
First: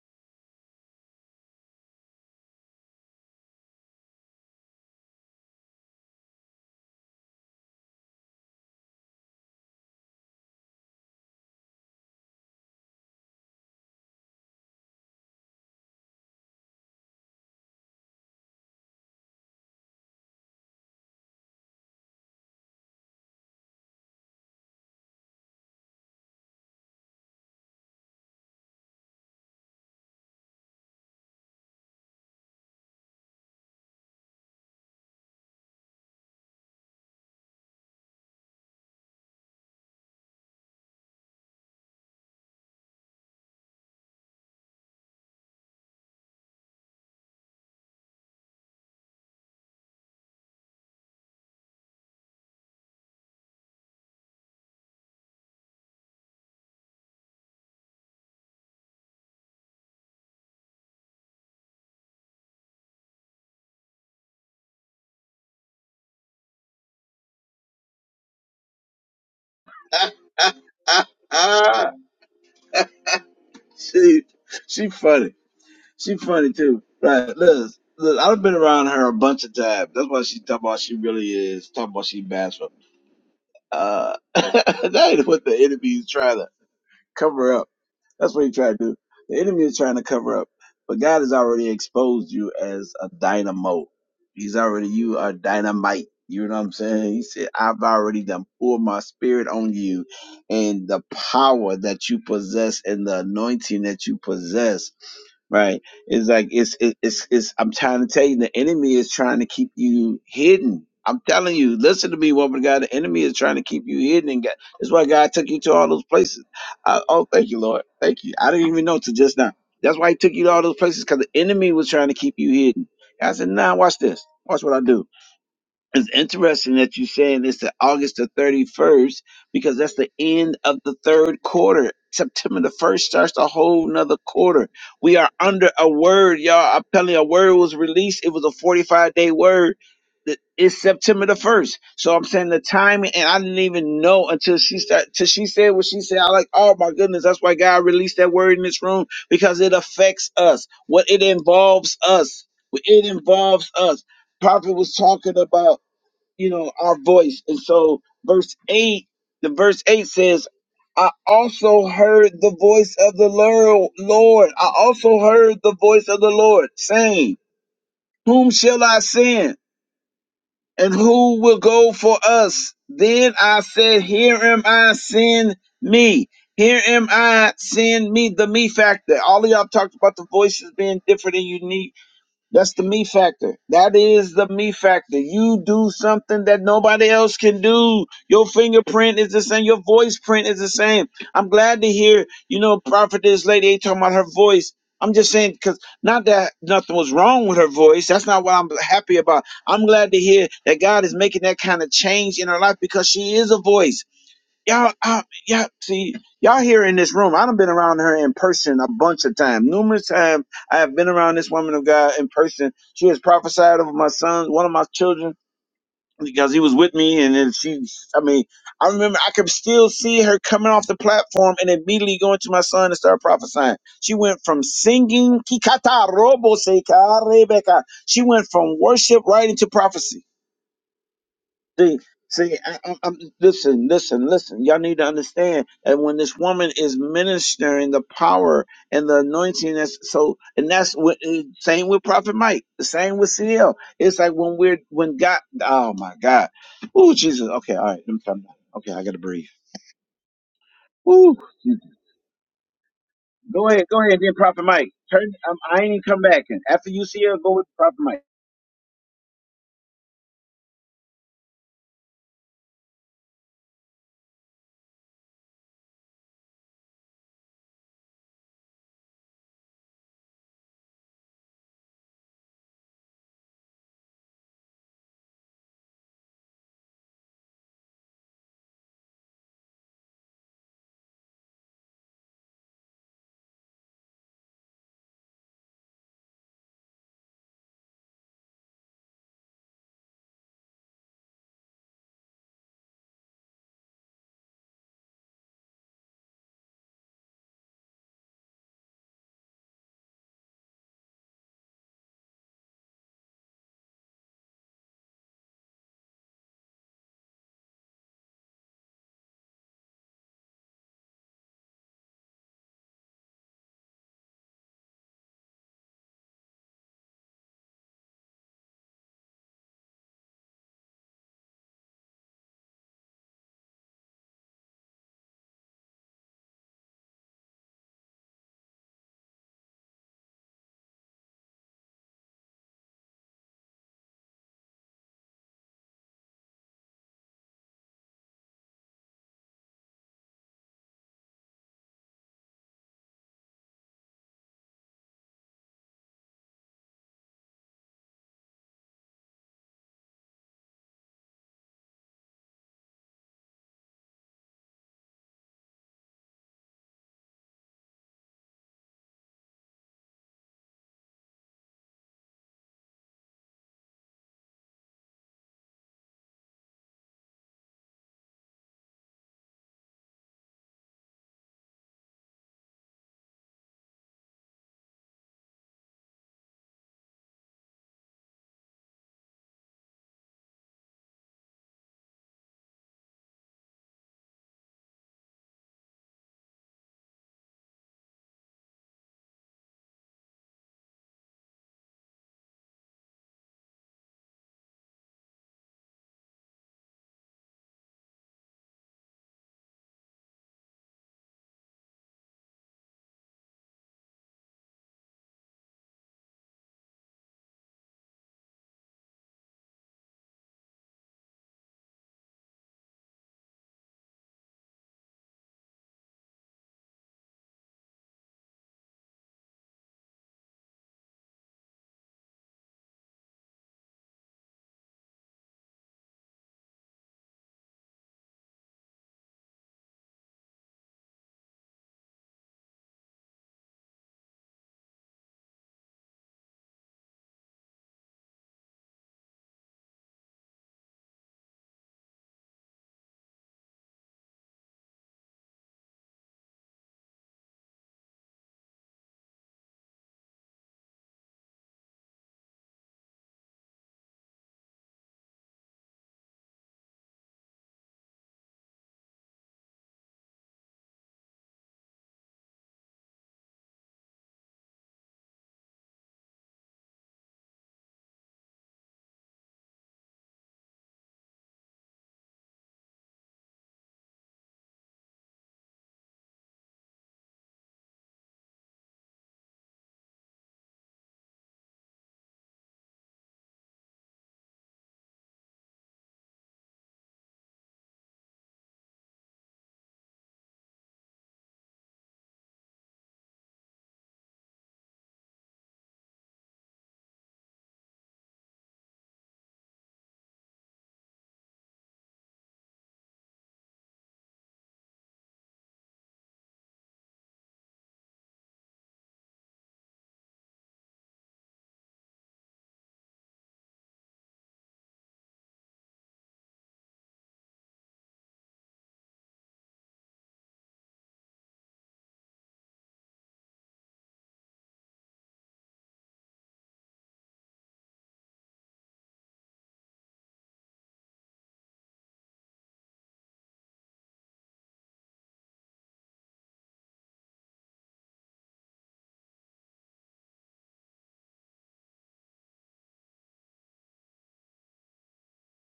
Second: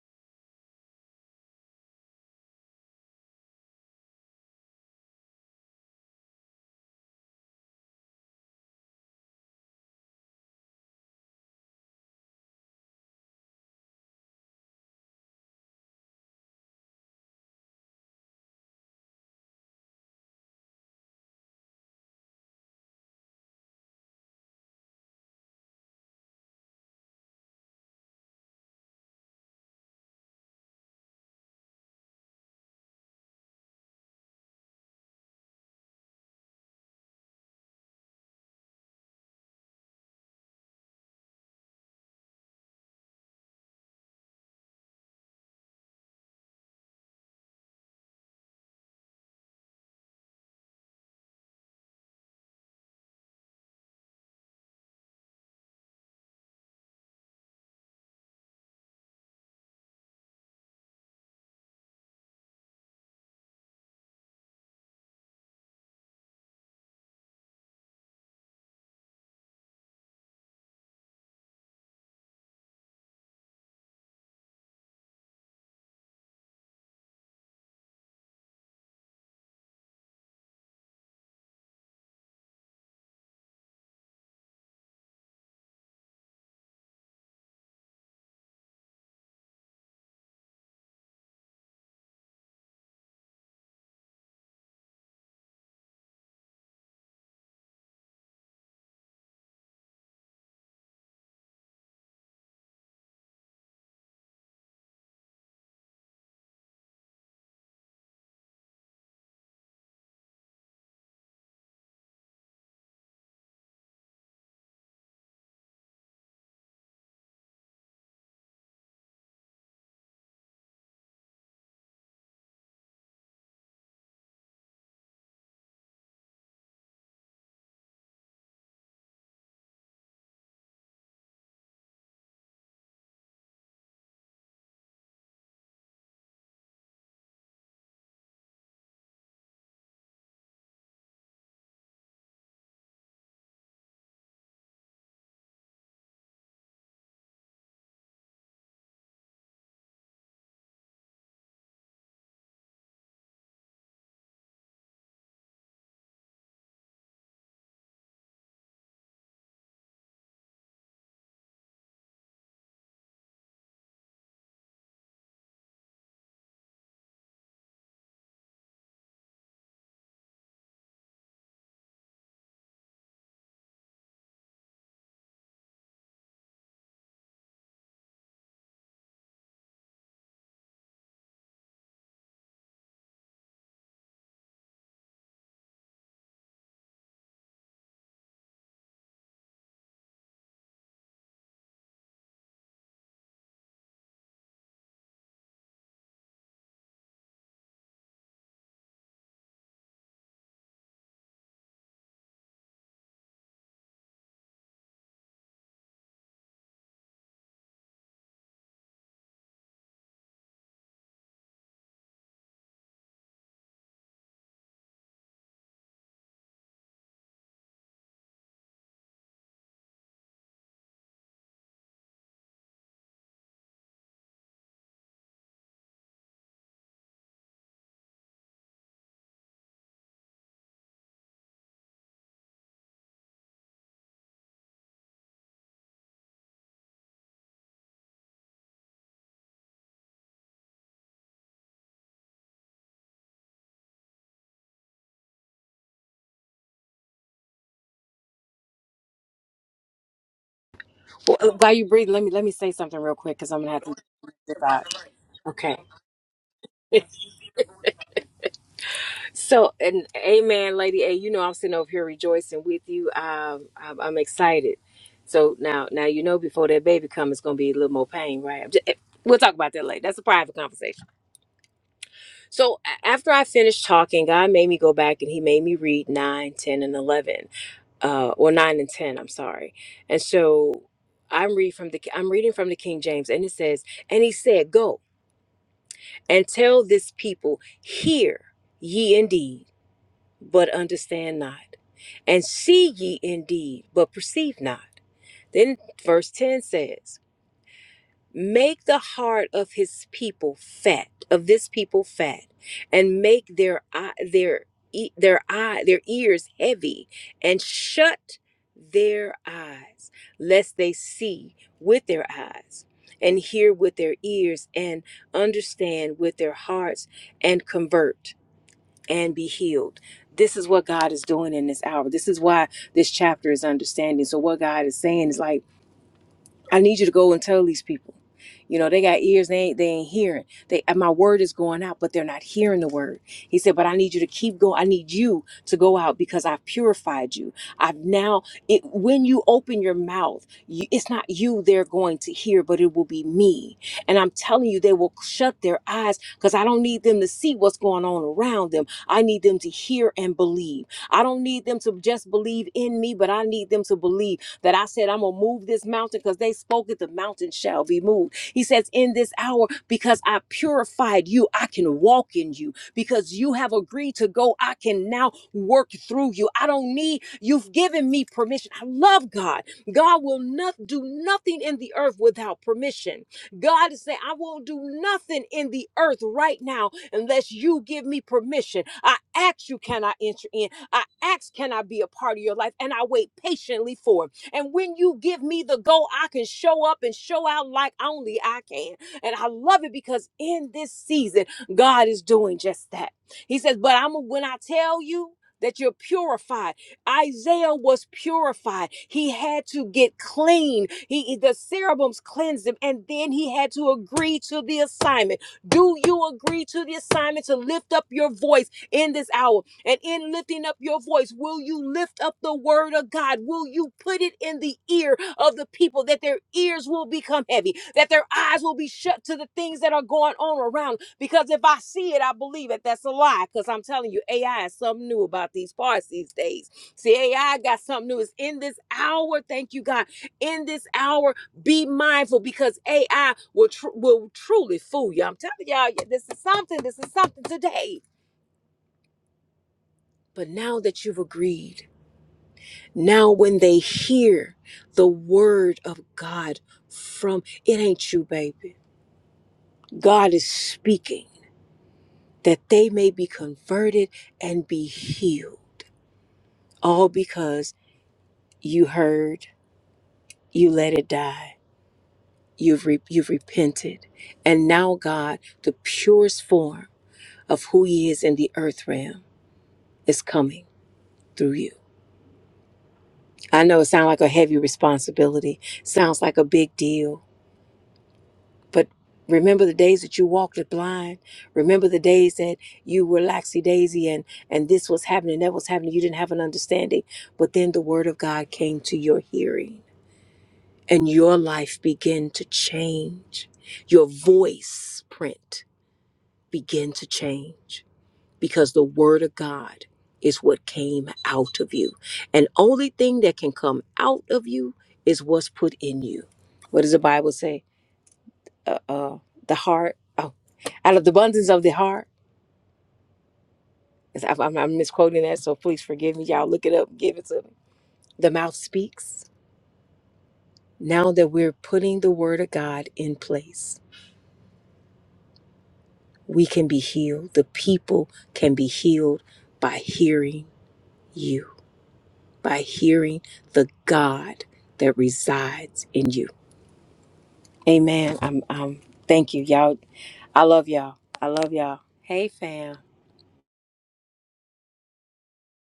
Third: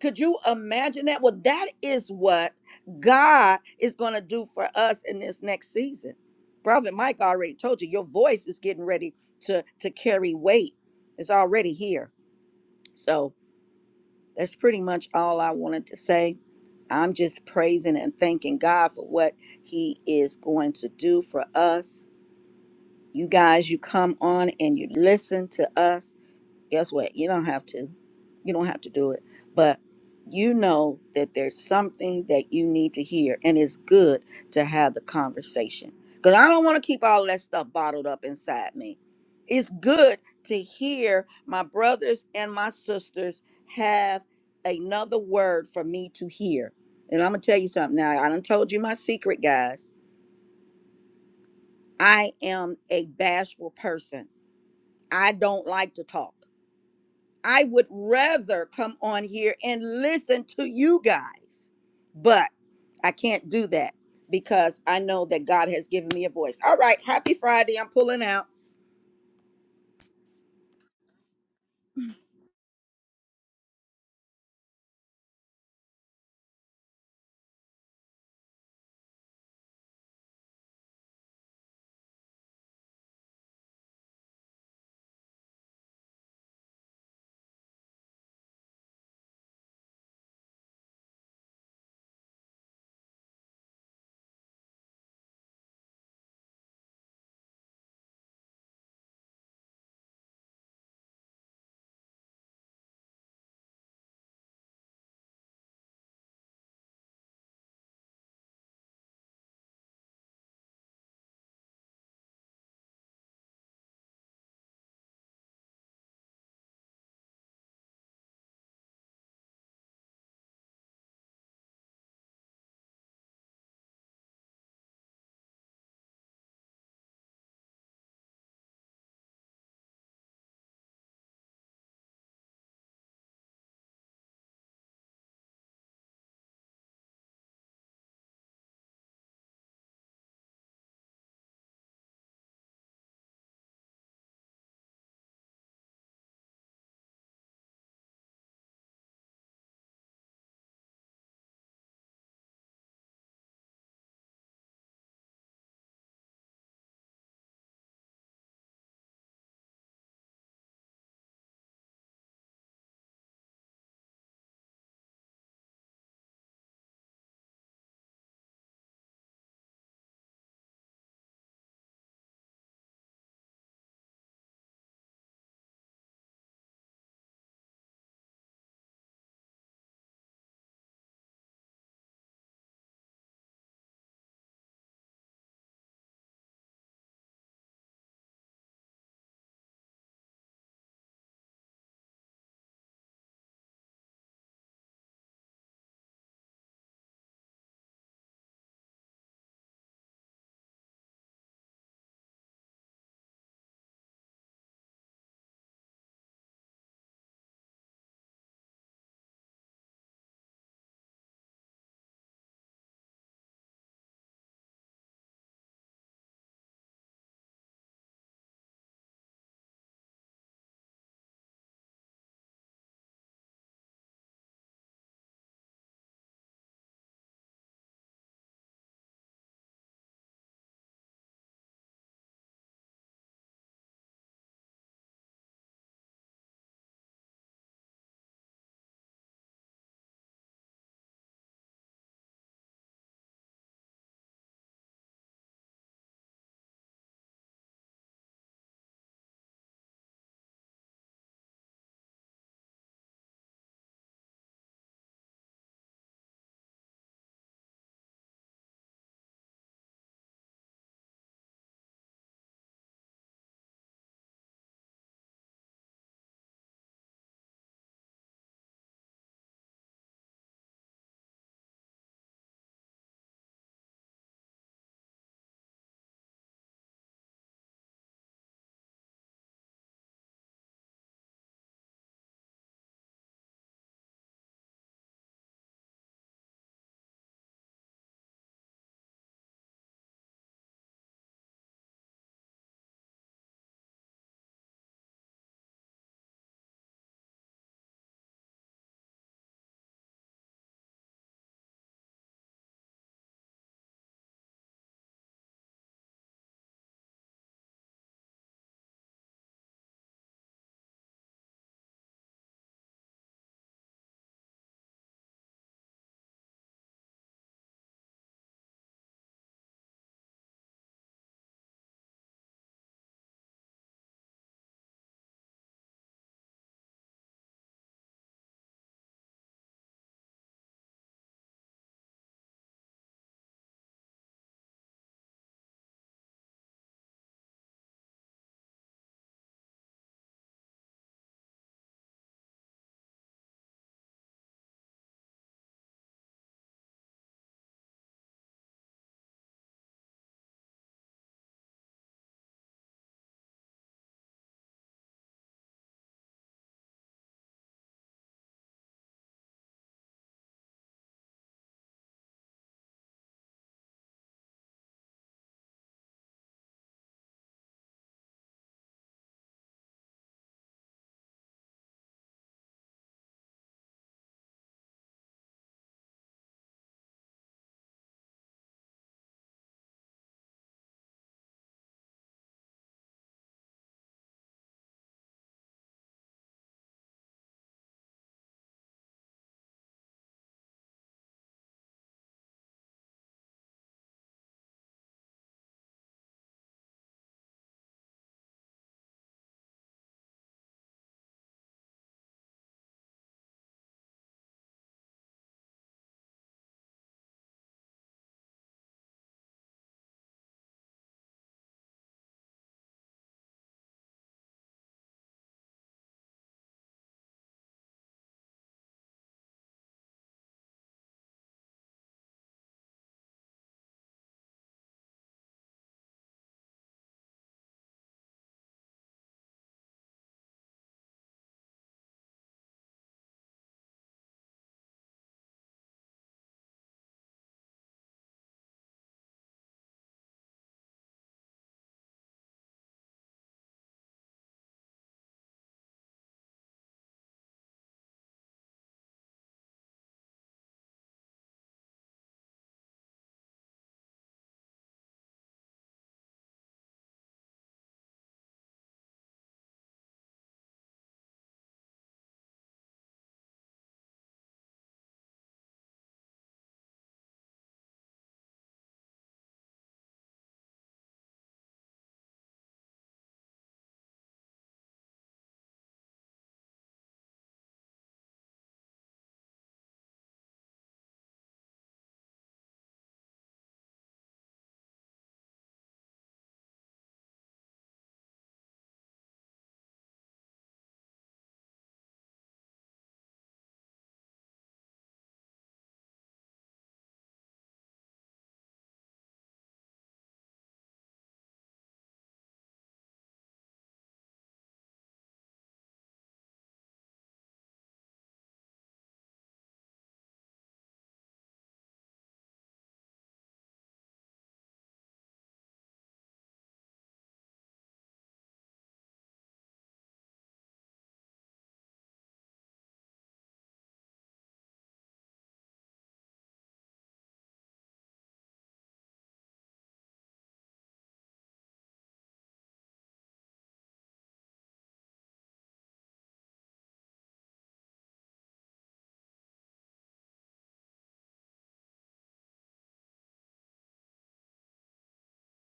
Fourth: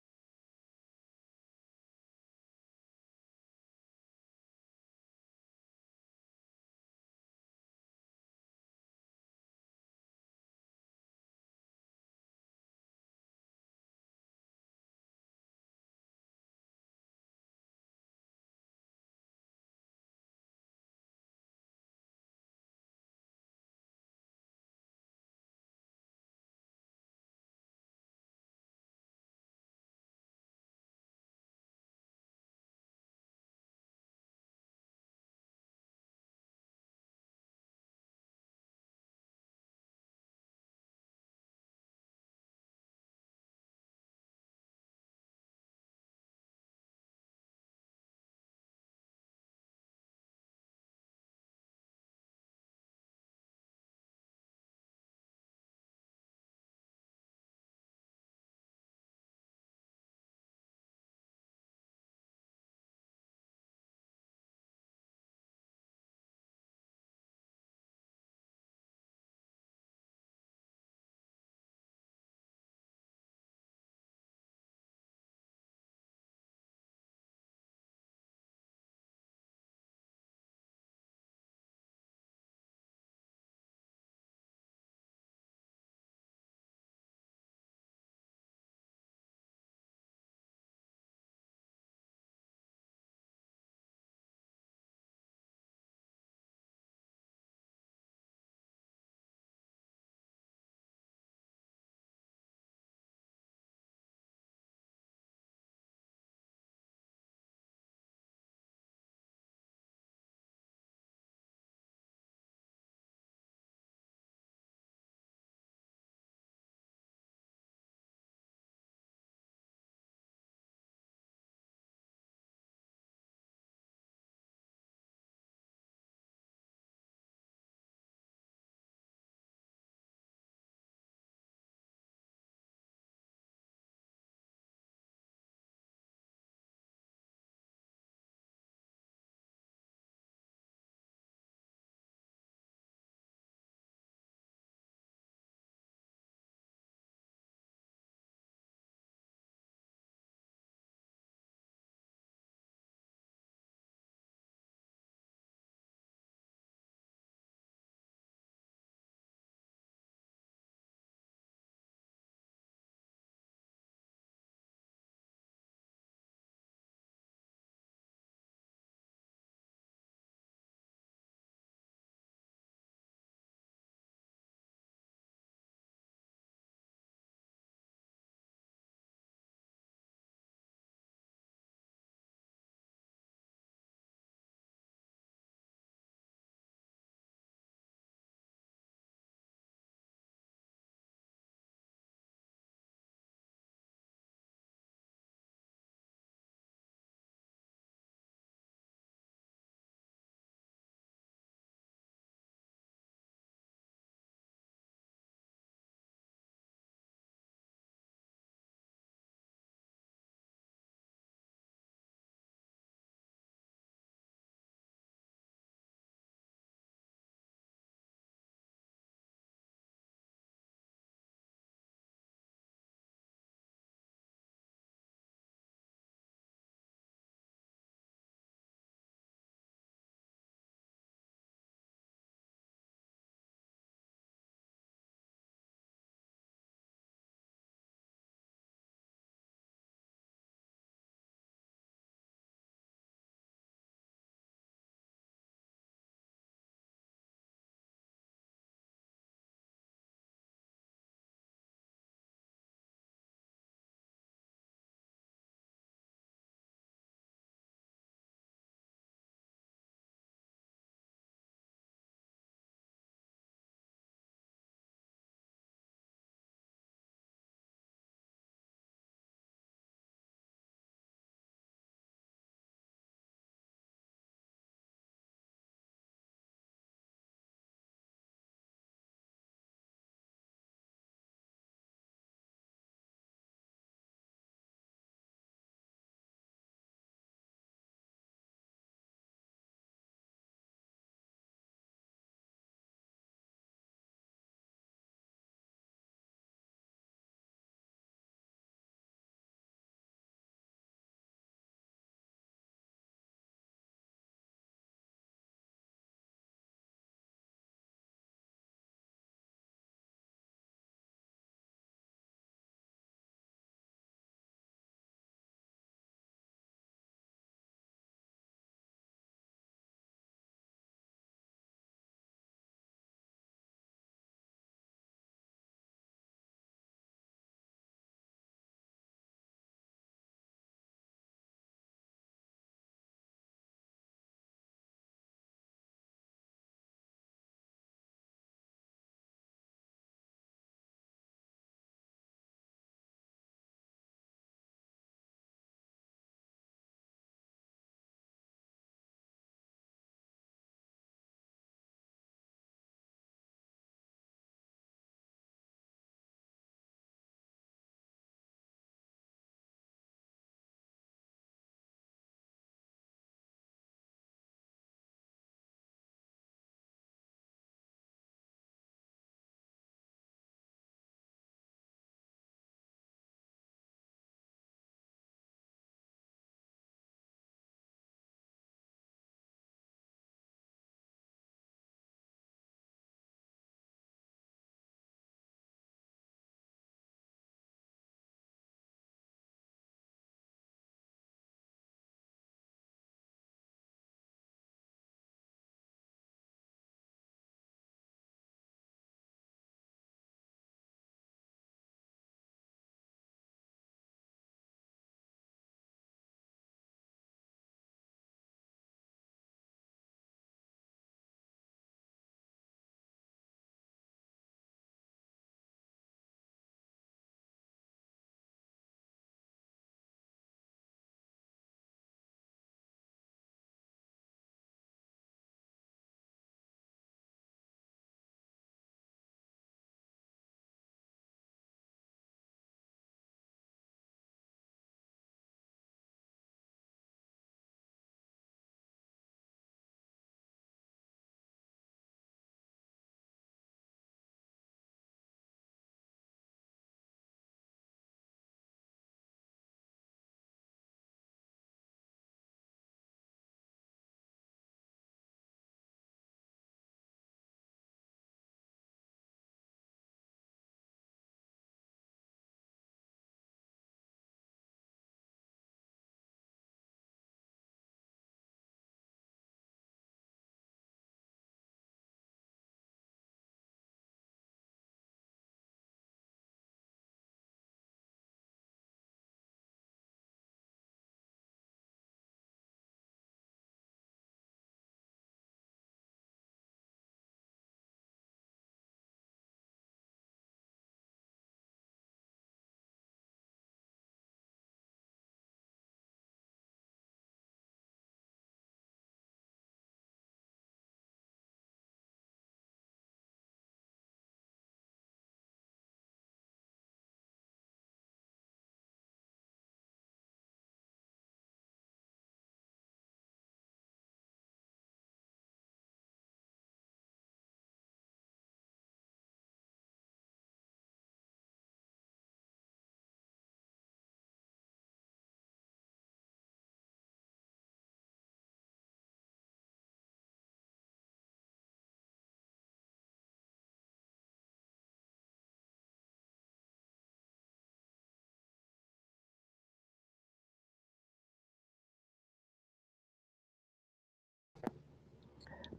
Speaker 4: Could you imagine that? Well, that is what God is going to do for us in this next season. Prophet Mike already told you your voice is getting ready to to carry weight. It's already here. So that's pretty much all I wanted to say. I'm just praising and thanking God for what He is going to do for us. You guys, you come on and you listen to us guess what? You don't have to. You don't have to do it. But you know that there's something that you need to hear, and it's good to have the conversation. Because I don't want to keep all that stuff bottled up inside me. It's good to hear my brothers and my sisters have another word for me to hear. And I'm going to tell you something now. I done told you my secret, guys. I am a bashful person. I don't like to talk. I would rather come on here and listen to you guys, but I can't do that because I know that God has given me a voice. All right, happy Friday. I'm pulling out.
Speaker 1: Ah, ah. She, she funny. She funny too. Right. Look, look. I've been around her a bunch of times. That's why she talk about she really is. Talk about she bashful. Uh, that ain't what the enemy is trying to. cover up. That's what he tried to do. The enemy is trying to cover up, but God has already exposed you as a dynamo. He's already you are dynamite. You know what I'm saying? He said, "I've already done poured my spirit on you, and the power that you possess and the anointing that you possess, right? It's like it's it- it's it's. I'm trying to tell you, the enemy is trying to keep you hidden. I'm telling you, listen to me, woman of God. The enemy is trying to keep you hidden, and God, that's why God took you to all those places I, oh, thank you, Lord. Thank you. I didn't even know till just now. That's why he took you to all those places because the enemy was trying to keep you hidden. I said, nah, watch this. Watch what I do. It's interesting that you're saying it's the August the 31st because that's the end of the third quarter. September the 1st starts a whole nother quarter. We are under a word, y'all. I'm telling you, a word was released. It was a 45 day word. That- It's September the 1st. So I'm saying the timing, and I didn't even know until she start, till she said what she said. I like, oh my goodness, that's why God released that word in this room because it affects us. What it involves us. It involves us. Prophet was talking about you know, our voice. And so verse 8, the verse 8 says, I also heard the voice of the Lord. Lord. I also heard the voice of the Lord saying, Whom shall I send? And who will go for us? Then I said, Here am I, send me. Here am I, send me. The me factor. All of y'all talked about the voices being different and unique that's the me factor. That is the me factor. You do something that nobody else can do. Your fingerprint is the same. Your voice print is the same. I'm glad to hear, you know, prophetess lady ain't talking about her voice. I'm just saying, because not that nothing was wrong with her voice. That's not what I'm happy about. I'm glad to hear that God is making that kind of change in her life because she is a voice y'all, I, y'all, see, y'all here in this room. I done been around her in person a bunch of times. Numerous times I have been around this woman of God in person. She has prophesied over my son, one of my children, because he was with me. And then she, I mean, I remember I could still see her coming off the platform and immediately going to my son and start prophesying. She went from singing, Kikata Robo Seka Rebecca. She went from worship right into prophecy. See, see, I, I, I'm listen, listen, listen. Y'all need to understand. And when this woman is ministering the power and the anointing, that's so, and that's what eh, same with Prophet Mike, the same with CL. It's like when we're when God. Oh my God. Oh Jesus. Okay, all right. Let me calm down. Okay, I gotta breathe.
Speaker 3: Well,
Speaker 1: Ooh.
Speaker 3: uh, while
Speaker 1: Jesus.
Speaker 3: you're breathing, let me let me say something real quick because I'm
Speaker 1: Go
Speaker 3: gonna have
Speaker 1: ahead,
Speaker 3: to
Speaker 1: go ahead, then
Speaker 3: get
Speaker 1: Prophet
Speaker 3: back.
Speaker 1: Mike. Turn. Um,
Speaker 3: Okay.
Speaker 1: I ain't even come back. And after you see her, go with Prophet Mike.
Speaker 3: So, and amen, Lady A. You know, I'm sitting over here rejoicing with you. Um, I'm, I'm excited. So now, now you know, before that baby comes, it's gonna be a little more pain, right? I'm just, we'll talk about that later. That's a private conversation. So a- after I finished talking, God made me go back and He made me read 9, 10, and 11. uh, or nine and ten. I'm sorry. And so I'm reading from the I'm reading from the King James, and it says, "And he said, Go and tell this people, hear ye indeed, but understand not, and see ye indeed, but perceive not." Then verse ten says. Make the heart of his people fat, of this people fat, and make their eye, their e- their eye, their ears heavy, and shut their eyes, lest they see with their eyes, and hear with their ears, and understand with their hearts, and convert and be healed. This is what God is doing in this hour. This is why this chapter is understanding. So what God is saying is like I need you to go and tell these people. You know, they got ears, they ain't they ain't hearing. They and my word is going out, but they're not hearing the word. He said, But I need you to keep going. I need you to go out because I've purified you. I've now it when you open your mouth, you, it's not you they're going to hear, but it will be me. And I'm telling you, they will shut their eyes because I don't need them to see what's going on around them. I need them to hear and believe. I don't need them to just believe in me, but I need them to believe that I said, I'm going to move this mountain because they spoke it, the mountain shall be moved. He says, In this hour, because I purified you, I can walk in you. Because you have agreed to go, I can now work through you. I don't need, you've given me permission. I love God. God will not do nothing in the earth without permission. God is saying, I won't do nothing in the earth right now unless you give me permission. I ask you, can I enter in? I ask, can I be a part of your life? And I wait patiently for it. And when you give me the go, I can show up and show out like only I can. And I love it because in this season, God is doing just that. He says, But I'm when I tell you that you're purified. Isaiah was purified. He had to get clean. He the serums cleansed him, and then he had to agree to the assignment. Do you agree to the assignment to lift up your voice in this hour? And in lifting up your voice, will you lift up the word of God? Will you put it in the ear of the people that their ears will become heavy, that their eyes will be shut to the things that are going on around? Because if I see it, I believe it. That's a lie. Because I'm telling you, AI is something new about these parts these days. See, AI got something new. It's in this hour. Thank you, God. In this hour, be mindful because AI will, tr- will truly fool you. I'm telling y'all, yeah, this is something. This is something today. But now that you've agreed, now when they hear the word of God from it ain't you, baby. God is speaking that they may be converted and be healed. All because you heard, you let it die. You've re- you've repented. And now God, the purest form of who he is in the earth realm is coming through you. I know it sounds like a heavy responsibility. Sounds like a big deal But remember the days that you walked it blind. Remember the days that you were laxy daisy and and this was happening, that was happening. You didn't have an understanding. But then the word of God came to your hearing, and your life began to change. Your voice print began to change because the word of God is what came out of you. And only thing that can come out of you is what's put in you. What does the Bible say? Uh, uh, the heart. oh, out of the abundance of the heart. Is- I'm, I'm- misquoting that, so please forgive me. Y'all look it up, give it to me. The mouth speaks. Now that we're putting the word of God in place, we can be healed. The people can be healed by hearing you, by hearing the God that resides in you. Amen. I'm, i thank you, y'all. I love y'all. I love y'all. Hey, fam.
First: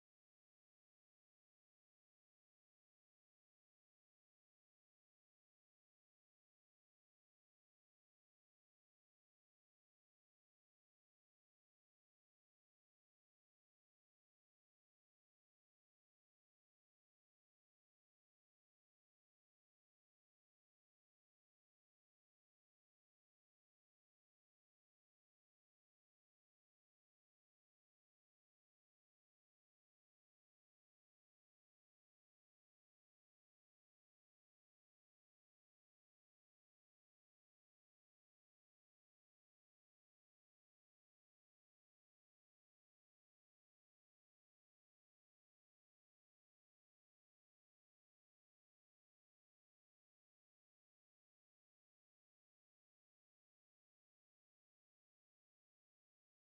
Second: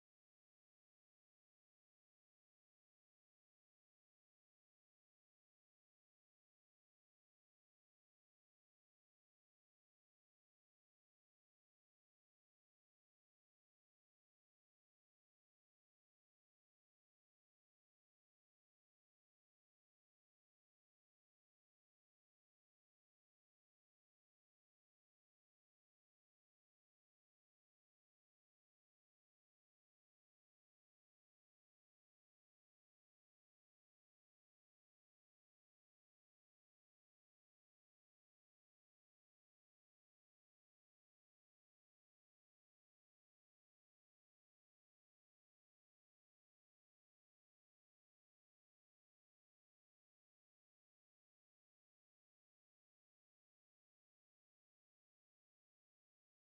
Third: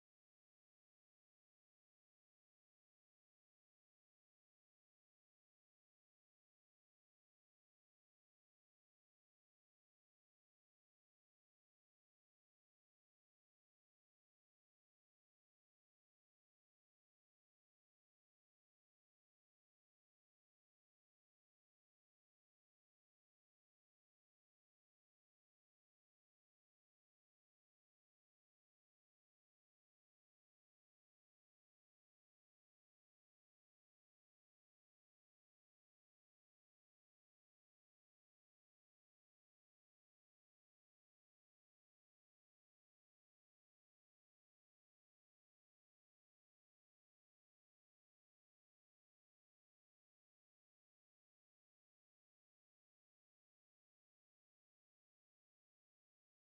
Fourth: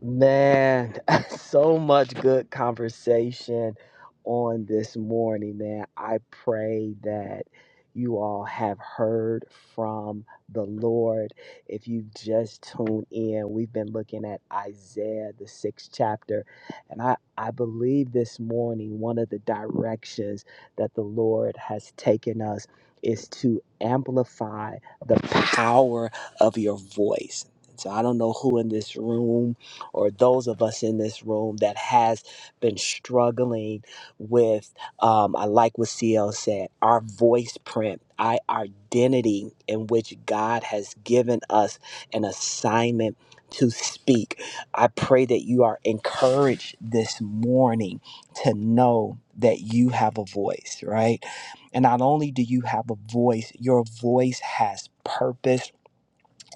Speaker 2: Man, so much good conversation on this morning, man. I pray that you all have heard from the Lord. If you've just tuned in, we've been looking at Isaiah, the sixth chapter. And I, I believe this morning, one of the directions that the Lord has taken us is to amplify the power of your voice. So I don't know who in this room or those of us in this room that has been struggling with, um, I like what CL said, our voice print, our identity in which God has given us an assignment to speak. I pray that you are encouraged this morning to know that you have a voice, right? And not only do you have a voice, your voice has purpose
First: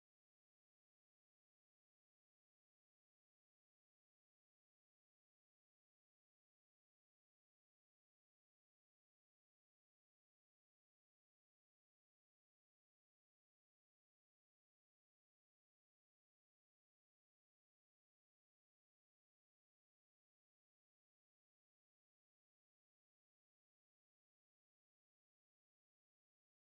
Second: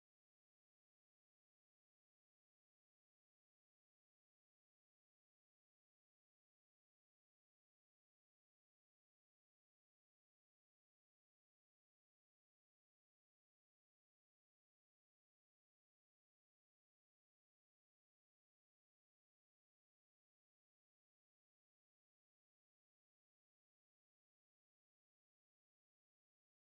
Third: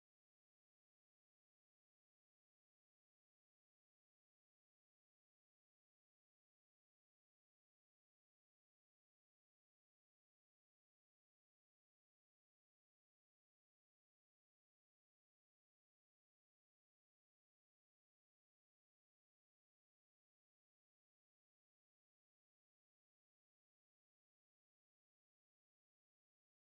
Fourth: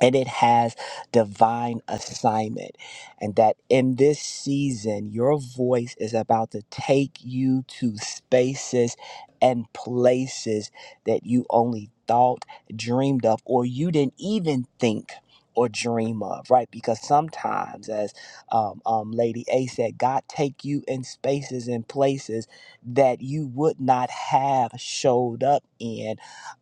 Speaker 2: and it has divine assignment. And that in this season, your voice is about to take you to spaces and places that you only thought, dreamed of, or you didn't even think. Or dream of, right? Because sometimes, as um, um, Lady A said, God take you in spaces and places that you would not have showed up in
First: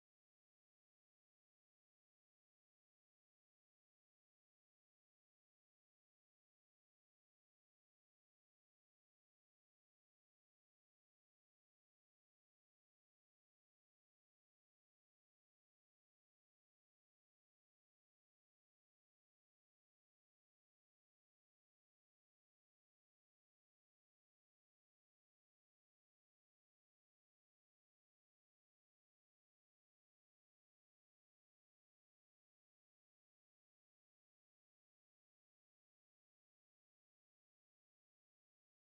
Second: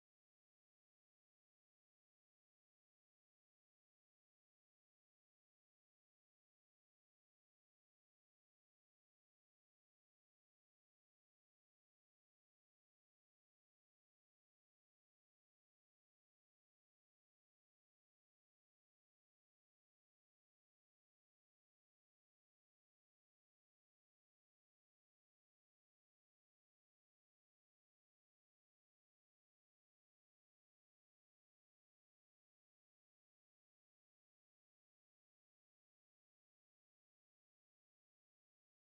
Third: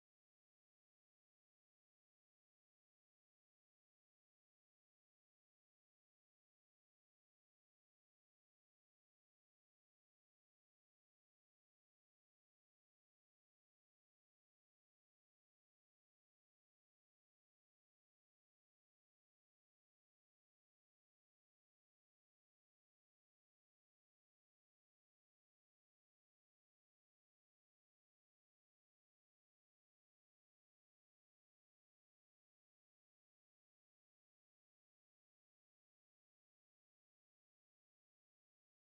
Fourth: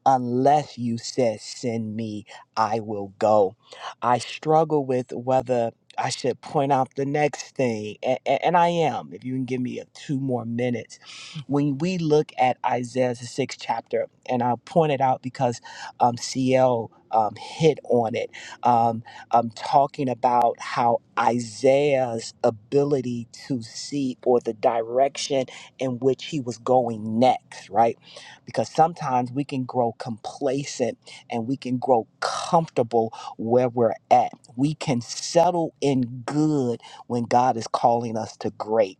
Speaker 2: unless you said, "Send me." I will go. I struggle with whether I should point out the next thing, and, and I am. If you can give me a two more minutes, when we look at Isaiah's sixth chapter, and I'll point it out because um, CL um, hit on it, um, am talking about how Isaiah's ability to see or the direction in which he was going next, right? Because sometimes we can grow complacent and we can grow comfortable where we're at. We can settle in good when God is calling us to great.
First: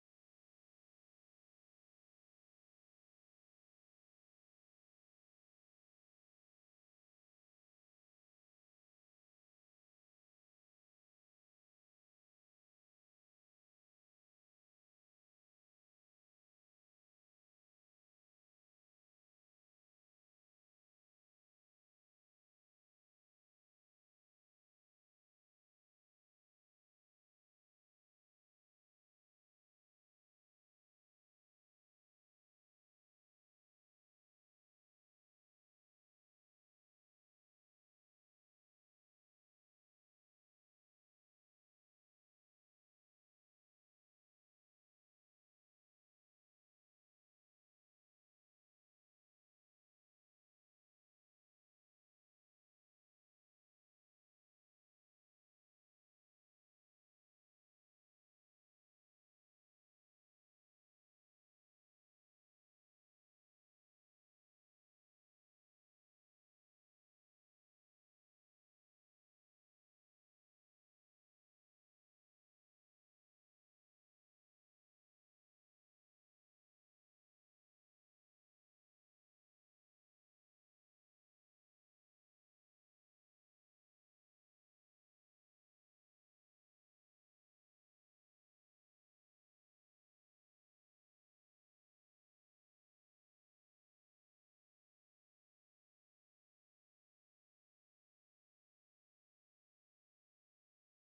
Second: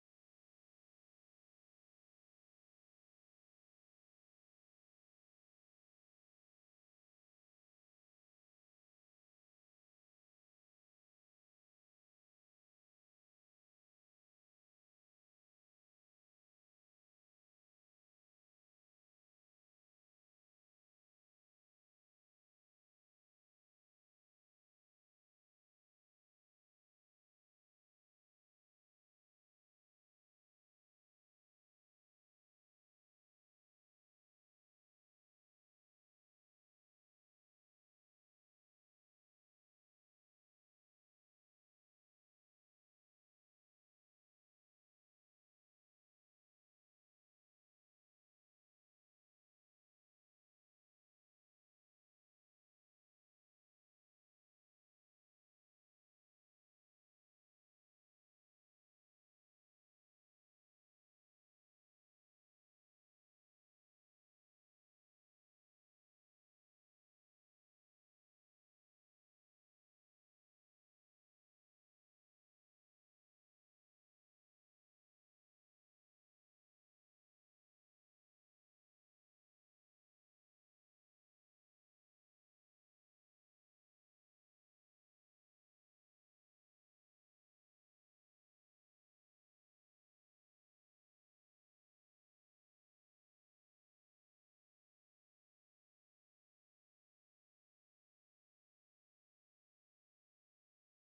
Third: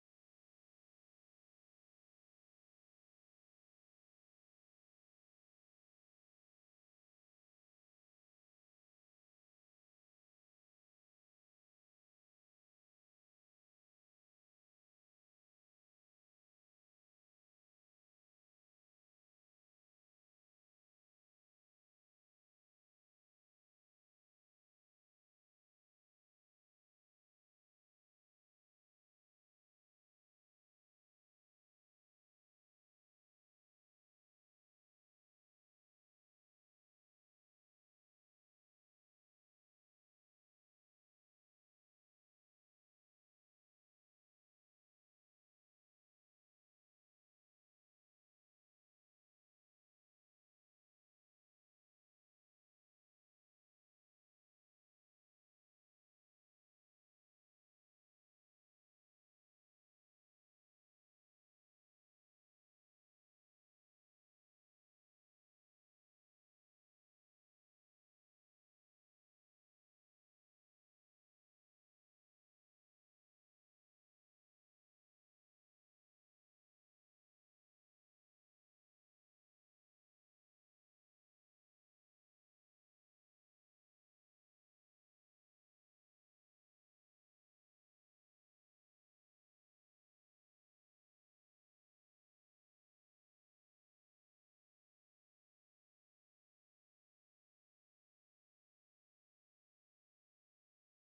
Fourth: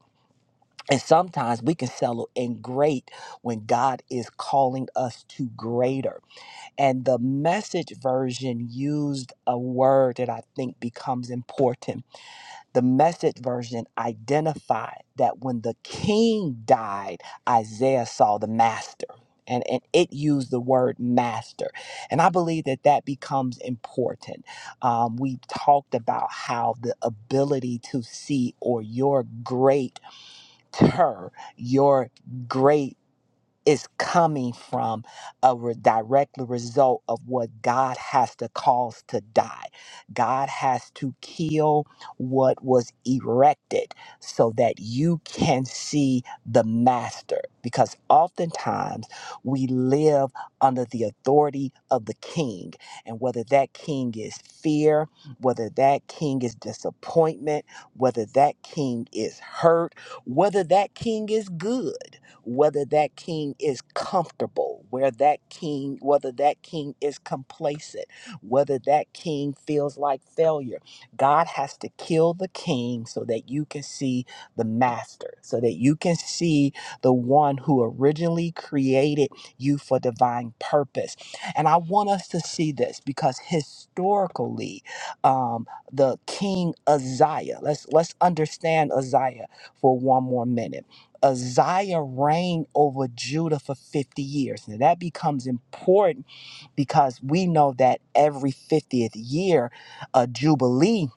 Speaker 2: And sometimes we can settle in great when God is calling us to greater. And the message version used a word that I think becomes important the message version identified that when the king died, Isaiah saw the master. And, and it used the word master. And I believe that that becomes important. Um, we talked about how the ability to see or your greater, your great is coming from a re- direct result of what God has to cause to die. God has to kill what was erected so that you can see the master. Because oftentimes we live under the authority of the king, and whether that king is fear, whether that king is disappointment, whether that king is hurt, whether that king is good whether that king is comfortable, where that king, whether that king is complacent, whether that king feels like failure. God has to kill the king so that you can see the master, so that you can see the one who originally created you for divine purpose. And I want us to see this because historically, um, the king Uzziah, let's let's understand Uzziah for one more minute Uzziah reigned over Judah for 50 years. Now that becomes important because we know that every 50th year, a jubilee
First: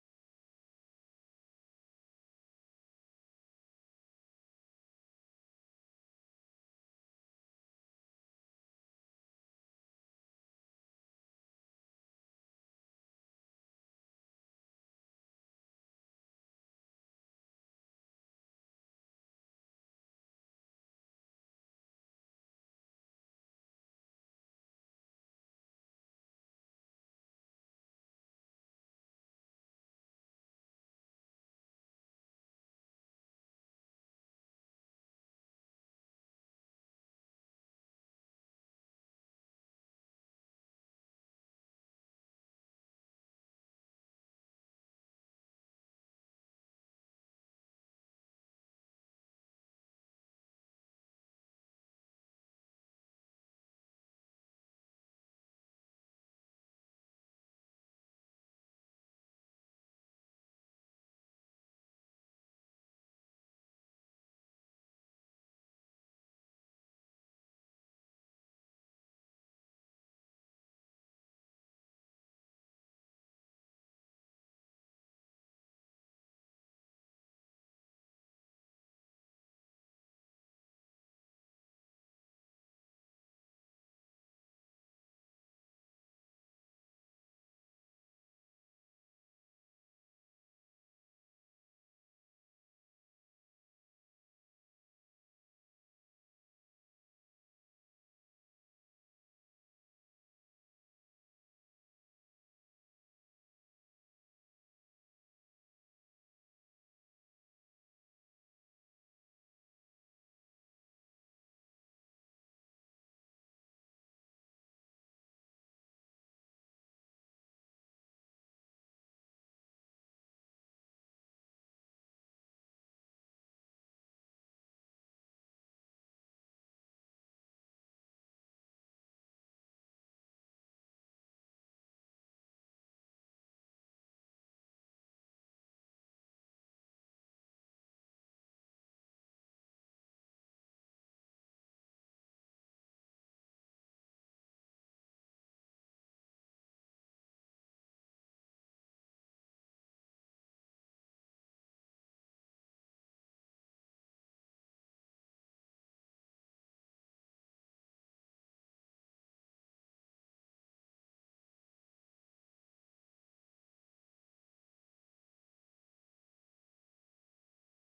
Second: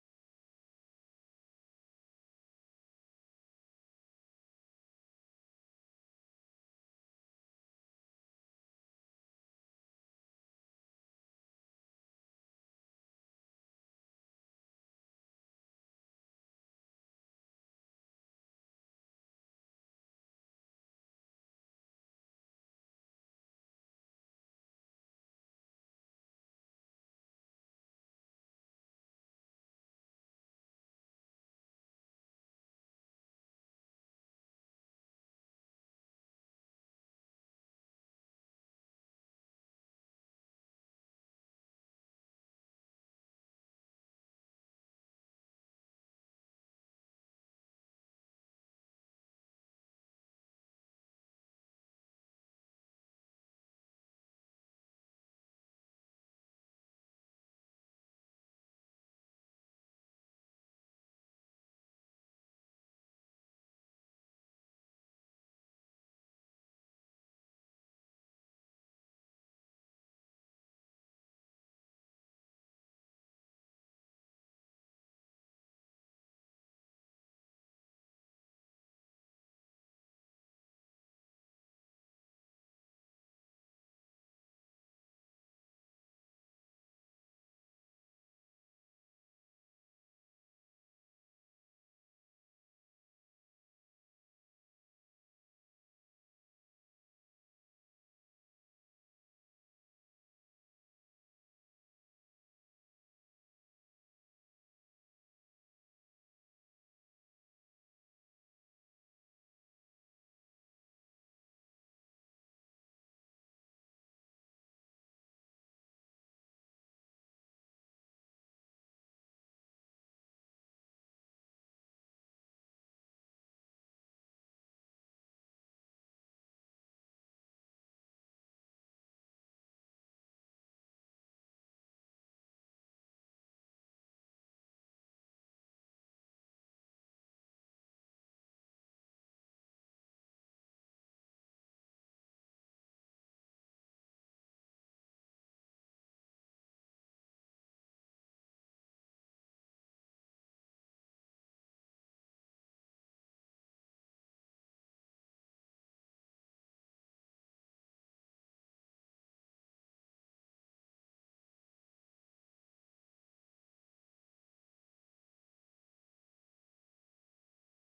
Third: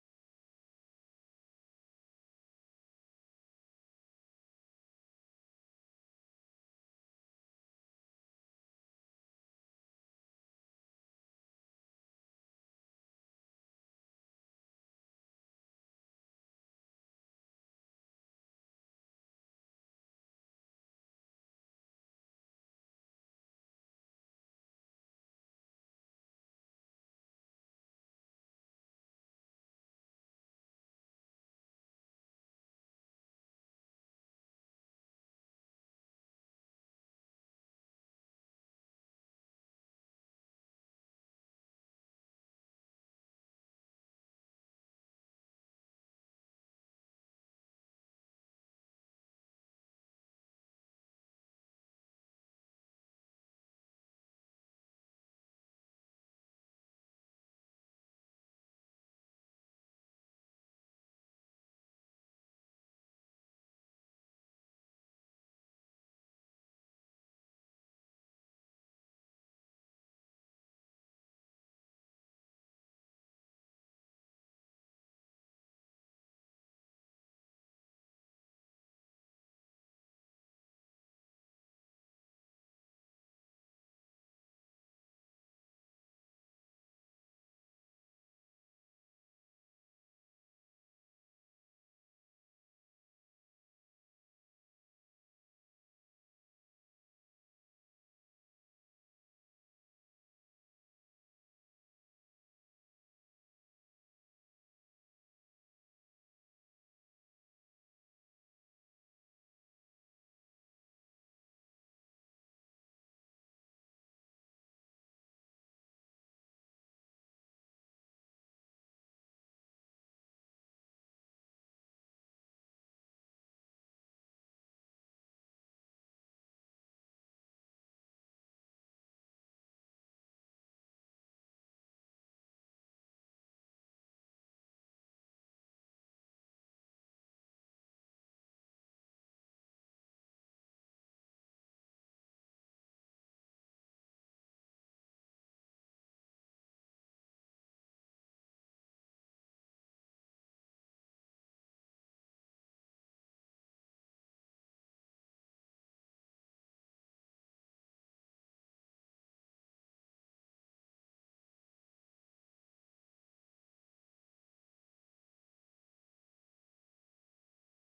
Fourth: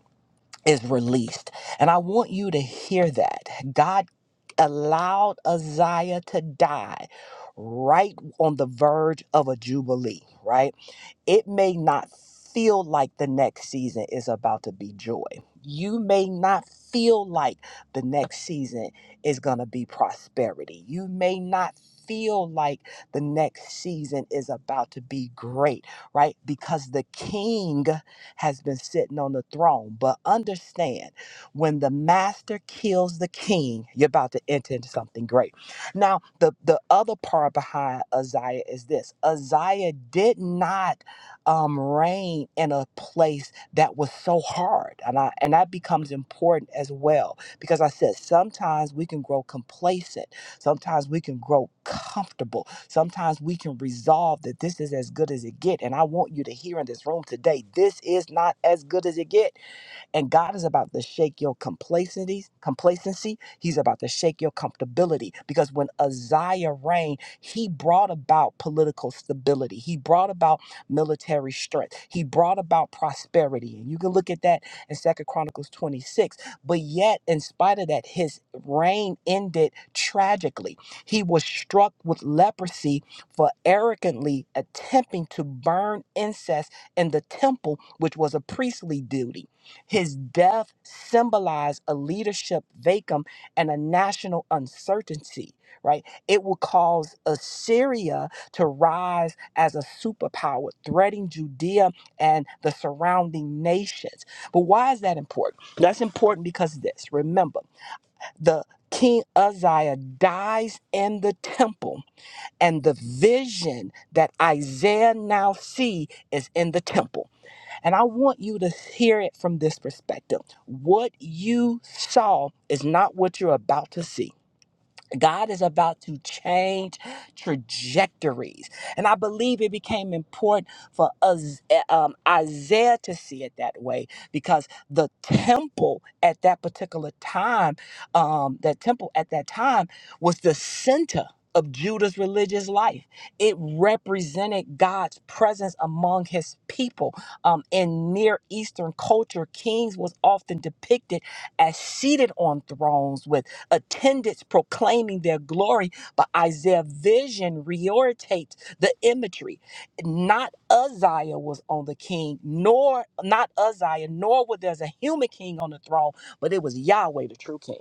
Speaker 2: is released. And I want you to hear that. God allowed Uzziah to die right on the verge of a jubilee, right? It may not feel like the next season is about to be joy. You may not feel like the next season is going to be prosperity. You may not feel like the next season is about to be great, right? Because the king has been sitting on the throne. But understand, when the master kills the king, you're about to enter into something great. Now, the, the other part behind Isaiah is this Isaiah did not um, reign in a place that was so hard. And, I, and that becomes important as well because I said sometimes we can grow complacent, sometimes we can grow comfortable, sometimes we can resolve that this is as good as it get. And I want you to hear in this room today, this is not as good as it get. And God is about to shake your complacency, complacency. He's about to shake your comfortability. Because when Uzziah reigned, he brought about political stability. He brought about military strength. He brought about prosperity. And you can look at that in Second Chronicles 26. But yet, in spite of that, his reign ended tragically. He was struck with leprosy for arrogantly attempting to burn incense in the temple, which was a priestly duty. His death symbolized a leadership vacuum and a national uncertainty, right? It will cause Assyria to rise as a superpower, threatening Judea and the surrounding nations. But why is that important? That's important because this remember, the King Uzziah dies in the temple, and the vision that Isaiah now see is in the temple. And I want you to hear it from this perspective. What you saw is not what you're about to see. God is about to change trajectories. And I believe it became important for us, eh, um, Isaiah to see it that way because the temple at that particular time, um, that temple at that time was the center of Judah's religious life. It represented God's presence among his people. Um, in Near Eastern culture, kings was often depicted as seated on thrones with attendants proclaiming their glory, but Isaiah's vision reorientates the imagery. Not Uzziah was on the king, nor not Uzziah, nor was there's a human king on the throne, but it was Yahweh, the true king.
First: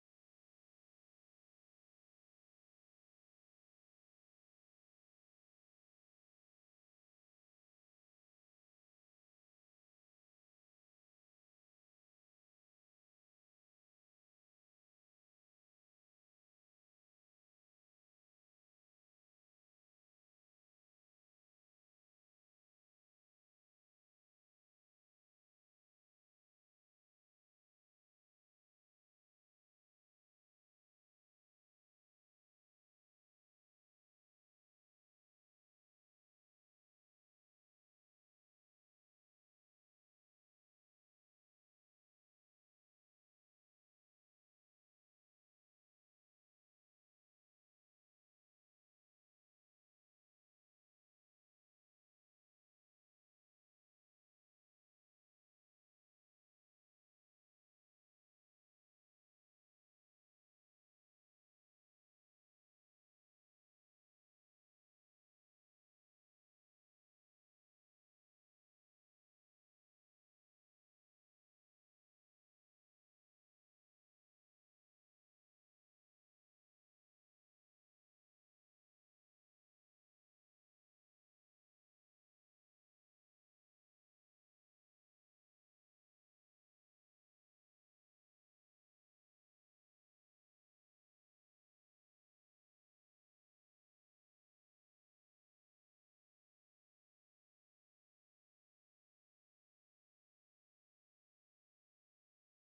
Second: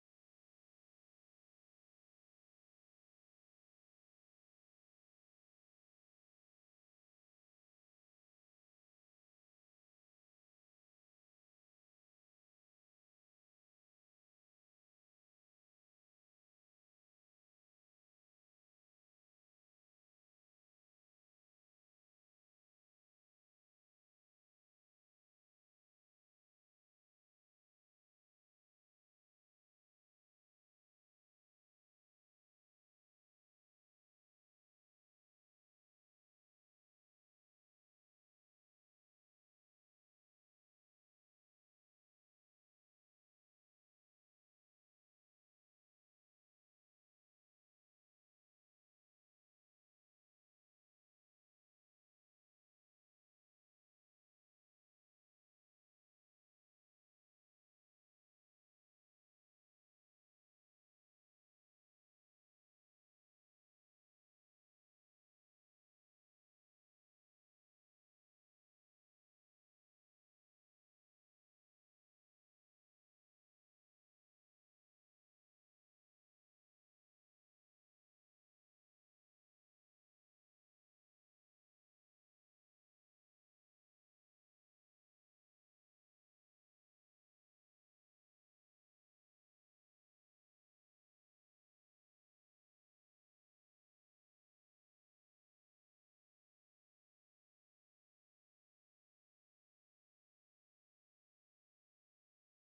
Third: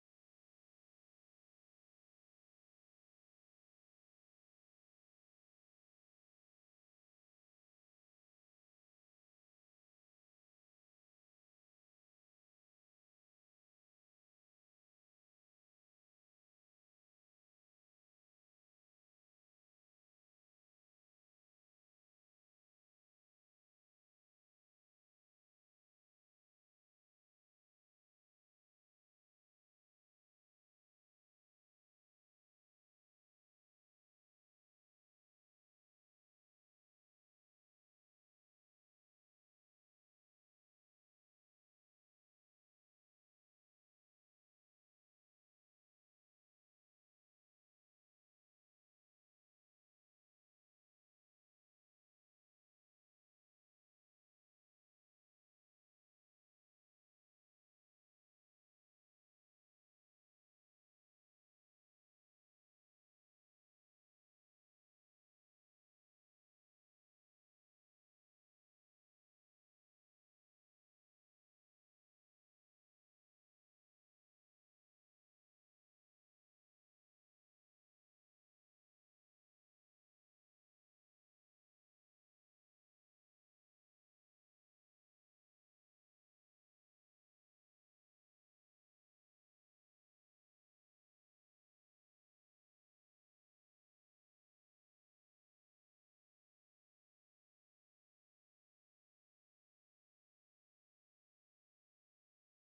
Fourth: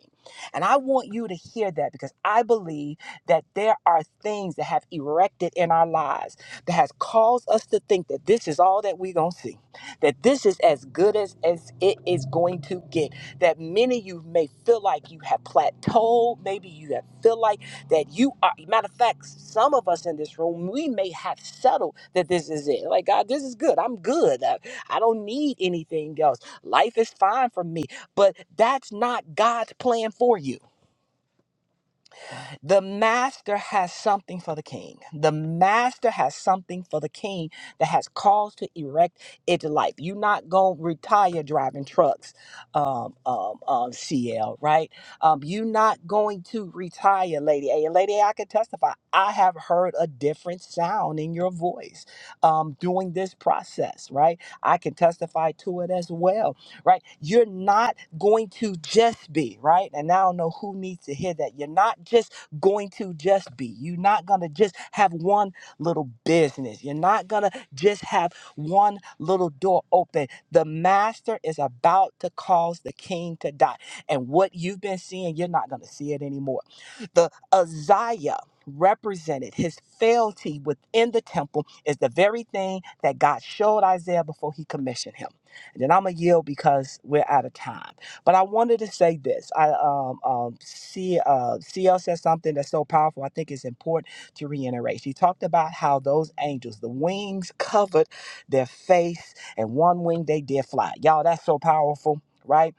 Speaker 2: And I want you to hear that because I believe that there are things that have erected in our lives that has caused us to think that this is all that we're gonna see, that this is as good as, as it is going to get that many of you may feel like you have plateaued. Maybe you have feel like that you are. Matter of fact, some of us in this room, we may have settled that this is it. Like, God, this is good. I'm good. I, I don't need anything else. Life is fine for me. But that's not God's plan for you. The master has something for the king. The master has something for the king that has cause to erect its life. You're not going to retire driving trucks, um, um, um, CL, right? Um, you're not going to retire, Lady A. And Lady A, I can testify, I have heard a different sound in your voice um, during this process, right? I can testify to it as well, right? You're not going to just be, right? And I don't know who needs to hear that. You're not just going to just be. You're not going to just have one little business. You're not going to just have one little door open. The master is about to cause the king to die. And what you've been seeing, you're not going to see it anymore. The Uzziah represented his fealty within the temple is the very thing that God showed Isaiah before he commissioned him. And then I'm going to yield because we're out of time. But I wanted to say this. I um, um, see, uh, CL said something that's so powerful. I think it's important to reiterate. She talked about how those angels, the wings covered their face, and one wing they did fly. Y'all, that's so powerful. Right?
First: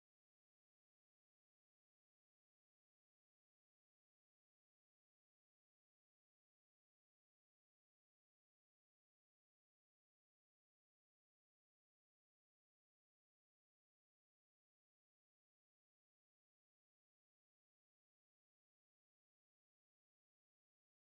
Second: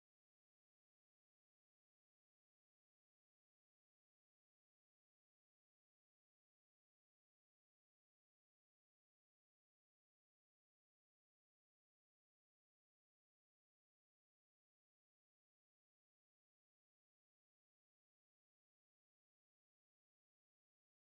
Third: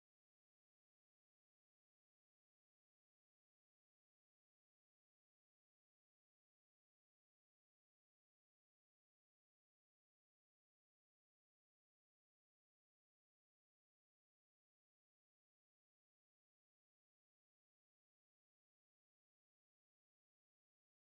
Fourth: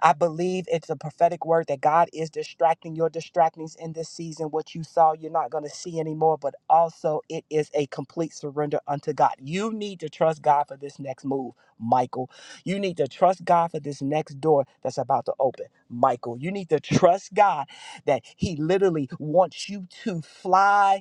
Speaker 2: I believe it's a prophetic word that God is distracting your distractings in this season. What you saw, you're not going to see anymore, but also it is a complete surrender unto God. You need to trust God for this next move, Michael. You need to trust God for this next door that's about to open, Michael. You need to trust God that He literally wants you to fly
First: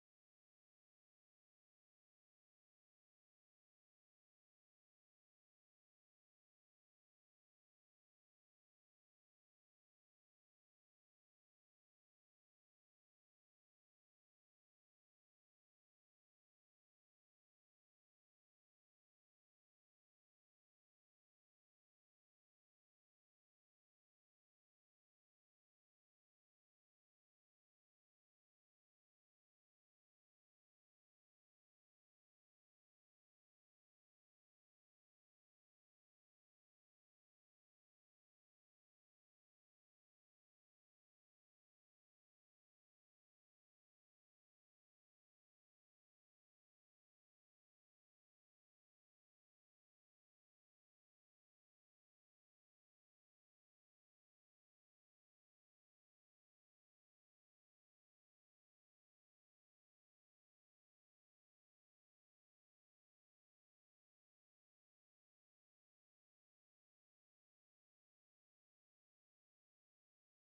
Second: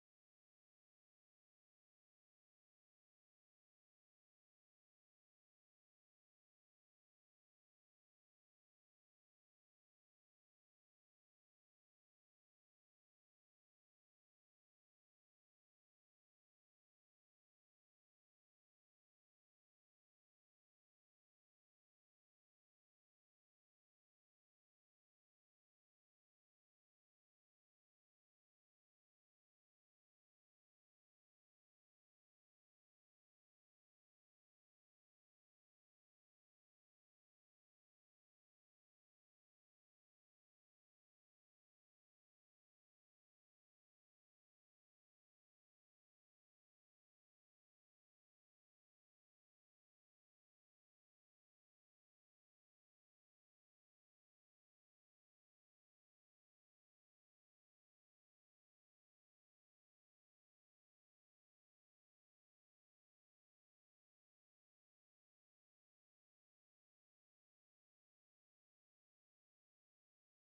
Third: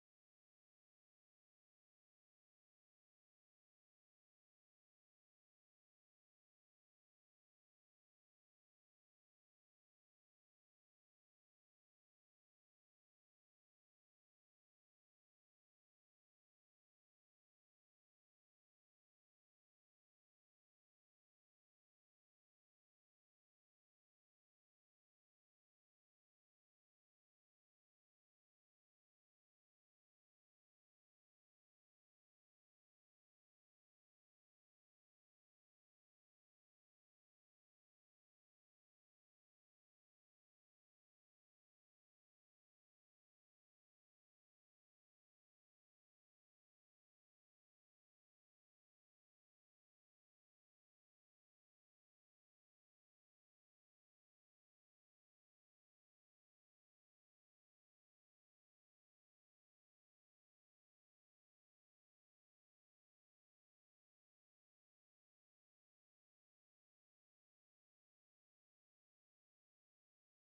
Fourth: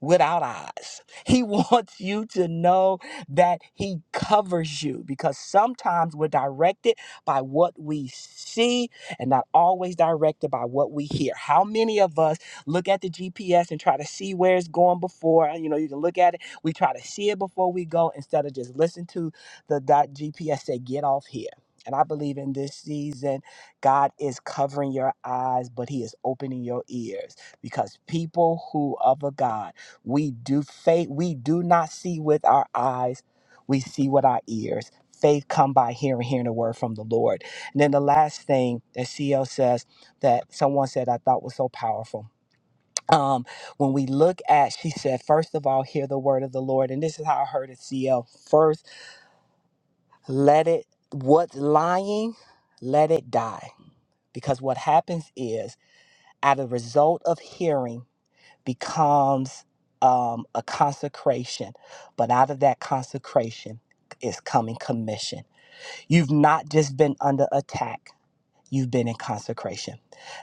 Speaker 2: without eyes. He wants you to know that He covers you because sometimes we're directed by what we see and not always directed by what we hear. How many of us look at the GPS and try to see where it's going before? You know, you can look at it, we try to see it before we go instead of just listen to the dot GPS say, get off here. And I believe in this season, God is covering your eyes, but He is opening your ears because people who of a God we do faith. We do not see with our eyes. We see with our ears. Faith come by hearing, hearing the word from the Lord. And then the last thing that CL says that someone said I thought was so powerful. Um, when we look at, she said, first of all, hear the word of the Lord. And this is how I heard it, CL. First, let it, what's lying, let it die. Because what happens is, as a result of hearing, becomes um, a consecration, but out of that consecration is coming commission. You've not just been under attack you've been in consecration.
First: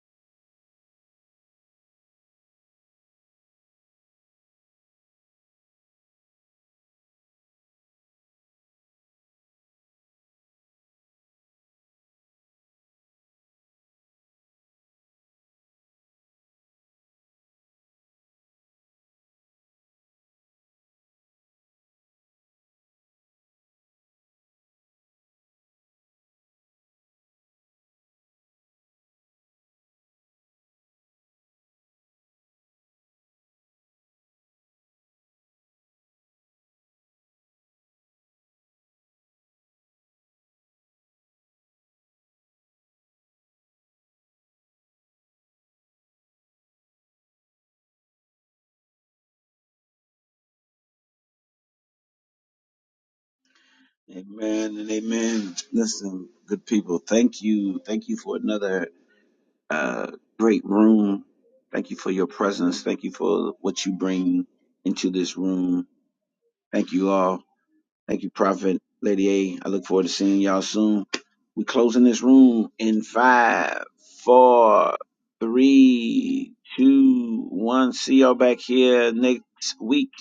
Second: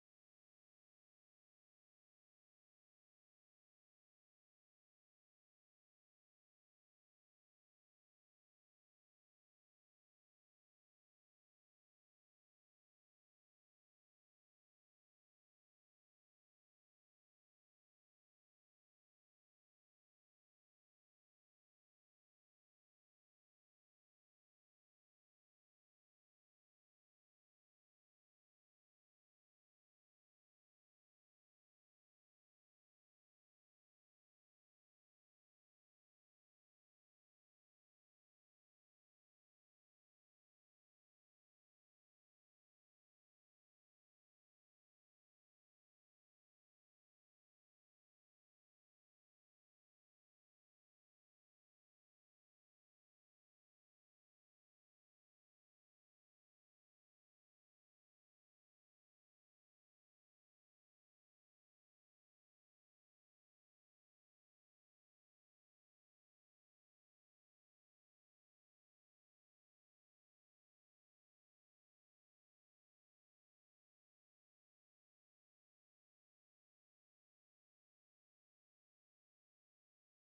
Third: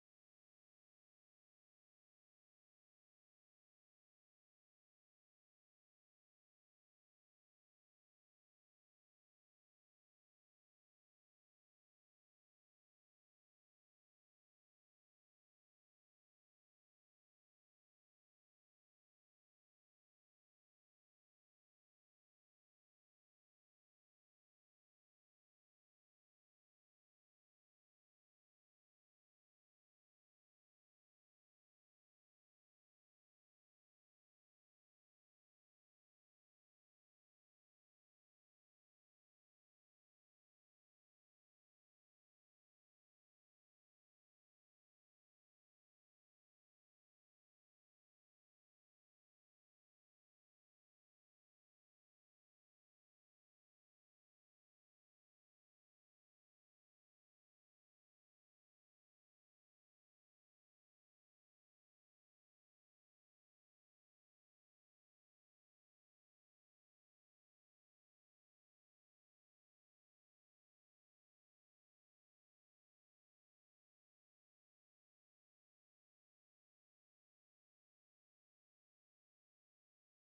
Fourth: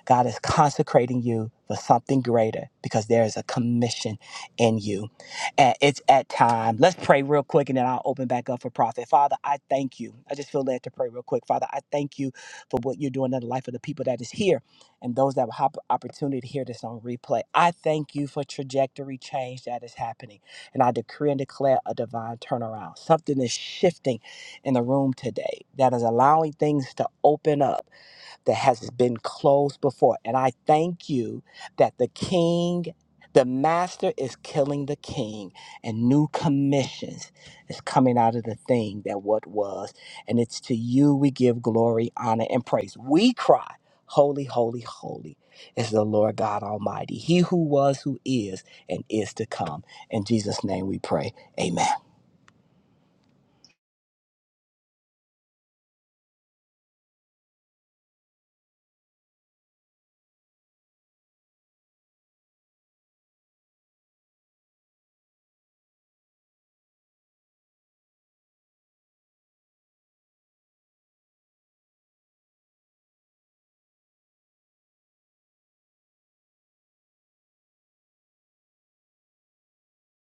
Speaker 2: God is consecrating you for something greater because there is a commission in you. And it's at time. Let's pray real quick and then I'll open back up for profit. Father, I thank you. I just feel led to pray real quick. Father, I thank you for what you're doing in the life of the people that is here and those that will have opportunity to hear this on replay. I thank you for trajectory change that is happening. And I decree and declare a divine turnaround. Something is shifting in the room today that is allowing things to open up that has been closed before. And I thank you that the king, the master is killing the king, and new commissions is coming out of the thing that what was. And it's to you we give glory, honor, and praise. We cry, Holy, holy, holy is the Lord God Almighty, He who was, who is, and is to come. In Jesus' name we pray. Amen.
Speaker 1: Amen and amen. Listen, good people, thank you. Thank you for another uh, great room. Thank you for your presence. Thank you for what you bring into this room. Thank you all. Thank you, Prophet Lady A. I look forward to seeing y'all soon. we closing this room in five, four, three, two, one. See y'all back here next week.